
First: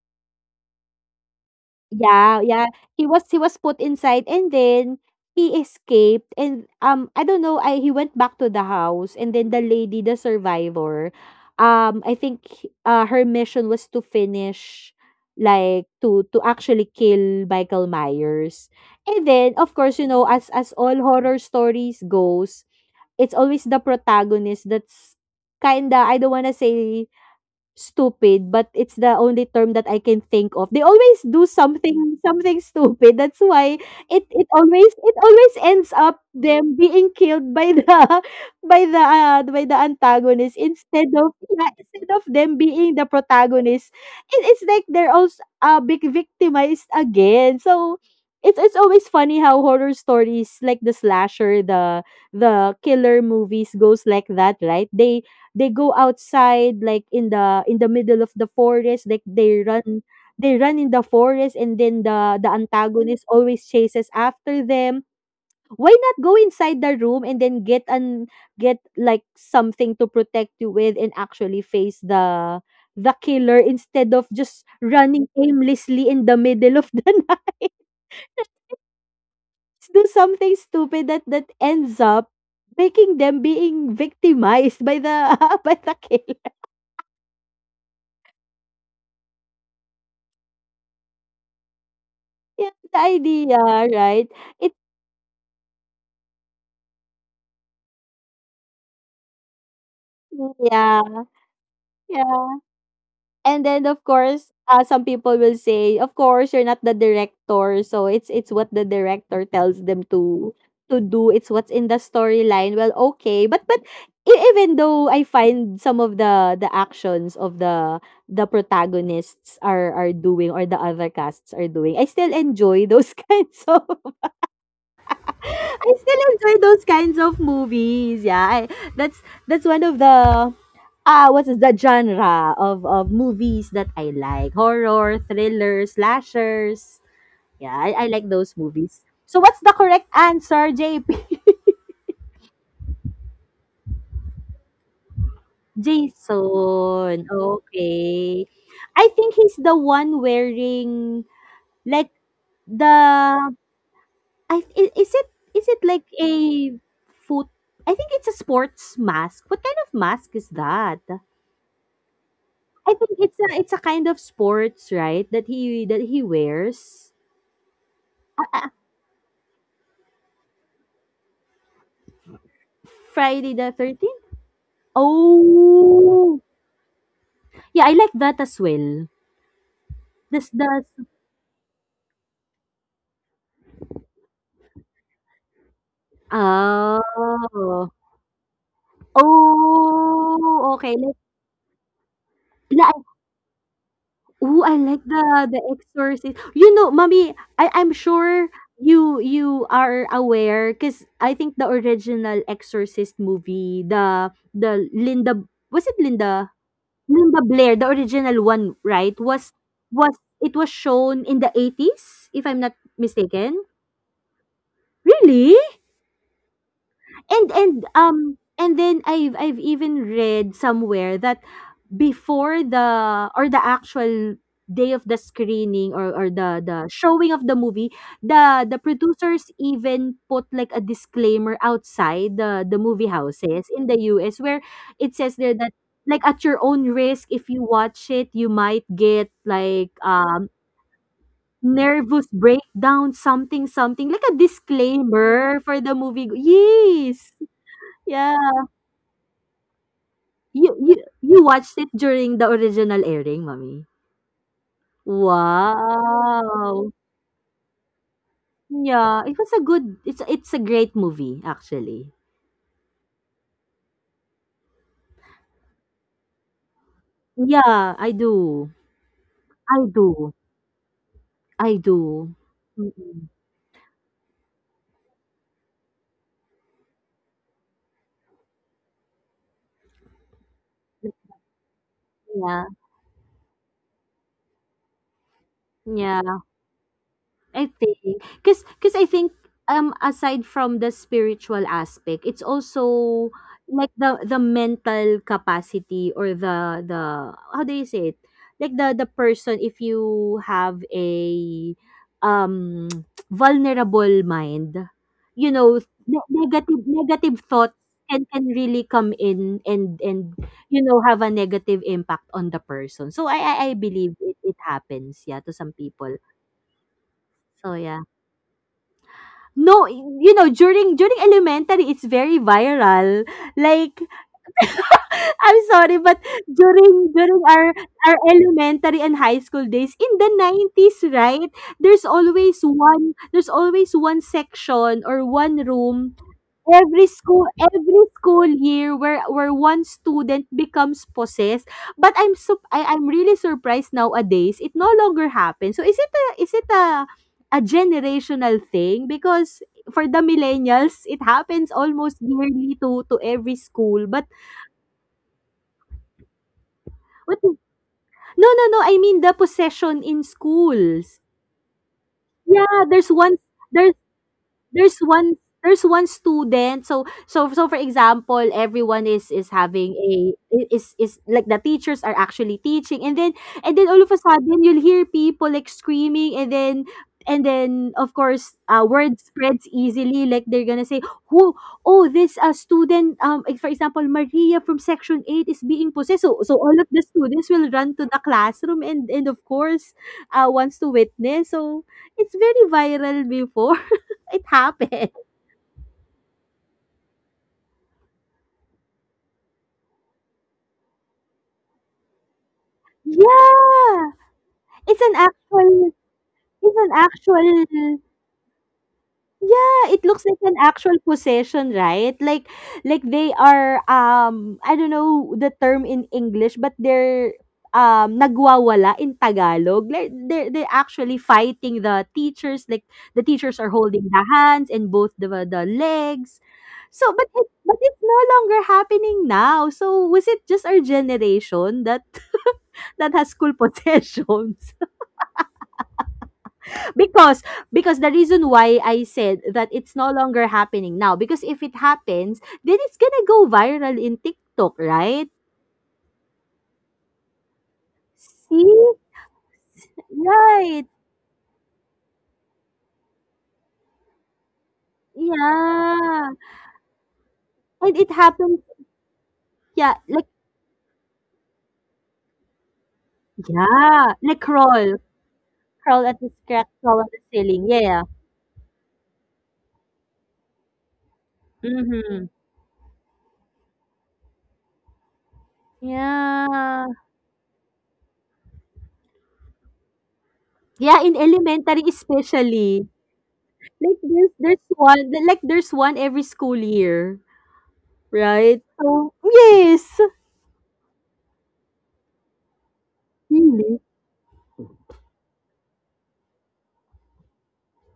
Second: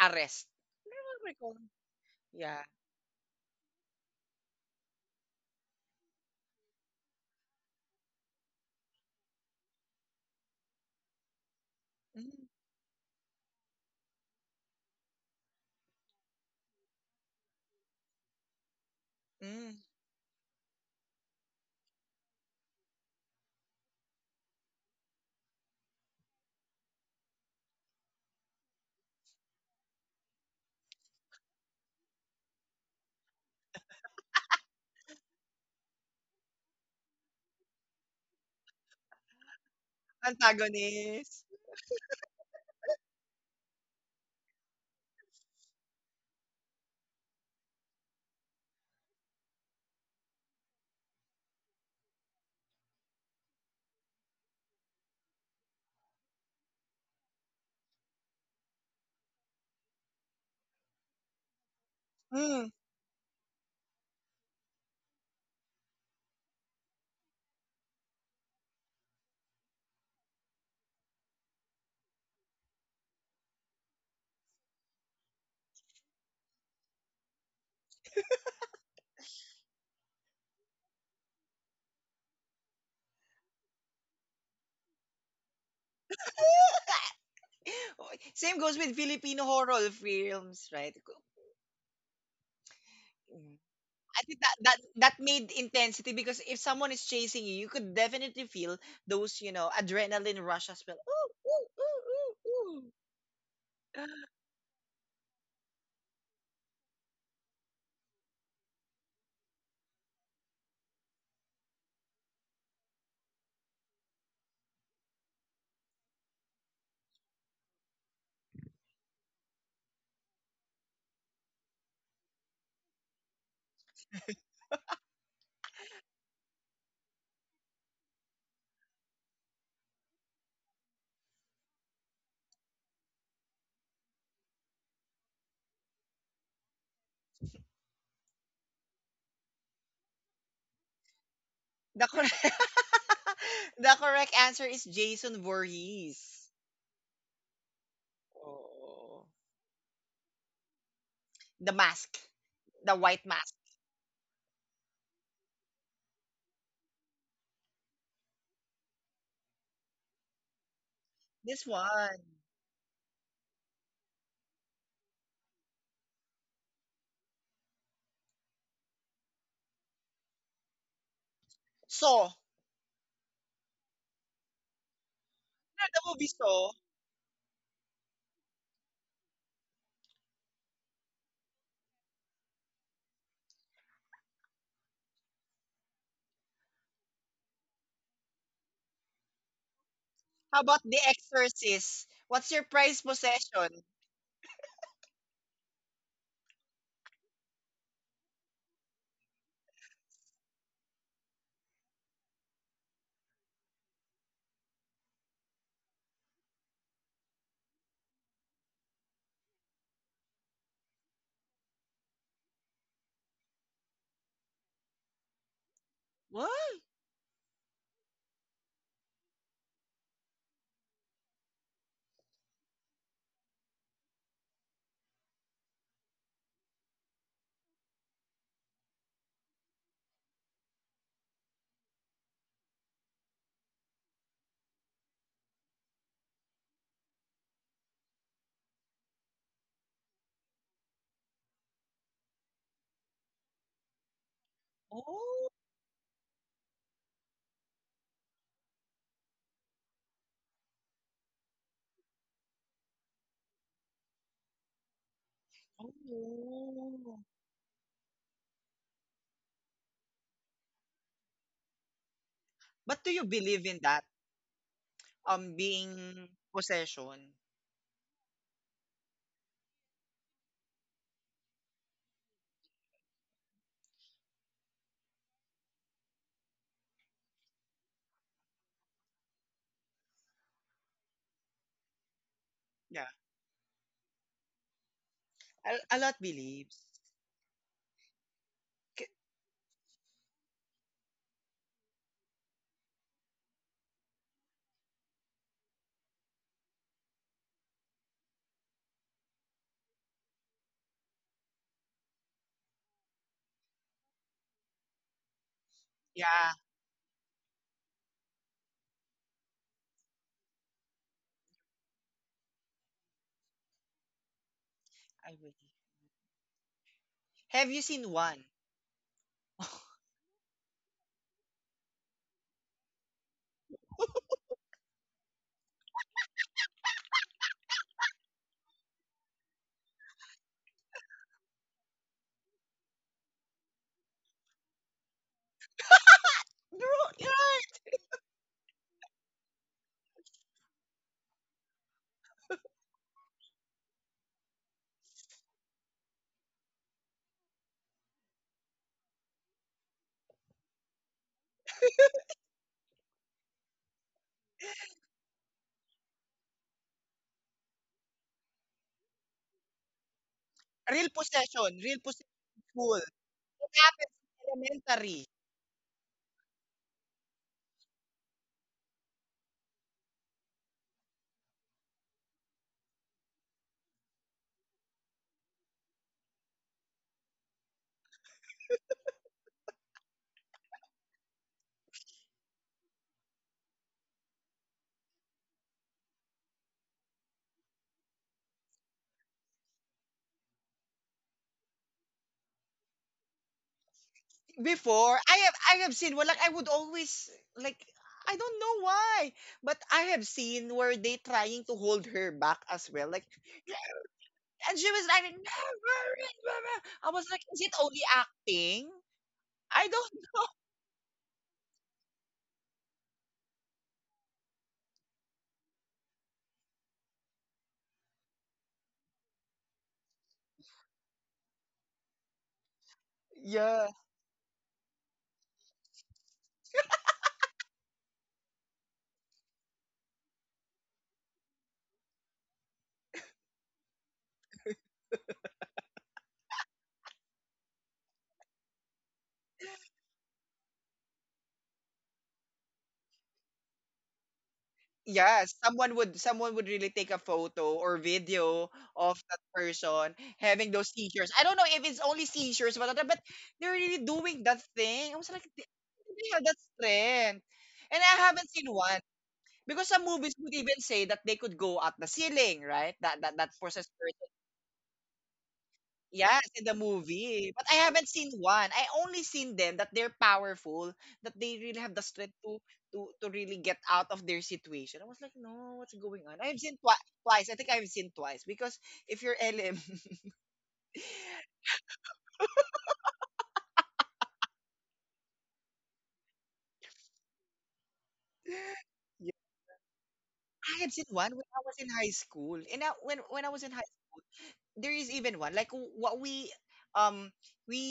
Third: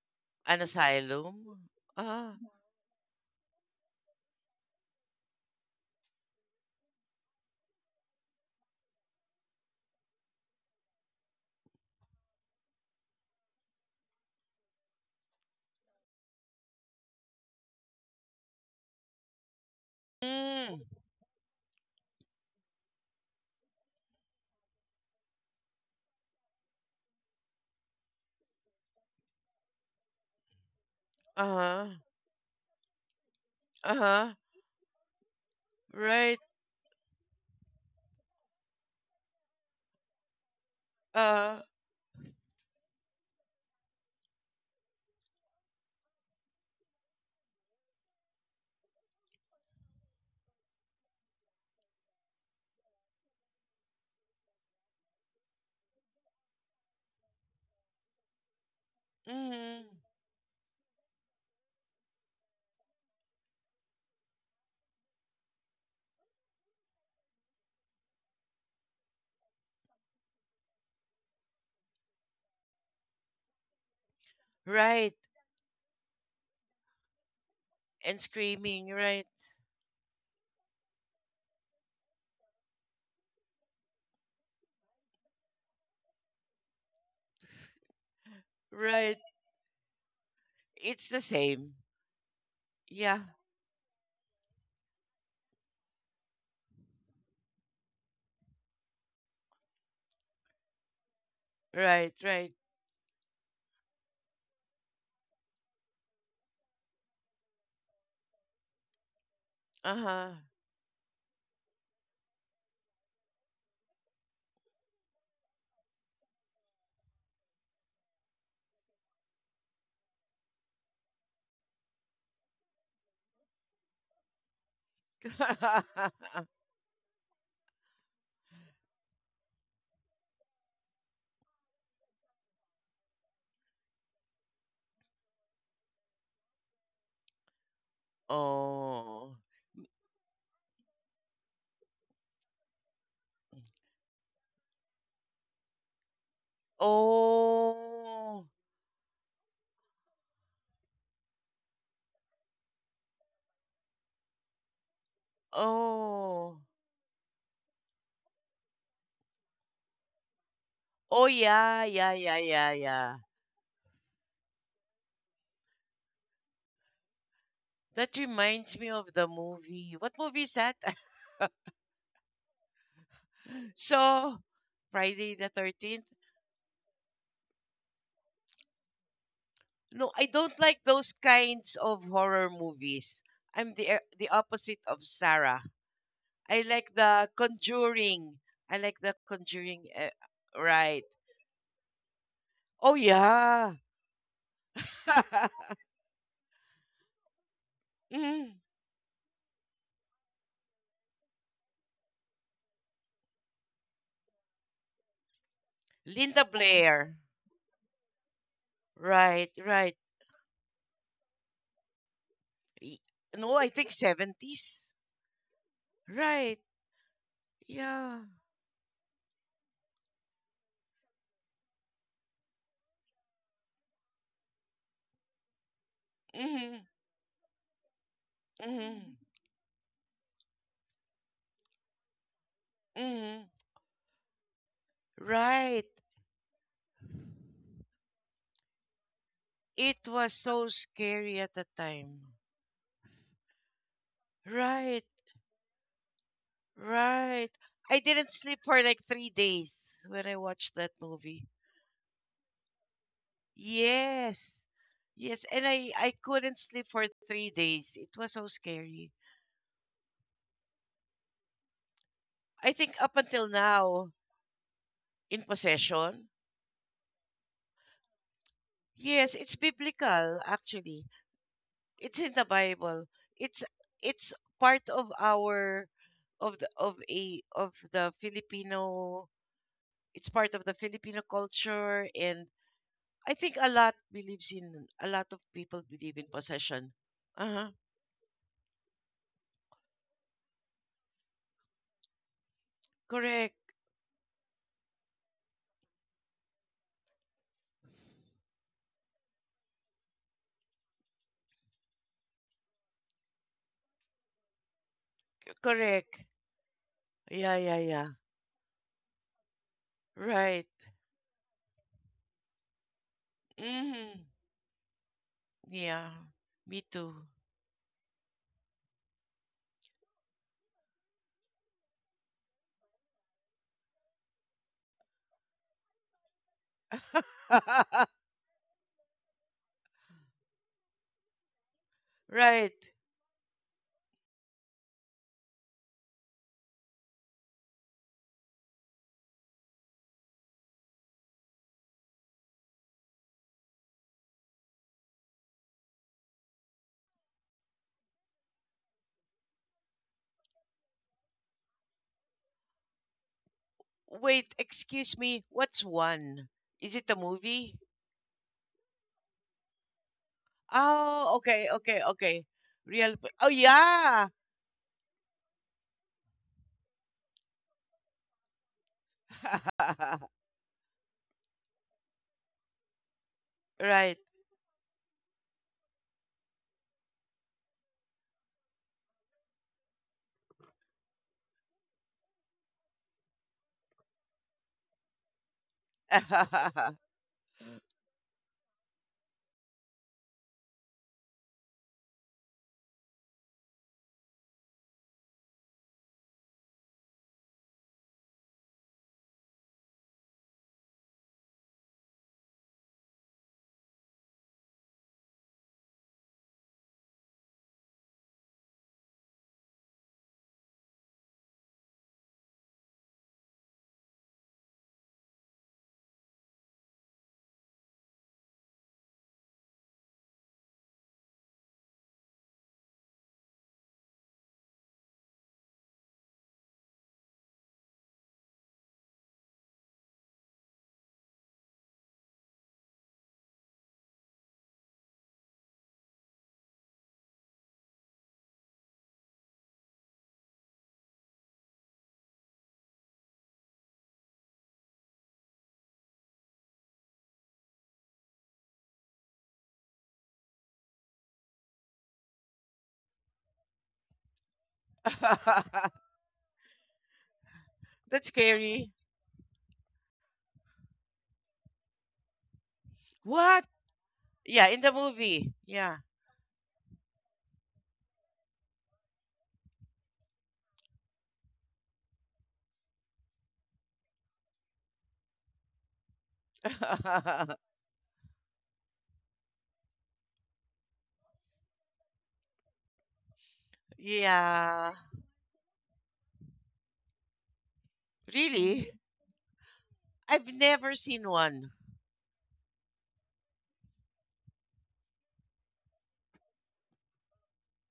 A: arrest.
C: An
A: I don't recall.
C: asylum. Uh,
B: Yeah,
A: Yeah.
B: yeah. He was put inside, and then he escaped and, I don't know, I he went back to the house, and then the lady, the survivor, I
A: Mm.
B: think, her mission was to finish, like, to actually kill Michael Myers. And then, of
A: Mm,
B: course, you know, as all
C: mm,
B: horror stories goes, it's always the protagonist that's kinda, I don't wanna say stupid, but it's the only term that I can think of. They always do
C: uh,
B: something stupid. That's why it
C: uh
B: it always it always ends up
C: right.
B: them being killed by the, by the antagonist, instead of,
A: antagonist.
C: Uh,
B: yeah, instead of them being the protagonist. It's like they're also, big victimized again. So it's always funny how horror stories, like the slasher, the killer movies goes like that, right? They go outside, like in the, middle of the forest. Like they run
C: mm,
B: they run in the forest, and then the
A: Mm.
B: antagonist always chases after them. Why not go inside the room and then, get, like, something to protect you with, and actually face the killer, instead of just
C: right.
B: running aimlessly in the middle of the night?
C: And screaming. Right.
B: Let's do something stupid that that ends up making them being victimized by the by the killer.
A: Oh, same goes with
C: Right.
A: Filipino horror films,
C: It's
A: right?
C: the same.
B: Yeah, the
C: Yeah.
B: idea,
A: Mm.
B: right?
A: I think that,
B: It's
A: that made intensity because if someone is chasing you, you could definitely feel those, you know, adrenaline rush as well.
B: Yeah,
A: Ooh, ooh, ooh,
C: Right. Right.
B: yeah.
A: ooh, ooh.
B: And then of course, some people will say, of course, you're not the director, so it's what the director tells them
C: Uh
B: to do. It's what's in the storyline. Well, okay, but even though I find some of the actions of the protagonists are doing, or the other casts are doing, I still enjoy those kinds of, I
C: huh.
B: still enjoy those kinds of movies. Yeah, that's that's one of the... what is the genre of movies that I like? Horror, thriller, slashers. Yeah, I like those movies.
C: Oh.
B: So what's the correct answer, JP?
A: The correct the correct answer is Jason Voorhees.
B: Jason.
C: Oh.
B: Okay. I think
A: Oh.
B: he's the one wearing,
A: The
B: like,
A: mask.
B: the
A: The white mask.
B: I i- is it is it like
C: Oh.
B: a, foot... I think it's a sports mask. What kind of mask is that?
C: Oh,
A: This
C: yeah. Yeah.
A: one.
C: Yeah. Yeah.
B: I think
C: Yeah.
B: it's a kind of sports, right? That he wears.
C: That reminds me of the movie. What movie is that?
A: Saw. You
B: Friday the 13th?
C: So, Friday the
A: know the
C: 13th.
A: movie
B: Oh.
A: Saw?
B: Yeah, I like that as well.
C: No, I
B: This
C: don't
B: does
C: like those kinds of horror movies. I'm the opposite of Sarah. I like the
B: Oh.
C: Conjuring. I like the Conjuring.
A: How
B: Oh,
A: about
B: okay.
A: The
C: Right.
A: Exorcist? What's your
B: Like
C: Oh,
A: prized
C: yeah.
A: possession?
B: ooh, I like the exorcist. You know, mommy, I'm sure
C: Mm,
B: you are aware, cuz I think the original exorcist movie, the Linda, was it Linda?
C: Linda Blair.
B: Linda Blair, the original one, right?
C: Right, right.
B: Was it was shown in the 80s, if I'm not
C: Y- No,
B: mistaken?
C: I think 70s.
B: Really?
A: What?
C: Right.
B: And and
C: Yeah.
B: um and then I've even read somewhere that before the, or the actual day of the screening, or the
C: Mm-hmm,
B: the showing of the movie, the
C: mm-hmm,
B: producers even put, like, a disclaimer outside the movie
C: mm-hmm.
B: houses in the US, where it says there that,
C: Right.
B: like, at your own risk, if you watch it, you might get, like,
C: It was so scary at the
B: nervous
C: time.
B: breakdown, something, like a
C: Right,
A: Oh,
B: disclaimer for the movie, yes.
C: right. I didn't
B: Yeah.
C: sleep for like 3 days when I
B: You
C: watched that
B: you you
C: movie.
B: watched it during the original airing, mommy?
C: Yes. Yes, and I couldn't
B: Wow.
C: sleep for
A: oh.
C: 3 days. It was so scary.
B: Yeah, it's a great movie actually.
C: I think
A: But do
C: up
A: you
C: until
A: believe in that?
C: now in
A: Being
C: possession.
A: possession?
B: Yeah, I do.
C: Yes, it's
B: I do.
C: biblical actually.
B: I
C: It's
B: do.
C: in the Bible.
B: Mm-mm.
C: It's it's part of our, of the, of a, of the Filipino, it's part of the Filipino culture, and
B: Yeah.
A: Yeah.
C: I think a lot believes in, a lot of people
A: A
C: believe
A: lot
C: in
B: Yeah.
A: believes.
C: possession.
B: I
C: Uh-huh.
B: think because I
A: K-
B: think, aside from the spiritual aspect, it's also,
C: Correct.
B: like, the mental capacity, or the how do you say it? Like the person, if you have a, um vulnerable mind, you know,
C: Correct.
B: ne-
A: Yeah,
B: negative negative
C: Yeah,
B: thoughts
C: yeah, yeah.
B: can really come in, and
C: Right.
B: you know, have a negative impact on the person. So I believe,
C: Mhm.
B: it happens,
A: I
B: yeah, to
A: believe.
B: some
C: Yeah,
B: people.
C: me too.
A: Have
B: So
A: you
B: yeah.
A: seen one?
B: No, you know, during elementary, it's very viral. Like, I'm sorry, but during our elementary and high school days in the 90s, right?
C: Right.
B: There's always one section or one room.
A: No, you're right.
B: Every school year where one student becomes possessed, but I'm sup I I'm really surprised nowadays it no longer happens. So is it a generational thing? Because for the millennials, it happens almost yearly to every school. But
C: Wait, excuse me. What's one? Is it a
B: what
C: movie?
B: no, no, no, I mean the possession in
A: Real
B: schools.
C: Oh, okay,
A: possession. Real
C: okay,
A: possession.
C: okay.
B: Yeah,
A: School.
B: there's
C: Real.
B: one
A: It
C: Oh,
B: there's
A: happens
C: yeah.
A: in
B: there's
A: elementary.
B: one there's one student, so for example, everyone is having a is like the teachers are actually teaching, and then all of a
C: Right.
B: sudden you'll hear people like screaming, and then of course word spreads easily. Like they're gonna say who, oh, this student, like, for example, Maria from section 8 is being possessed, so, so all of the students will run to the classroom, and of course wants to witness. So it's very viral before it happened.
A: Before, I have seen well, like I would always like I don't know why, but I have seen where they trying to hold her back as well. Like.
B: Yeah,
A: And she
B: it's
A: was
B: an
A: like, I was like, is it
B: actual.
A: only acting?
B: Yeah,
A: I
B: it
A: don't
B: looks like
A: know.
B: an actual possession, right? Like they are, I don't know the term in English, but they're nagwawala in Tagalog. Like they're actually fighting the teachers, like the teachers are
A: Yeah.
B: holding the hands and both the legs. But it's no longer happening now. So was it just our generation that that has school possessions? Because the reason why I said that it's no longer happening now, because if it happens then it's gonna go viral in TikTok, right?
A: Yes. Someone would really take a photo or video
B: See,
A: of that person having
B: right,
A: those seizures. I don't know if it's only seizures, but they're really doing that thing. I was like,
B: yeah.
A: they have that strength."
B: And it
A: And I
C: That's
B: happens,
A: haven't seen
C: scary.
A: one
B: yeah.
A: because some
B: Like,
A: movies would even say that they could go at the ceiling, right? That
C: What?
A: possessed.
B: yeah, like
C: Yeah, in
B: crawl
C: the movie. Yeah.
B: crawl at the
A: Yes,
B: crack
A: in the
B: crawl on the
A: movie.
B: ceiling,
A: But I
B: yeah.
A: haven't seen one. I only seen them that they're powerful, that they really have the
B: Mm-hmm.
A: strength to to really get out of their situation. I was like, no, what's going on? I've seen
B: Yeah.
A: twice. I think I've seen twice. Because if you're LM,
B: Yeah, in elementary especially. Like there's
C: Yeah.
B: one there's one every school year, right?
C: Really?
B: So
A: yeah.
B: yes.
C: I've
A: I had
C: never
A: seen
C: seen
A: one when I
C: one.
A: was in high school. And I, when I was in
B: Really.
A: high, there is even one like what um we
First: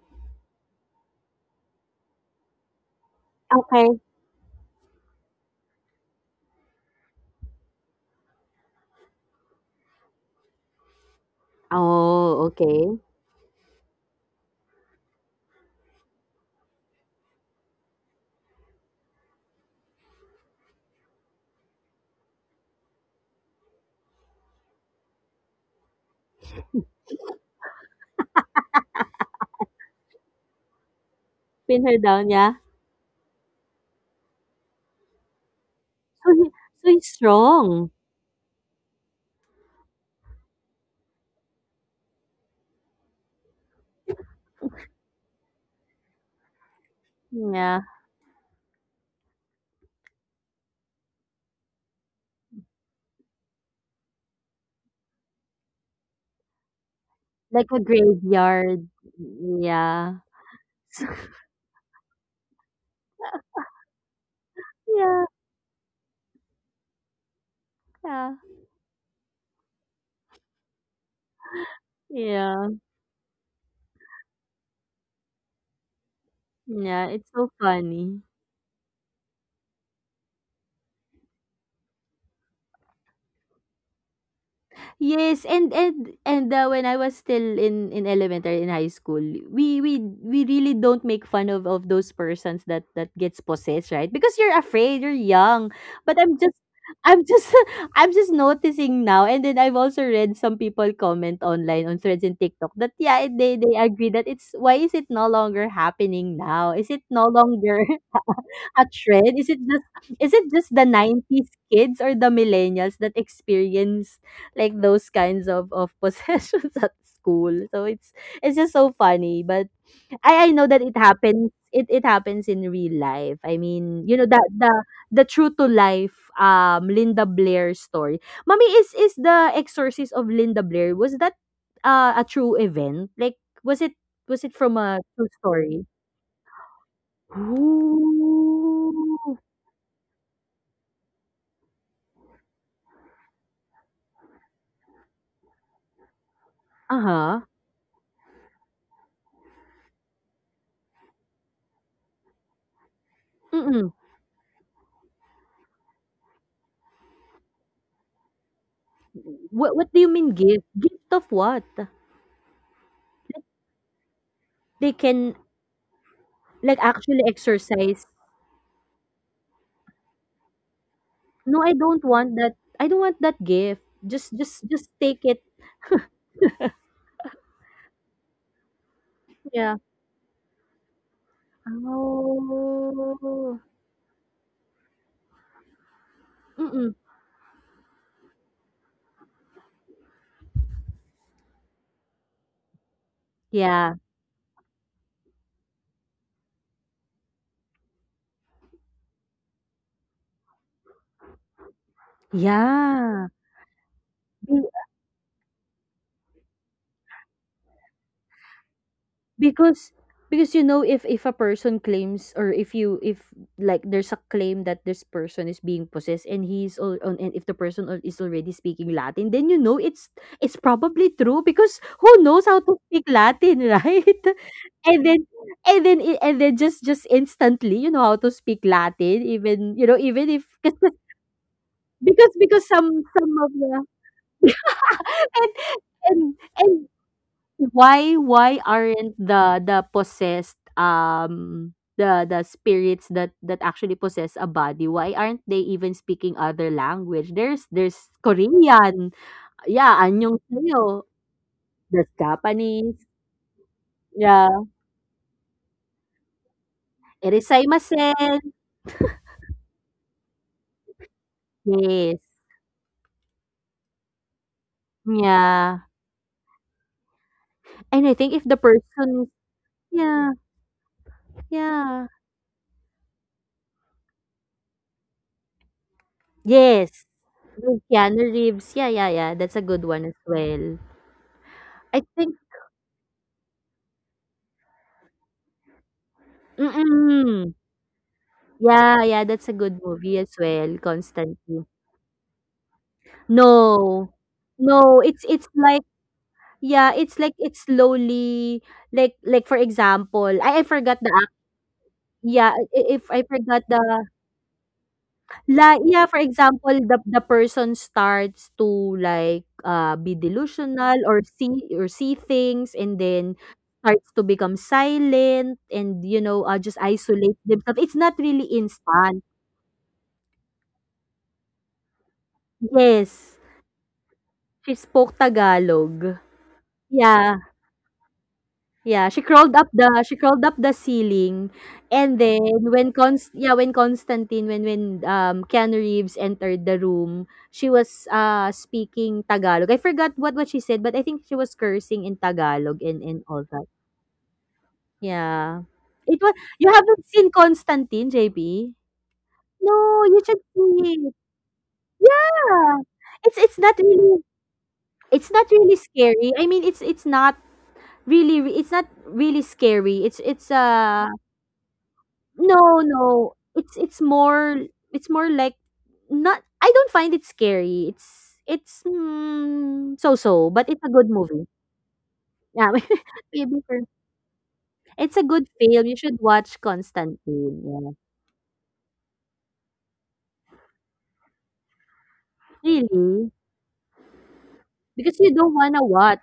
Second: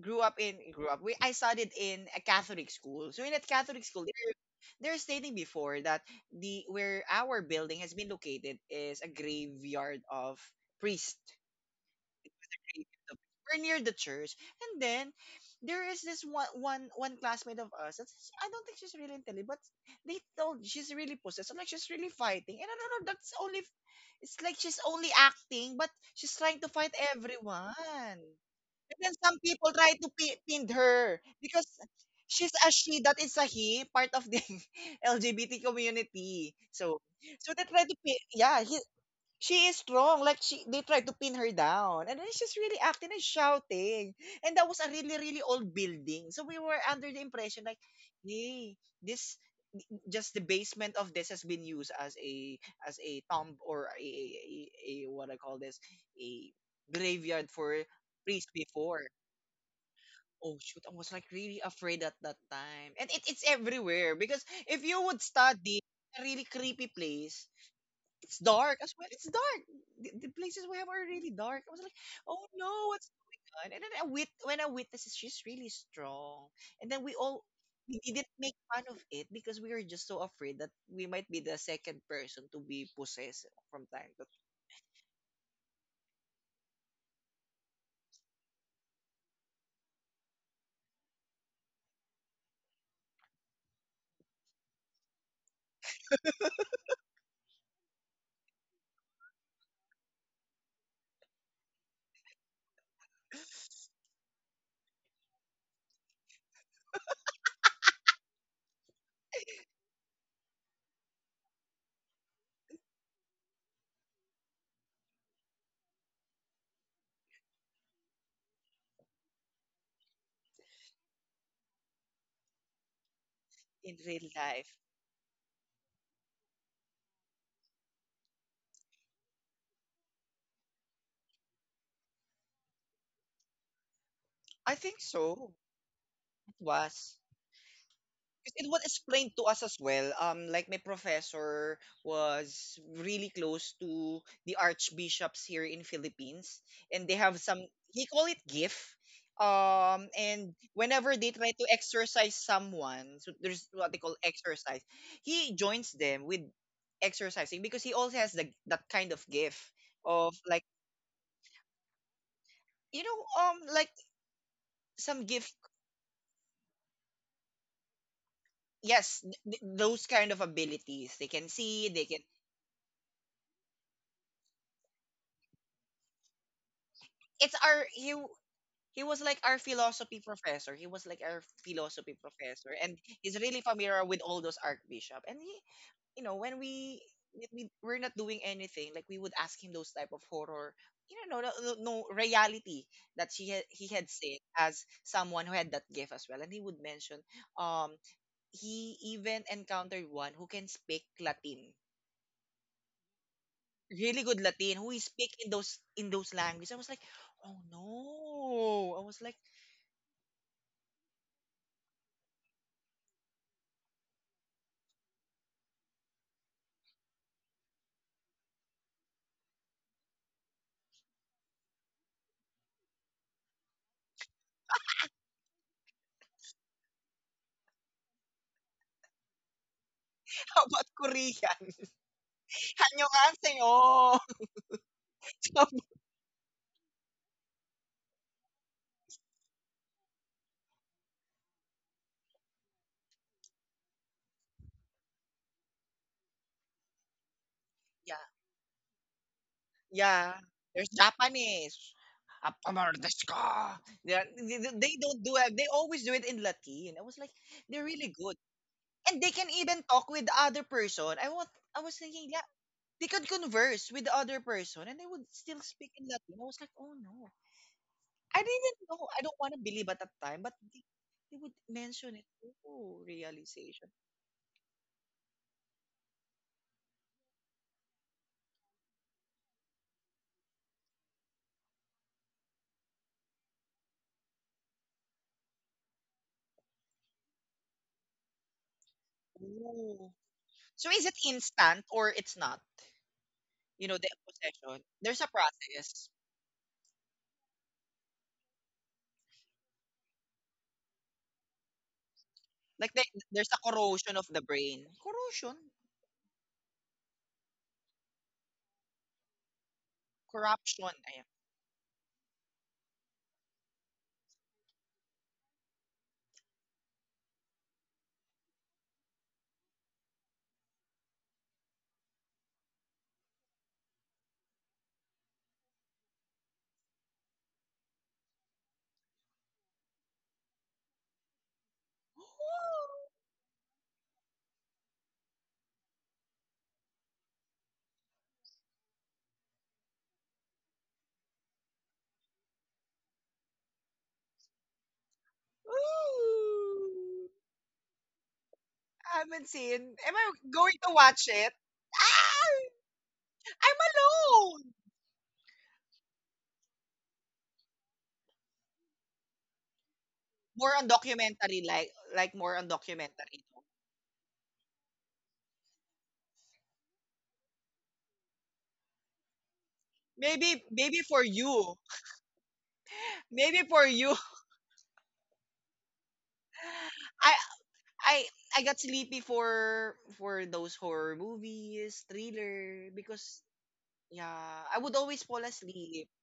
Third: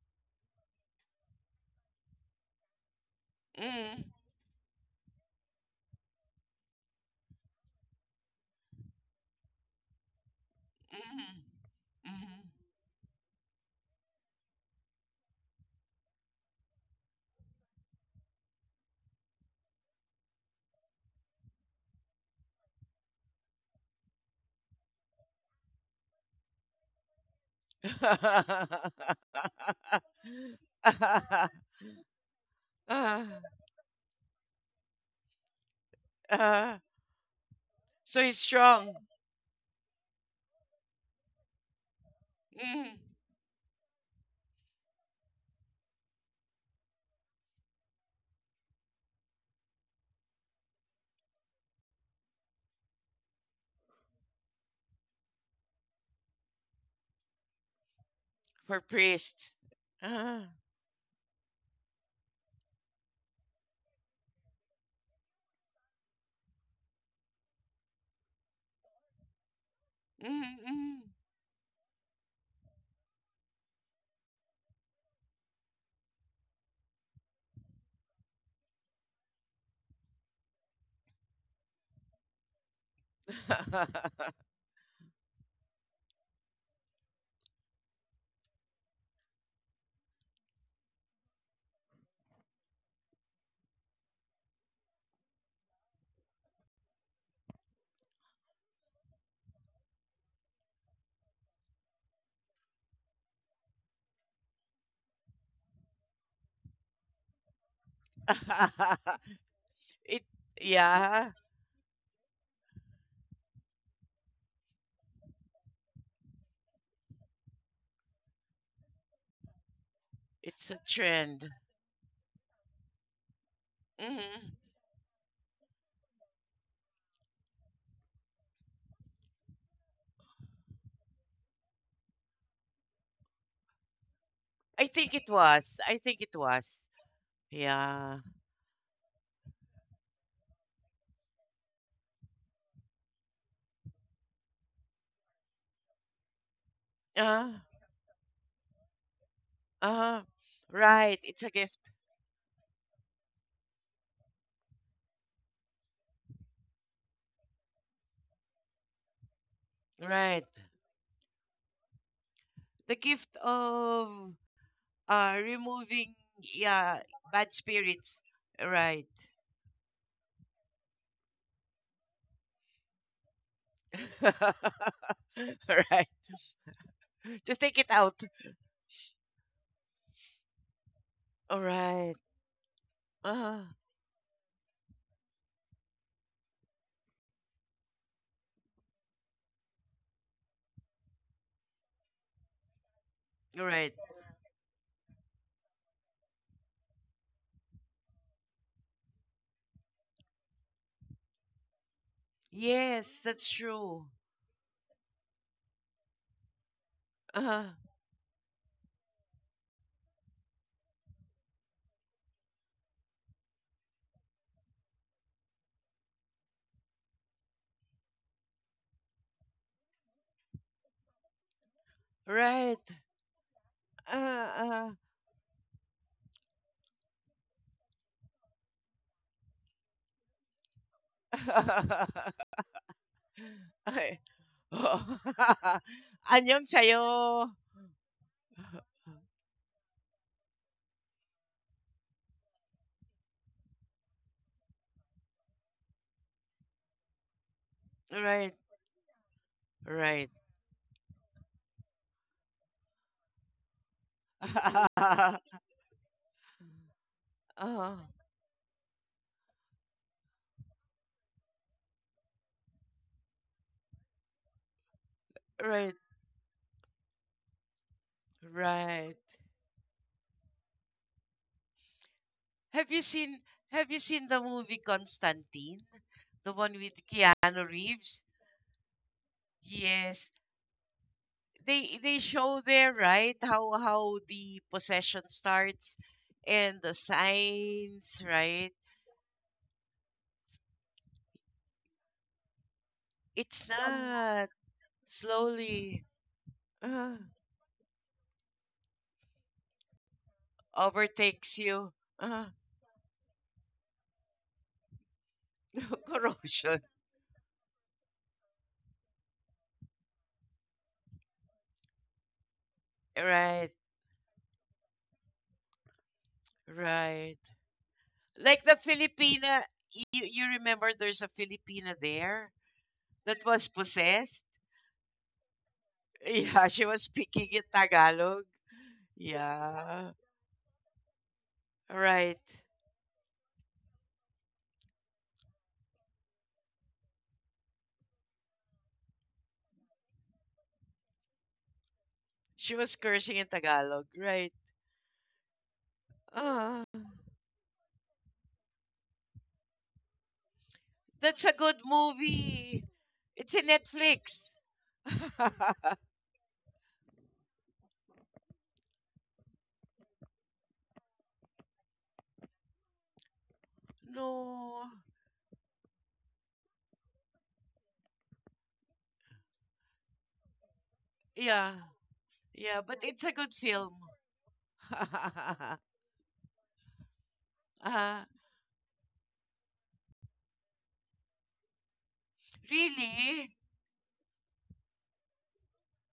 A: grew up in grew up. We, I studied in a Catholic school. So in a Catholic
B: Okay.
C: Mm-hmm.
A: school, they're stating before that the where our building has been located is a graveyard of priests.
C: Mm-hmm.
B: Oh, okay.
A: We're near the church, and then there is this one classmate of us. That's, I don't think she's really intelligent, but they told she's really possessed. I'm like she's really fighting, and I don't know. That's only it's like she's only acting, but she's trying to fight everyone. And then some people try to pi pin her because
B: Pin her down,
A: she's
B: yeah.
A: a she that
C: Ah,
A: is a he, part of the LGBT
B: So
A: community.
B: he,
C: ah.
B: so
A: So
B: he's
A: so they try
B: strong.
A: to pin
C: So he's
A: yeah, he,
C: strong.
A: she is strong. Like she they try to pin her down. And then she's really
C: mm,
A: acting and shouting. And that was a really, really old building. So we were under the impression like,
B: Yeah.
A: hey, this just the basement of this has been used as a tomb or a what I call this a graveyard
B: Like
A: for
B: a
A: priests
C: for
B: graveyard.
A: before.
C: priest.
B: Yeah.
C: Ah,
A: Oh shoot, I was like really afraid at that time. And it, it's everywhere because if you would
B: Yeah,
A: study a really creepy place,
B: yeah.
A: it's dark as well. It's dark. The places we have
C: mm,
A: are really dark. I was like, oh
B: Yeah.
A: no, what's done? And then I wit when I witnessed she's really strong. And then
B: Yeah,
A: we
B: it's
A: all
B: so
A: we
B: funny.
A: didn't make fun of it because we were just so afraid that we might be the second person to be possessed from time to
B: Yes, and when I was still in elementary, in high school, we really don't make fun of those persons that gets possessed, right? Because you're afraid, you're young. But I'm just I'm just noticing now, and then I've also read some people comment online on threads and TikTok that, yeah, they agree that it's — why is it no longer happening now? Is it no longer a
C: mm.
B: trend? Is it just
C: it
B: is it just the
C: Yeah,
B: 90s kids or the millennials that experience like those kinds of possessions at school? So it's just so funny. But I know
C: it's a
B: that it
C: trend.
B: happens. It happens in real life. I
A: in
B: mean, you
A: real
B: know that
C: Mm.
A: life.
B: the true to life Linda Blair story. Mommy, is the exorcist of Linda Blair, was that a true event? Like, was it, was it
A: I
B: from
C: I
A: think
B: a
C: think it
B: true
A: so.
C: was.
B: story?
C: I think it
A: It
C: was.
A: was.
C: Yeah.
A: 'Cause it was explained to
B: Ooh.
A: us as well. Like my professor was really close to the archbishops here in Philippines, and they have
B: Uh-huh.
C: Uh,
A: some. He call it gift.
C: uh,
A: And whenever
C: right.
A: they
C: It's
A: try
C: a
A: to
C: gift.
A: exercise someone, so there's what
B: Mm-mm.
A: they call exercise. He joins them with exercising because he also has the, that kind of gift
B: What, do you
A: of
B: mean
C: Right.
A: like,
B: gift? Gift of what?
C: The
A: you
C: gift
A: know, um, like
C: of
B: They
A: some
B: can.
A: gift.
C: removing,
B: Like,
C: yeah,
B: actually
C: bad
B: exercise.
C: spirits. Right.
A: Yes, those kind of abilities. They can
B: No, I
A: see. They
B: don't
A: can
B: want that. I don't want that gift. Just take it.
C: Alright.
A: it's
C: Just take
A: our
C: it
A: he.
C: out.
A: He was like our
B: Yeah.
A: philosophy professor. He was like our
C: Alright.
A: philosophy professor, and he's
B: Oh.
A: really
C: uh
A: familiar with all those archbishop. And he, you know,
B: Mm-mm.
A: when we we're not doing anything, like we would ask him those type of horror, you know, no reality that she had, he
C: Alright.
B: Yeah.
A: had seen as someone who had that gift as well. And he would mention, um, he even encountered one who can speak Latin,
C: Yes,
B: Yeah.
C: that's true.
A: really good Latin, who is speak in those languages. I was like, oh
C: Uh-huh.
A: no! I was like,
B: Because you know, if a person claims, or if you, if there's a claim that this person is being possessed and he's all on, and if the person is already speaking Latin, then you know it's probably true, because who knows how to
C: Right.
B: speak Latin?
C: Uh,
B: Right.
C: uh.
B: And then and then i- and then just instantly you know how to speak Latin, even, you know, even if,
A: how about
B: because
A: Korean?
B: some, of the
C: Ay.
A: 안녕하세요.
C: Oh.
B: and and
C: Anyong
B: and
C: sayo.
B: why, aren't the possessed, the spirits that actually possess a body, why aren't they even speaking other language? There's,
A: Yeah,
C: Right.
B: Korean, yeah,
C: Right.
A: yeah.
B: anyong
A: There's
B: sayo.
A: Japanese.
B: There's Japanese,
A: "Appamardesuka." They're
B: yeah,
A: they don't do it. They always do it in Latin. I was like, they're
C: Oh,
A: really good.
B: erasaimasen.
A: And they can even talk with the other person. I was
B: Yes,
A: thinking, yeah, they could converse with the other person and they would still
B: yeah.
A: speak
C: right.
A: in Latin. I was like, oh no.
B: And I think
A: I
B: if the
A: didn't know.
C: Right.
A: I
B: person,
A: don't want to believe at that
B: yeah,
A: time, but they would
B: yeah,
A: mention it.
C: Have
A: Oh,
C: you seen
A: realization.
C: Have you seen the movie Constantine? The one with
B: yes,
C: Keanu
B: with
C: Reeves?
B: Keanu Reeves, yeah, yeah, yeah, that's a good one as
C: Yes.
B: well.
C: they
B: I
C: they
B: think,
C: show there, right, how the possession starts and the
B: mm,
C: signs, right.
B: yeah, yeah, that's a good
A: Oh.
B: movie as well,
A: So is it
B: Constantine.
A: instant or it's not?
C: it's Yeah.
A: You know, the
B: No.
C: Not
A: possession,
B: No,
A: there's a
B: it's like,
C: slowly,
A: process.
B: yeah,
C: uh,
B: it's like it's slowly, like, for example, I forgot the act.
C: overtakes you, uh,
B: Yeah,
A: Like, the,
B: if I
A: there's a
B: forgot the
A: corrosion of the brain. Corrosion?
B: la yeah, for example,
C: corrosion,
B: the person starts to like be
A: Corruption.
B: delusional or
A: Ayan.
B: see, or see things, and then
C: right,
B: starts to become silent, and, you know, just
C: right,
B: isolate themselves. It's not really
C: like the
B: instant.
C: Filipina. You remember there's a Filipina there that
B: Yes,
C: was possessed?
B: she spoke Tagalog.
C: Yeah, she was
B: Yeah,
C: speaking in Tagalog,
B: yeah. She crawled up the
C: yeah,
B: ceiling, and
C: right,
B: then when Const yeah, when Constantine, when Keanu Reeves entered the room, she was speaking Tagalog. I forgot what she said, but I think she was cursing in
C: she
B: Tagalog
C: was
B: and
C: cursing
B: all
C: in
B: that.
C: Tagalog, right.
B: Yeah,
A: Ooh,
B: it was. You
C: Ah.
B: haven't
A: ooh.
B: seen Constantine, JP?
A: I haven't seen.
B: No,
A: Am
B: you
A: I
B: should
A: going to
B: see it.
A: watch
C: That's
A: it?
C: a good
A: Ah!
B: Yeah,
C: movie. It's
B: it's
C: in
B: not really
A: I'm
C: Netflix.
A: alone!
B: scary. I mean, it's not really scary. It's
A: More on
B: uh.
A: documentary, like more on
B: No, no.
A: documentary.
B: It's more,
C: No.
B: it's more like, not, I don't find it scary. It's mm, so-so,
A: Maybe,
B: but it's a
A: maybe
B: good
A: for
B: movie.
A: you.
C: Yeah.
B: Yeah.
C: Yeah, but it's a
B: Maybe
C: good
A: Maybe
B: for,
A: for
C: film.
A: you.
B: it's a good film. You should watch
A: I,
B: Constantine. Yeah.
A: I,
C: uh,
A: I got sleepy for those horror movies, thriller,
B: Really?
A: because
C: Really?
A: yeah, I would
B: Because
A: always
B: you
A: fall
B: don't want to
A: asleep.
B: watch.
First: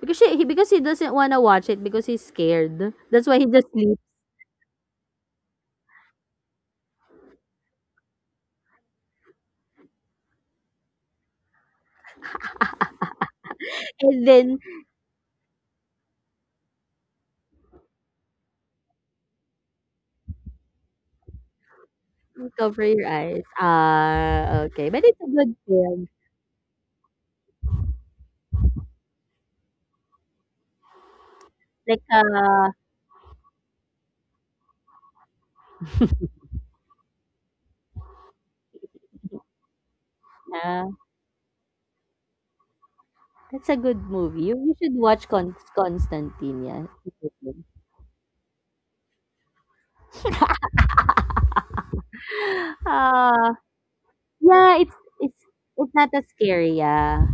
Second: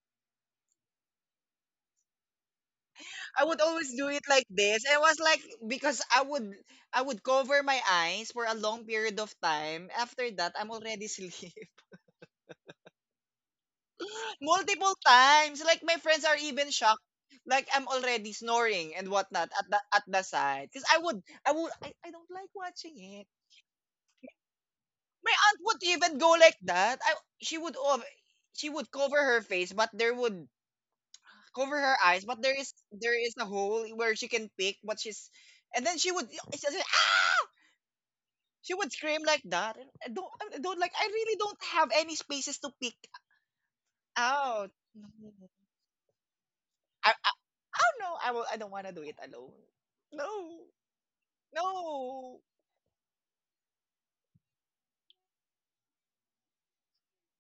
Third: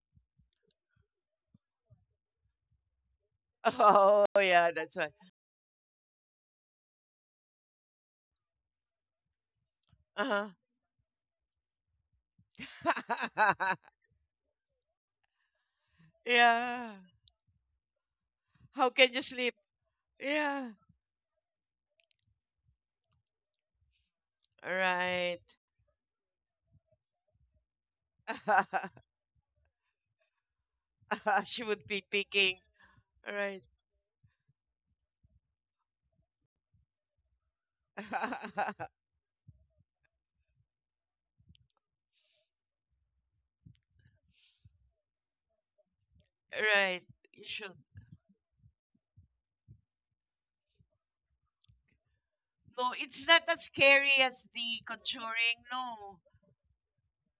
B: Because he doesn't want to watch it because he's scared. That's why
A: I
B: he
A: would
B: just
A: always
B: sleeps.
A: do it
C: Oh,
A: like
C: yeah,
A: this.
C: that's
A: It
C: right.
A: was like because I would cover my eyes for a long period of time. After
C: Uh-huh.
A: that, I'm already asleep.
B: And then
A: Multiple times. Like my friends are even
C: Yeah.
A: shocked. Like I'm already
C: How
A: snoring and
C: can you
A: whatnot
C: sleep?
A: at the side.
C: Yeah.
A: Because I would I don't like
B: cover
A: watching
B: your
A: it.
B: eyes. Ah, okay. But it's
A: My
B: a
C: Right.
B: good
A: aunt would
B: film.
A: even go like that. I she would ov- she would cover her face, but there would
C: She
A: cover
C: would
A: her
C: be
B: Like,
A: eyes, but there
C: picking.
A: is there is a
C: Right.
A: hole where she can pick what she's, and then she would it's just, ah! She
C: Right.
A: would scream like that. And I don't
B: yeah.
A: like I really don't have any spaces to pick
B: That's a good movie. You,
A: out.
B: you should watch Constantine. Yeah,
A: I
B: it's a
A: I,
B: good
C: You
B: one.
C: should.
A: I don't know. I will. I don't want to do it alone. No, no.
C: No, it's not
B: Uh,
C: as scary as The
B: yeah, it's
C: Conjuring.
B: it's not
C: No.
B: as scary. Yeah,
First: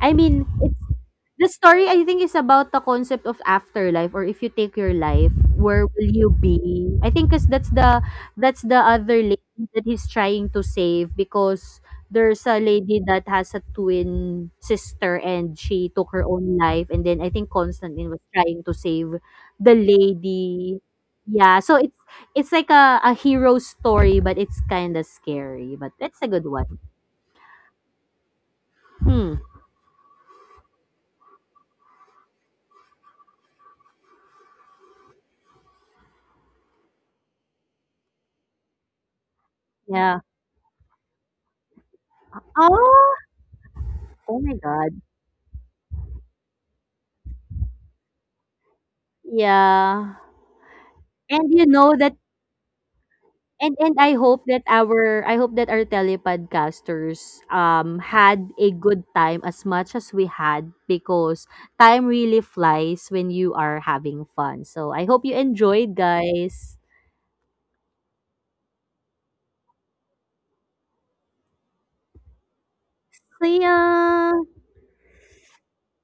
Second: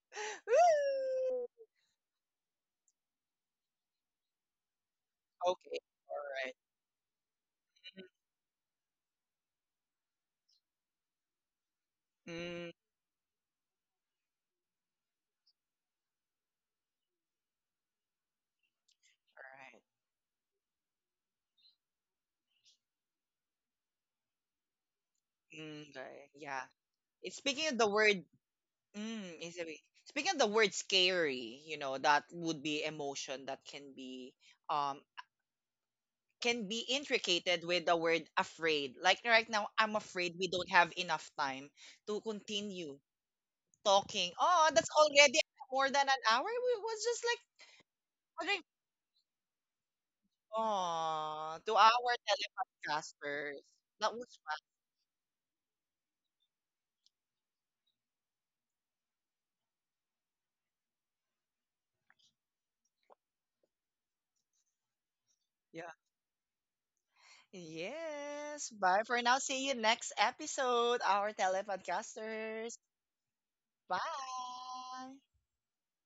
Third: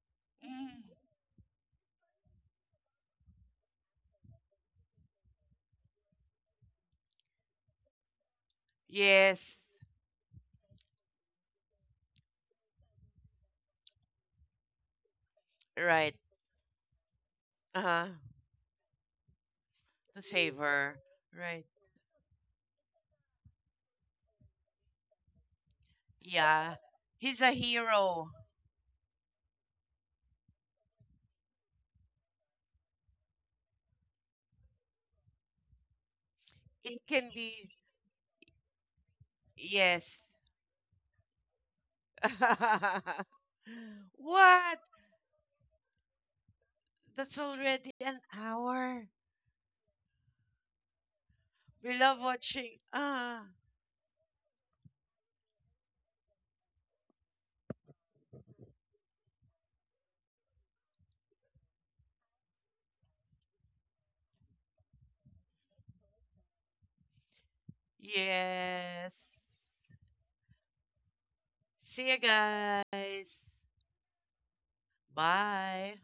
B: I mean it's —
C: Mm.
B: the story, I think, is about the concept of afterlife, or if you take your life,
A: Okay.
B: where will
A: All
B: you
A: right.
B: be? I think, cause that's the other lady
C: Yes,
B: that he's trying to save, because there's a
A: Mm,
B: lady that has a twin sister and she took
C: right.
B: her own life, and then I think
C: Uh-huh.
B: Constantine was trying to save
A: all
B: the
A: right.
C: To save
B: lady.
C: her.
B: Yeah,
C: Right.
B: so it's like a hero story, but it's kinda scary, but
A: Mm, all
B: that's a
A: right.
B: good
A: Yeah.
C: Yeah.
B: one.
A: It's
C: He's a
A: speaking of the word.
C: hero.
B: Hmm.
A: Mm, is a way. Speaking of the word scary, you know, that would be emotion that um can be
C: It can
A: intricated
C: be,
A: with the word afraid. Like right now, I'm
B: Yeah.
C: yes.
A: afraid we don't have enough time to continue
B: Oh,
A: talking.
B: oh my
A: Oh,
C: What?
A: that's
B: god.
A: already more than an hour. We was just like
C: That's already an
A: wondering,
C: hour.
B: Yeah. And
A: oh,
B: you
A: to
B: know
C: We
A: our
B: that,
C: love watching. Ah,
A: telepodcasters.
B: and
A: That
B: I
A: was
B: hope
A: fun.
B: that our, I hope that our telepodcasters had a good time as much as we had, because time really flies when you are having fun. So I hope you
A: Yeah.
B: enjoyed, guys.
A: Yes. Bye for now. See you
C: yes.
A: next episode, our
C: See you
A: telepodcasters.
C: guys.
B: See ya.
A: Bye.
C: Bye.